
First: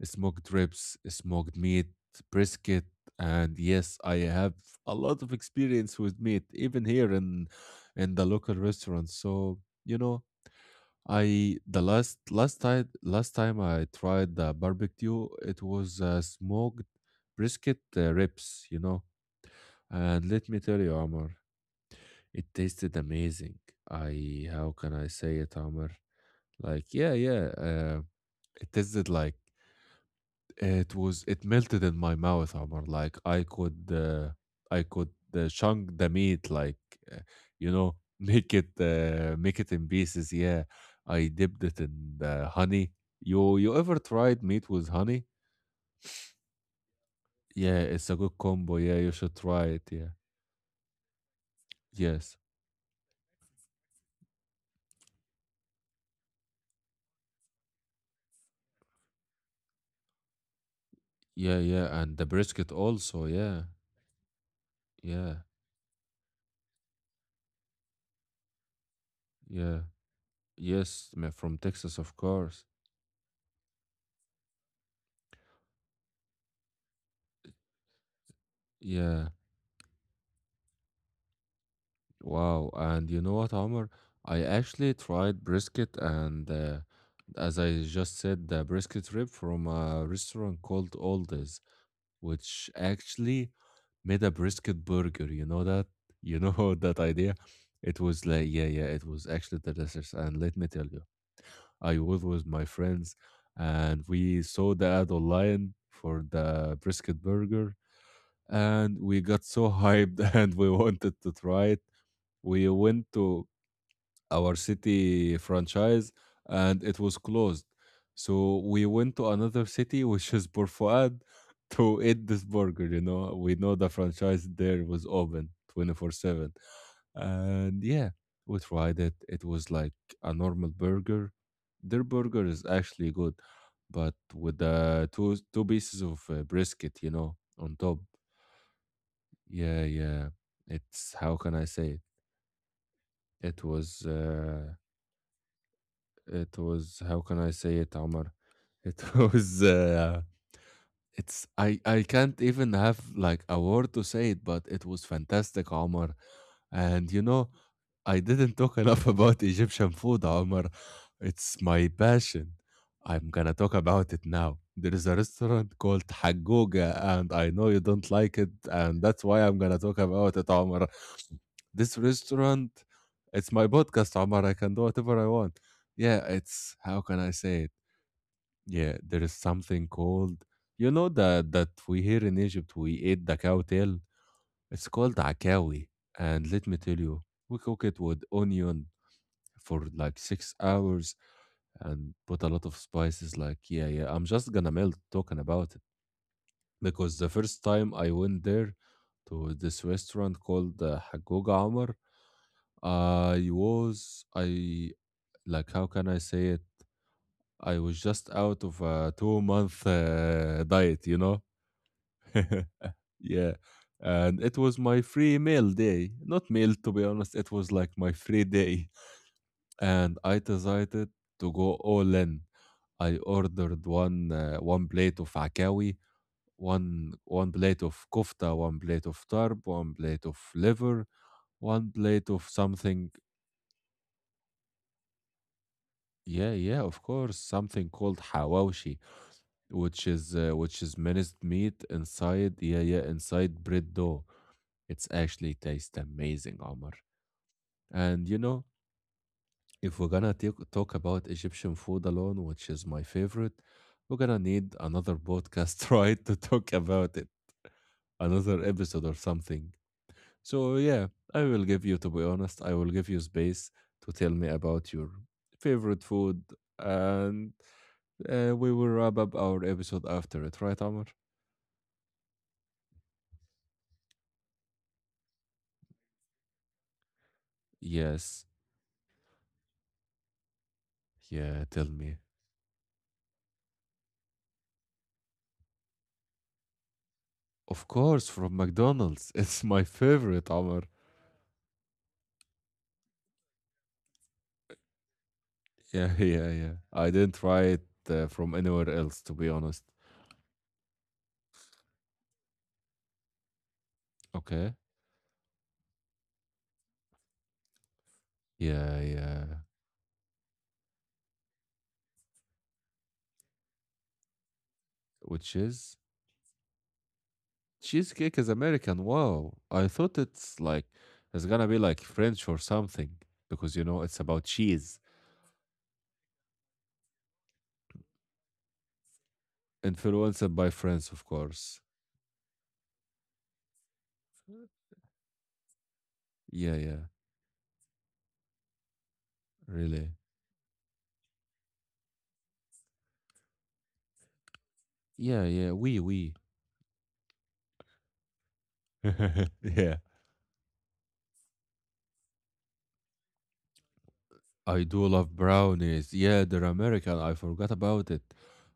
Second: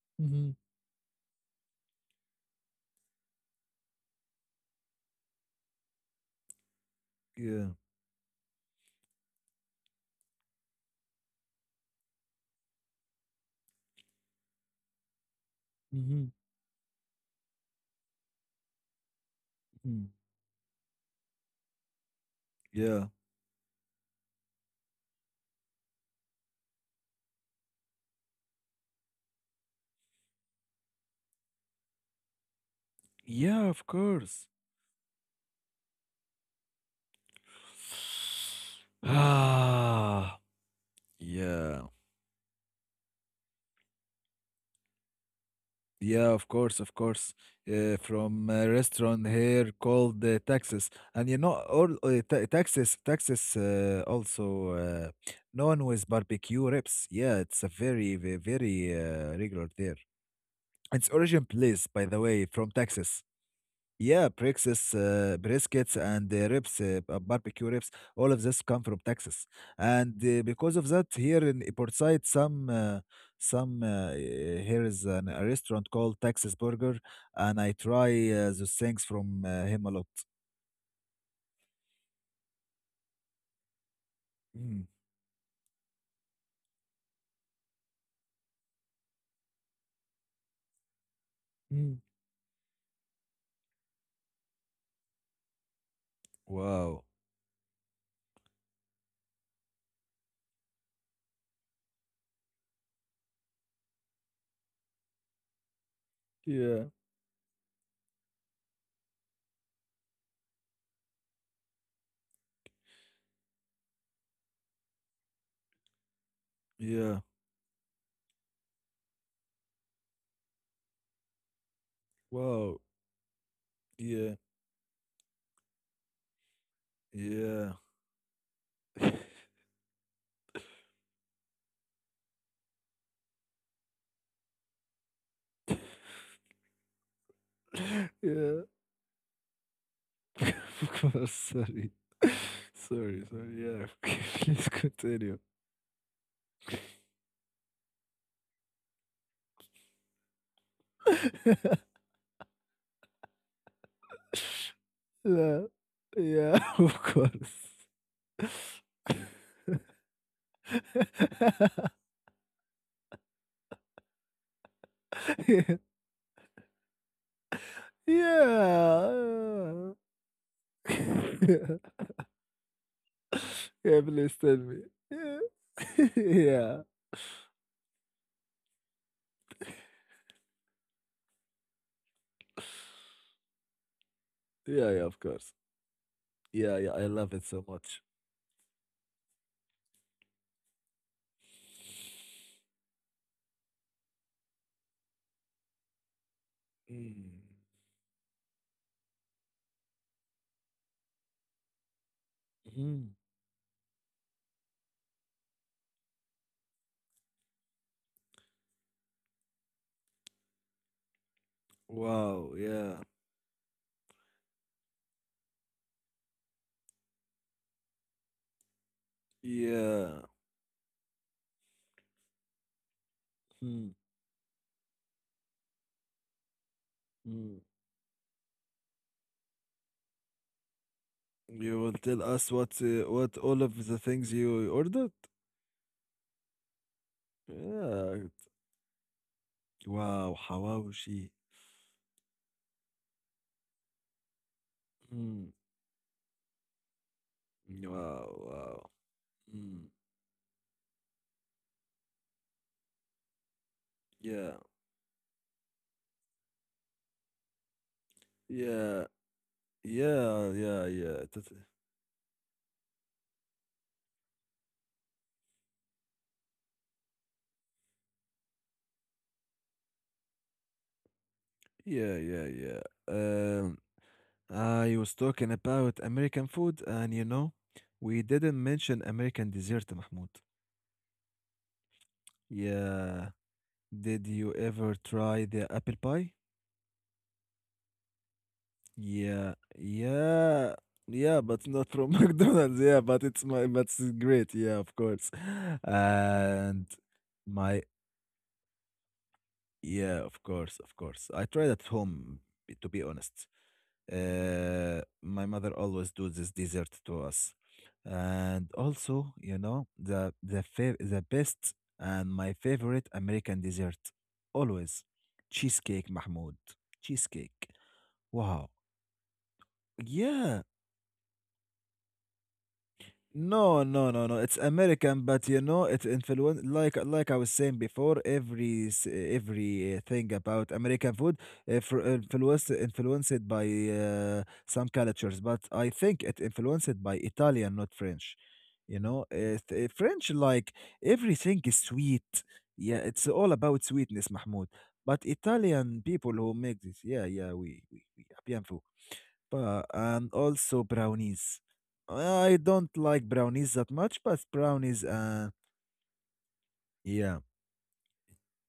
Speaker 1: smoked
Speaker 2: mhm,
Speaker 1: ribs, smoked meat, brisket. And yes, I have a lot of experience with meat, even here in
Speaker 2: yeah.
Speaker 1: in the local restaurant. So, you know, I the last last time last time I tried the barbecue, it was uh,
Speaker 2: Mhm,
Speaker 1: smoked brisket uh, ribs, you know.
Speaker 2: mhm,
Speaker 1: And let me tell you, Amar, it tasted
Speaker 2: yeah.
Speaker 1: amazing. I how can I say it, Amar? Like, yeah, yeah. Uh, it tasted like it was. It melted in my mouth, Omar. Like I
Speaker 2: Yeah,
Speaker 1: could,
Speaker 2: of
Speaker 1: uh,
Speaker 2: course.
Speaker 1: I could uh, chunk the meat, like uh, you know, [laughs] make it,
Speaker 2: [sighs]
Speaker 1: uh, make it in pieces.
Speaker 2: Ah,
Speaker 1: Yeah, I dipped it
Speaker 2: yeah.
Speaker 1: in the honey. You, you ever tried meat with honey?
Speaker 2: Yeah, of course, of course.
Speaker 1: Yeah,
Speaker 2: Uh,
Speaker 1: it's a good
Speaker 2: from a
Speaker 1: combo. Yeah, you
Speaker 2: restaurant
Speaker 1: should try
Speaker 2: here
Speaker 1: it. Yeah.
Speaker 2: called uh, Texas, and you know, all uh,
Speaker 1: Yes.
Speaker 2: Ta- Texas, Texas uh, also uh, known with barbecue ribs. Yeah, it's a very, very, very uh, regular there. Its
Speaker 1: Yeah,
Speaker 2: origin
Speaker 1: yeah, and the
Speaker 2: place, by the
Speaker 1: brisket
Speaker 2: way, from
Speaker 1: also.
Speaker 2: Texas.
Speaker 1: Yeah,
Speaker 2: Yeah, briskets,
Speaker 1: yeah,
Speaker 2: uh, briskets, and uh, ribs, uh, b- barbecue ribs, all of this come from
Speaker 1: yeah.
Speaker 2: Texas. And uh,
Speaker 1: Yes,
Speaker 2: because of
Speaker 1: ma-
Speaker 2: that,
Speaker 1: from
Speaker 2: here
Speaker 1: Texas,
Speaker 2: in
Speaker 1: of
Speaker 2: Portside,
Speaker 1: course.
Speaker 2: some, uh, some uh, eh, here is an, a restaurant called Texas Burger, and I try uh, those
Speaker 1: Yeah.
Speaker 2: things from uh, him a lot.
Speaker 1: Wow, and you know what, Omar? I actually
Speaker 2: Mm,
Speaker 1: tried brisket, and uh, as I just said, the brisket rib from a restaurant called Aldi's,
Speaker 2: mm.
Speaker 1: which actually made a brisket burger. You know that? You know [laughs] that
Speaker 2: Wow.
Speaker 1: idea? It was like, yeah, yeah, it was actually delicious. And let me tell you, I was with my friends, and we saw the ad online for the
Speaker 2: Yeah.
Speaker 1: brisket burger, and we got so hyped [laughs] and we wanted to try it. We went to our city franchise and it was
Speaker 2: Yeah.
Speaker 1: closed. So we went to another city, which is Port Fouad, [laughs] to eat this burger.
Speaker 2: Wow.
Speaker 1: You know, we know the
Speaker 2: Yeah.
Speaker 1: franchise there was open twenty-four seven.
Speaker 2: Yeah.
Speaker 1: And yeah, we tried it. It was like a normal burger. Their burger is actually good, but with the two, two pieces of uh, brisket, you know, on top.
Speaker 2: [laughs] Yeah.
Speaker 1: Yeah, yeah.
Speaker 2: [laughs] Of
Speaker 1: It's
Speaker 2: course,
Speaker 1: how can I
Speaker 2: sorry.
Speaker 1: say
Speaker 2: [laughs] Sorry.
Speaker 1: it?
Speaker 2: Sorry.
Speaker 1: It
Speaker 2: Yeah.
Speaker 1: was.
Speaker 2: [laughs] Okay, please
Speaker 1: Uh,
Speaker 2: continue.
Speaker 1: It was how can I say it, Omar? It [laughs] was uh, it's I I
Speaker 2: [laughs]
Speaker 1: can't even have like a word to say it, but it was
Speaker 2: Yeah.
Speaker 1: fantastic, Omar.
Speaker 2: Yeah, [laughs] of
Speaker 1: And you know,
Speaker 2: course.
Speaker 1: I didn't talk [laughs] enough about Egyptian food, Omar. It's my
Speaker 2: [laughs]
Speaker 1: passion. I'm gonna talk about it now. There is a
Speaker 2: Yeah.
Speaker 1: restaurant called Hagoga, and I know you don't like it, and that's why I'm gonna
Speaker 2: Yeah.
Speaker 1: talk about it, Omar.
Speaker 2: [laughs]
Speaker 1: This restaurant, it's my
Speaker 2: Yeah,
Speaker 1: podcast, Omar.
Speaker 2: please
Speaker 1: I can
Speaker 2: tell
Speaker 1: do
Speaker 2: me.
Speaker 1: whatever I want.
Speaker 2: Yeah.
Speaker 1: Yeah, it's how
Speaker 2: [laughs]
Speaker 1: can I say
Speaker 2: Yeah.
Speaker 1: it? Yeah, there is something called you know that that we here in Egypt we eat the cow tail. It's called
Speaker 2: Yeah, yeah,
Speaker 1: akawi,
Speaker 2: of course.
Speaker 1: and let me tell you,
Speaker 2: Yeah, yeah,
Speaker 1: we
Speaker 2: I
Speaker 1: cook
Speaker 2: love
Speaker 1: it
Speaker 2: it
Speaker 1: with
Speaker 2: so much.
Speaker 1: onion for like six hours and put a lot of spices. Like yeah, yeah, I'm just gonna melt talking about it because the first
Speaker 2: Mm.
Speaker 1: time I went there to this restaurant called uh, Hagoga Omar,
Speaker 2: Mhm.
Speaker 1: I was I like how can I say it? I was just out of a two month uh, diet, you know.
Speaker 2: Wow, yeah.
Speaker 1: [laughs] yeah, and it was my free meal day, not meal to be honest. It was like my free day, and
Speaker 2: Yeah.
Speaker 1: I decided to go all in. I ordered
Speaker 2: Mm.
Speaker 1: one uh, one plate of akawi, one one
Speaker 2: Mm.
Speaker 1: plate of kofta, one plate of tarb, one plate of liver,
Speaker 2: You
Speaker 1: one
Speaker 2: will tell
Speaker 1: plate of
Speaker 2: us what
Speaker 1: something.
Speaker 2: uh, what all of the things you ordered?
Speaker 1: Yeah, yeah, of course. Something called
Speaker 2: Yeah.
Speaker 1: hawawashi, which
Speaker 2: Wow,
Speaker 1: is uh, which is
Speaker 2: حواوشي.
Speaker 1: minced meat inside, yeah, yeah, inside bread dough. It's actually
Speaker 2: Mm.
Speaker 1: tastes amazing, Omar. And
Speaker 2: Wow,
Speaker 1: you know,
Speaker 2: wow. Mm.
Speaker 1: if we're gonna take, talk about Egyptian food alone, which is my favorite, we're gonna
Speaker 2: Yeah,
Speaker 1: need another podcast, [laughs] right, to talk about it, another episode
Speaker 2: yeah,
Speaker 1: or something.
Speaker 2: yeah,
Speaker 1: So
Speaker 2: yeah,
Speaker 1: yeah,
Speaker 2: yeah,
Speaker 1: I
Speaker 2: that-
Speaker 1: will give you, to be honest, I will give you space to tell me about your favorite food, and uh, we will wrap up our episode after it, right, Amr?
Speaker 2: yeah, yeah, yeah. Um, I was talking about American food, and you know, we
Speaker 1: Yes.
Speaker 2: didn't mention American dessert, Mahmoud.
Speaker 1: Yeah, tell me.
Speaker 2: Yeah, did you ever try the apple pie?
Speaker 1: Of course, from McDonald's. [laughs] It's
Speaker 2: Yeah,
Speaker 1: my favorite, Amr.
Speaker 2: yeah, yeah, but not from [laughs] McDonald's. Yeah, but it's my, but it's great. Yeah, of course. [laughs]
Speaker 1: Yeah, [laughs] yeah, yeah.
Speaker 2: And
Speaker 1: I didn't try it
Speaker 2: my,
Speaker 1: uh, from anywhere else, to be honest.
Speaker 2: yeah, of course, of course. I tried at home, to be honest.
Speaker 1: Okay.
Speaker 2: Uh, my mother always do this dessert to us, and
Speaker 1: Yeah,
Speaker 2: also,
Speaker 1: yeah.
Speaker 2: you know, the the fav- the best and my favorite American dessert, always
Speaker 1: Which is?
Speaker 2: cheesecake, Mahmoud. Cheesecake.
Speaker 1: Cheesecake is
Speaker 2: Wow.
Speaker 1: American. Wow. I thought it's
Speaker 2: Yeah.
Speaker 1: like it's gonna be like French or something because you
Speaker 2: No,
Speaker 1: know
Speaker 2: no,
Speaker 1: it's
Speaker 2: no,
Speaker 1: about
Speaker 2: no. It's
Speaker 1: cheese.
Speaker 2: American, but you know, it influence like like I was saying before. Every s- every uh, thing
Speaker 1: Influenced by
Speaker 2: about
Speaker 1: France, of
Speaker 2: American food
Speaker 1: course.
Speaker 2: uh, fr- uh, influenced influenced by uh, some cultures, but I think it
Speaker 1: Yeah, yeah.
Speaker 2: influenced by Italian, not French. You know, uh,
Speaker 1: Really.
Speaker 2: th- French, like, everything is sweet. Yeah, it's all about sweetness, Mahmoud.
Speaker 1: Yeah,
Speaker 2: But
Speaker 1: yeah. We,
Speaker 2: Italian
Speaker 1: we.
Speaker 2: people who make this, yeah, yeah, we we we
Speaker 1: [laughs]
Speaker 2: Pa-
Speaker 1: yeah.
Speaker 2: and also brownies. I don't like brownies that much, but
Speaker 1: I do
Speaker 2: brownies,
Speaker 1: love
Speaker 2: uh,
Speaker 1: brownies. Yeah, they're American. I
Speaker 2: yeah,
Speaker 1: forgot about it.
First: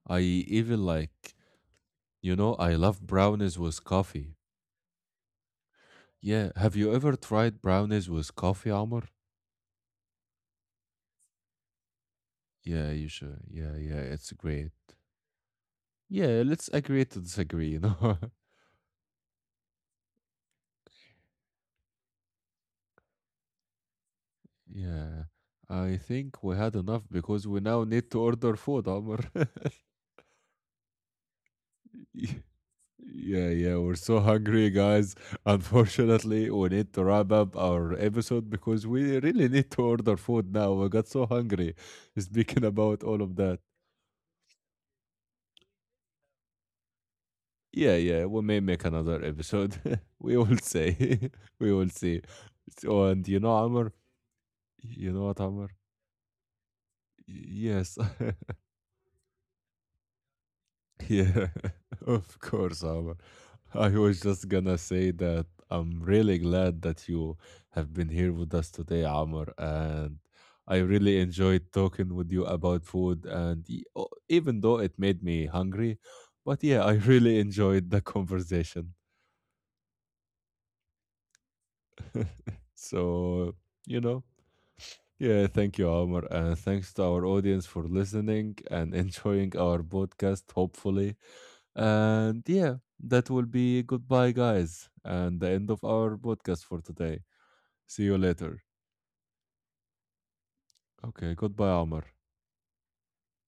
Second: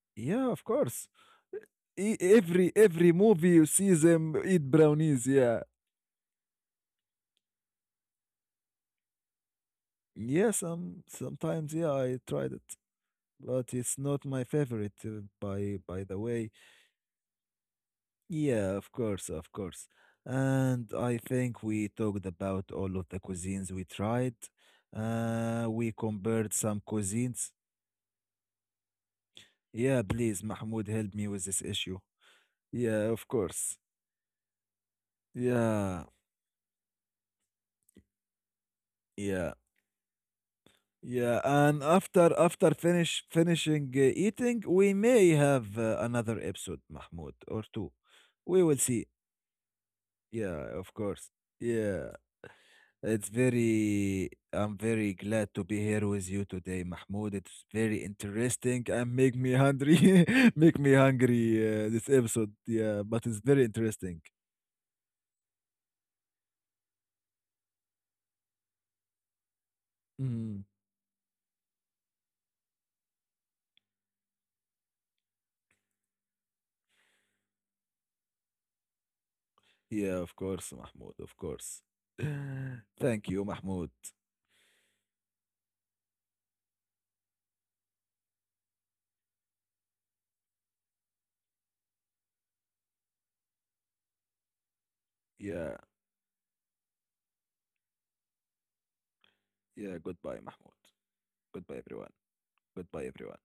Speaker 1: I
Speaker 2: yeah, of
Speaker 1: even
Speaker 2: course.
Speaker 1: like,
Speaker 2: E-
Speaker 1: you know,
Speaker 2: every
Speaker 1: I love
Speaker 2: every movie
Speaker 1: brownies
Speaker 2: you
Speaker 1: with
Speaker 2: see them
Speaker 1: coffee.
Speaker 2: eat brownies. Yeah,
Speaker 1: Yeah. Have you ever tried brownies with coffee, Amr?
Speaker 2: yeah. Some sometimes, yeah, I tried it,
Speaker 1: Yeah, you should.
Speaker 2: but
Speaker 1: Yeah,
Speaker 2: it's
Speaker 1: yeah.
Speaker 2: not
Speaker 1: It's
Speaker 2: my
Speaker 1: great.
Speaker 2: favorite. Uh, by by the
Speaker 1: Yeah,
Speaker 2: way,
Speaker 1: let's agree to disagree, you know? [laughs]
Speaker 2: yeah, of course, of course. And I think we talked about all of the cuisines we tried.
Speaker 1: Yeah.
Speaker 2: Uh, we
Speaker 1: I think
Speaker 2: compared
Speaker 1: we had
Speaker 2: some
Speaker 1: enough because
Speaker 2: cuisines.
Speaker 1: we now need to order food, Omar. [laughs]
Speaker 2: Yeah, please, Mahmoud, help me with this issue.
Speaker 1: Y-
Speaker 2: Yeah, of
Speaker 1: Yeah, yeah,
Speaker 2: course.
Speaker 1: we're so hungry, guys. [laughs]
Speaker 2: Yeah,
Speaker 1: Unfortunately, we need to wrap up our episode because we really
Speaker 2: yeah,
Speaker 1: need to order food now. We got so
Speaker 2: yeah.
Speaker 1: hungry
Speaker 2: And
Speaker 1: [laughs]
Speaker 2: after
Speaker 1: speaking
Speaker 2: after
Speaker 1: about all
Speaker 2: finish
Speaker 1: of that.
Speaker 2: finishing uh, eating, we may have uh, another episode, Mahmoud, or two.
Speaker 1: Yeah, yeah, we may
Speaker 2: We will
Speaker 1: make
Speaker 2: see.
Speaker 1: another episode. [laughs] We will
Speaker 2: Yeah, of
Speaker 1: say.
Speaker 2: course.
Speaker 1: [laughs] We will
Speaker 2: Yeah,
Speaker 1: see. So, and
Speaker 2: it's
Speaker 1: you know, Amr,
Speaker 2: very. I'm
Speaker 1: you
Speaker 2: very
Speaker 1: know what,
Speaker 2: glad to
Speaker 1: Amr?
Speaker 2: be here with you today, Mahmoud. It's
Speaker 1: Yes.
Speaker 2: very
Speaker 1: [laughs]
Speaker 2: interesting and make me hungry. [laughs] Make me
Speaker 1: Yeah,
Speaker 2: hungry. Uh,
Speaker 1: [laughs]
Speaker 2: this
Speaker 1: of
Speaker 2: episode,
Speaker 1: course,
Speaker 2: yeah,
Speaker 1: Omar.
Speaker 2: but it's very
Speaker 1: I was
Speaker 2: interesting.
Speaker 1: just gonna say that I'm really glad that you have been here with us today, Amr, and
Speaker 2: Mm-hmm.
Speaker 1: I really enjoyed talking with you about food. And e- o- even though it made me hungry, but yeah, I really enjoyed the conversation.
Speaker 2: Yeah, of course, Mahmoud, of course. [laughs]
Speaker 1: [laughs]
Speaker 2: Thank you,
Speaker 1: so
Speaker 2: Mahmoud.
Speaker 1: you know, yeah, thank you, Amr, and thanks to our audience for listening and enjoying our podcast. Hopefully. And yeah, that will be goodbye, guys, and the end
Speaker 2: Yeah,
Speaker 1: of our podcast for today. See you later.
Speaker 2: yeah, goodbye, Mahmoud.
Speaker 1: Okay, goodbye,
Speaker 2: Goodbye,
Speaker 1: Amr.
Speaker 2: everyone. Goodbye, everyone.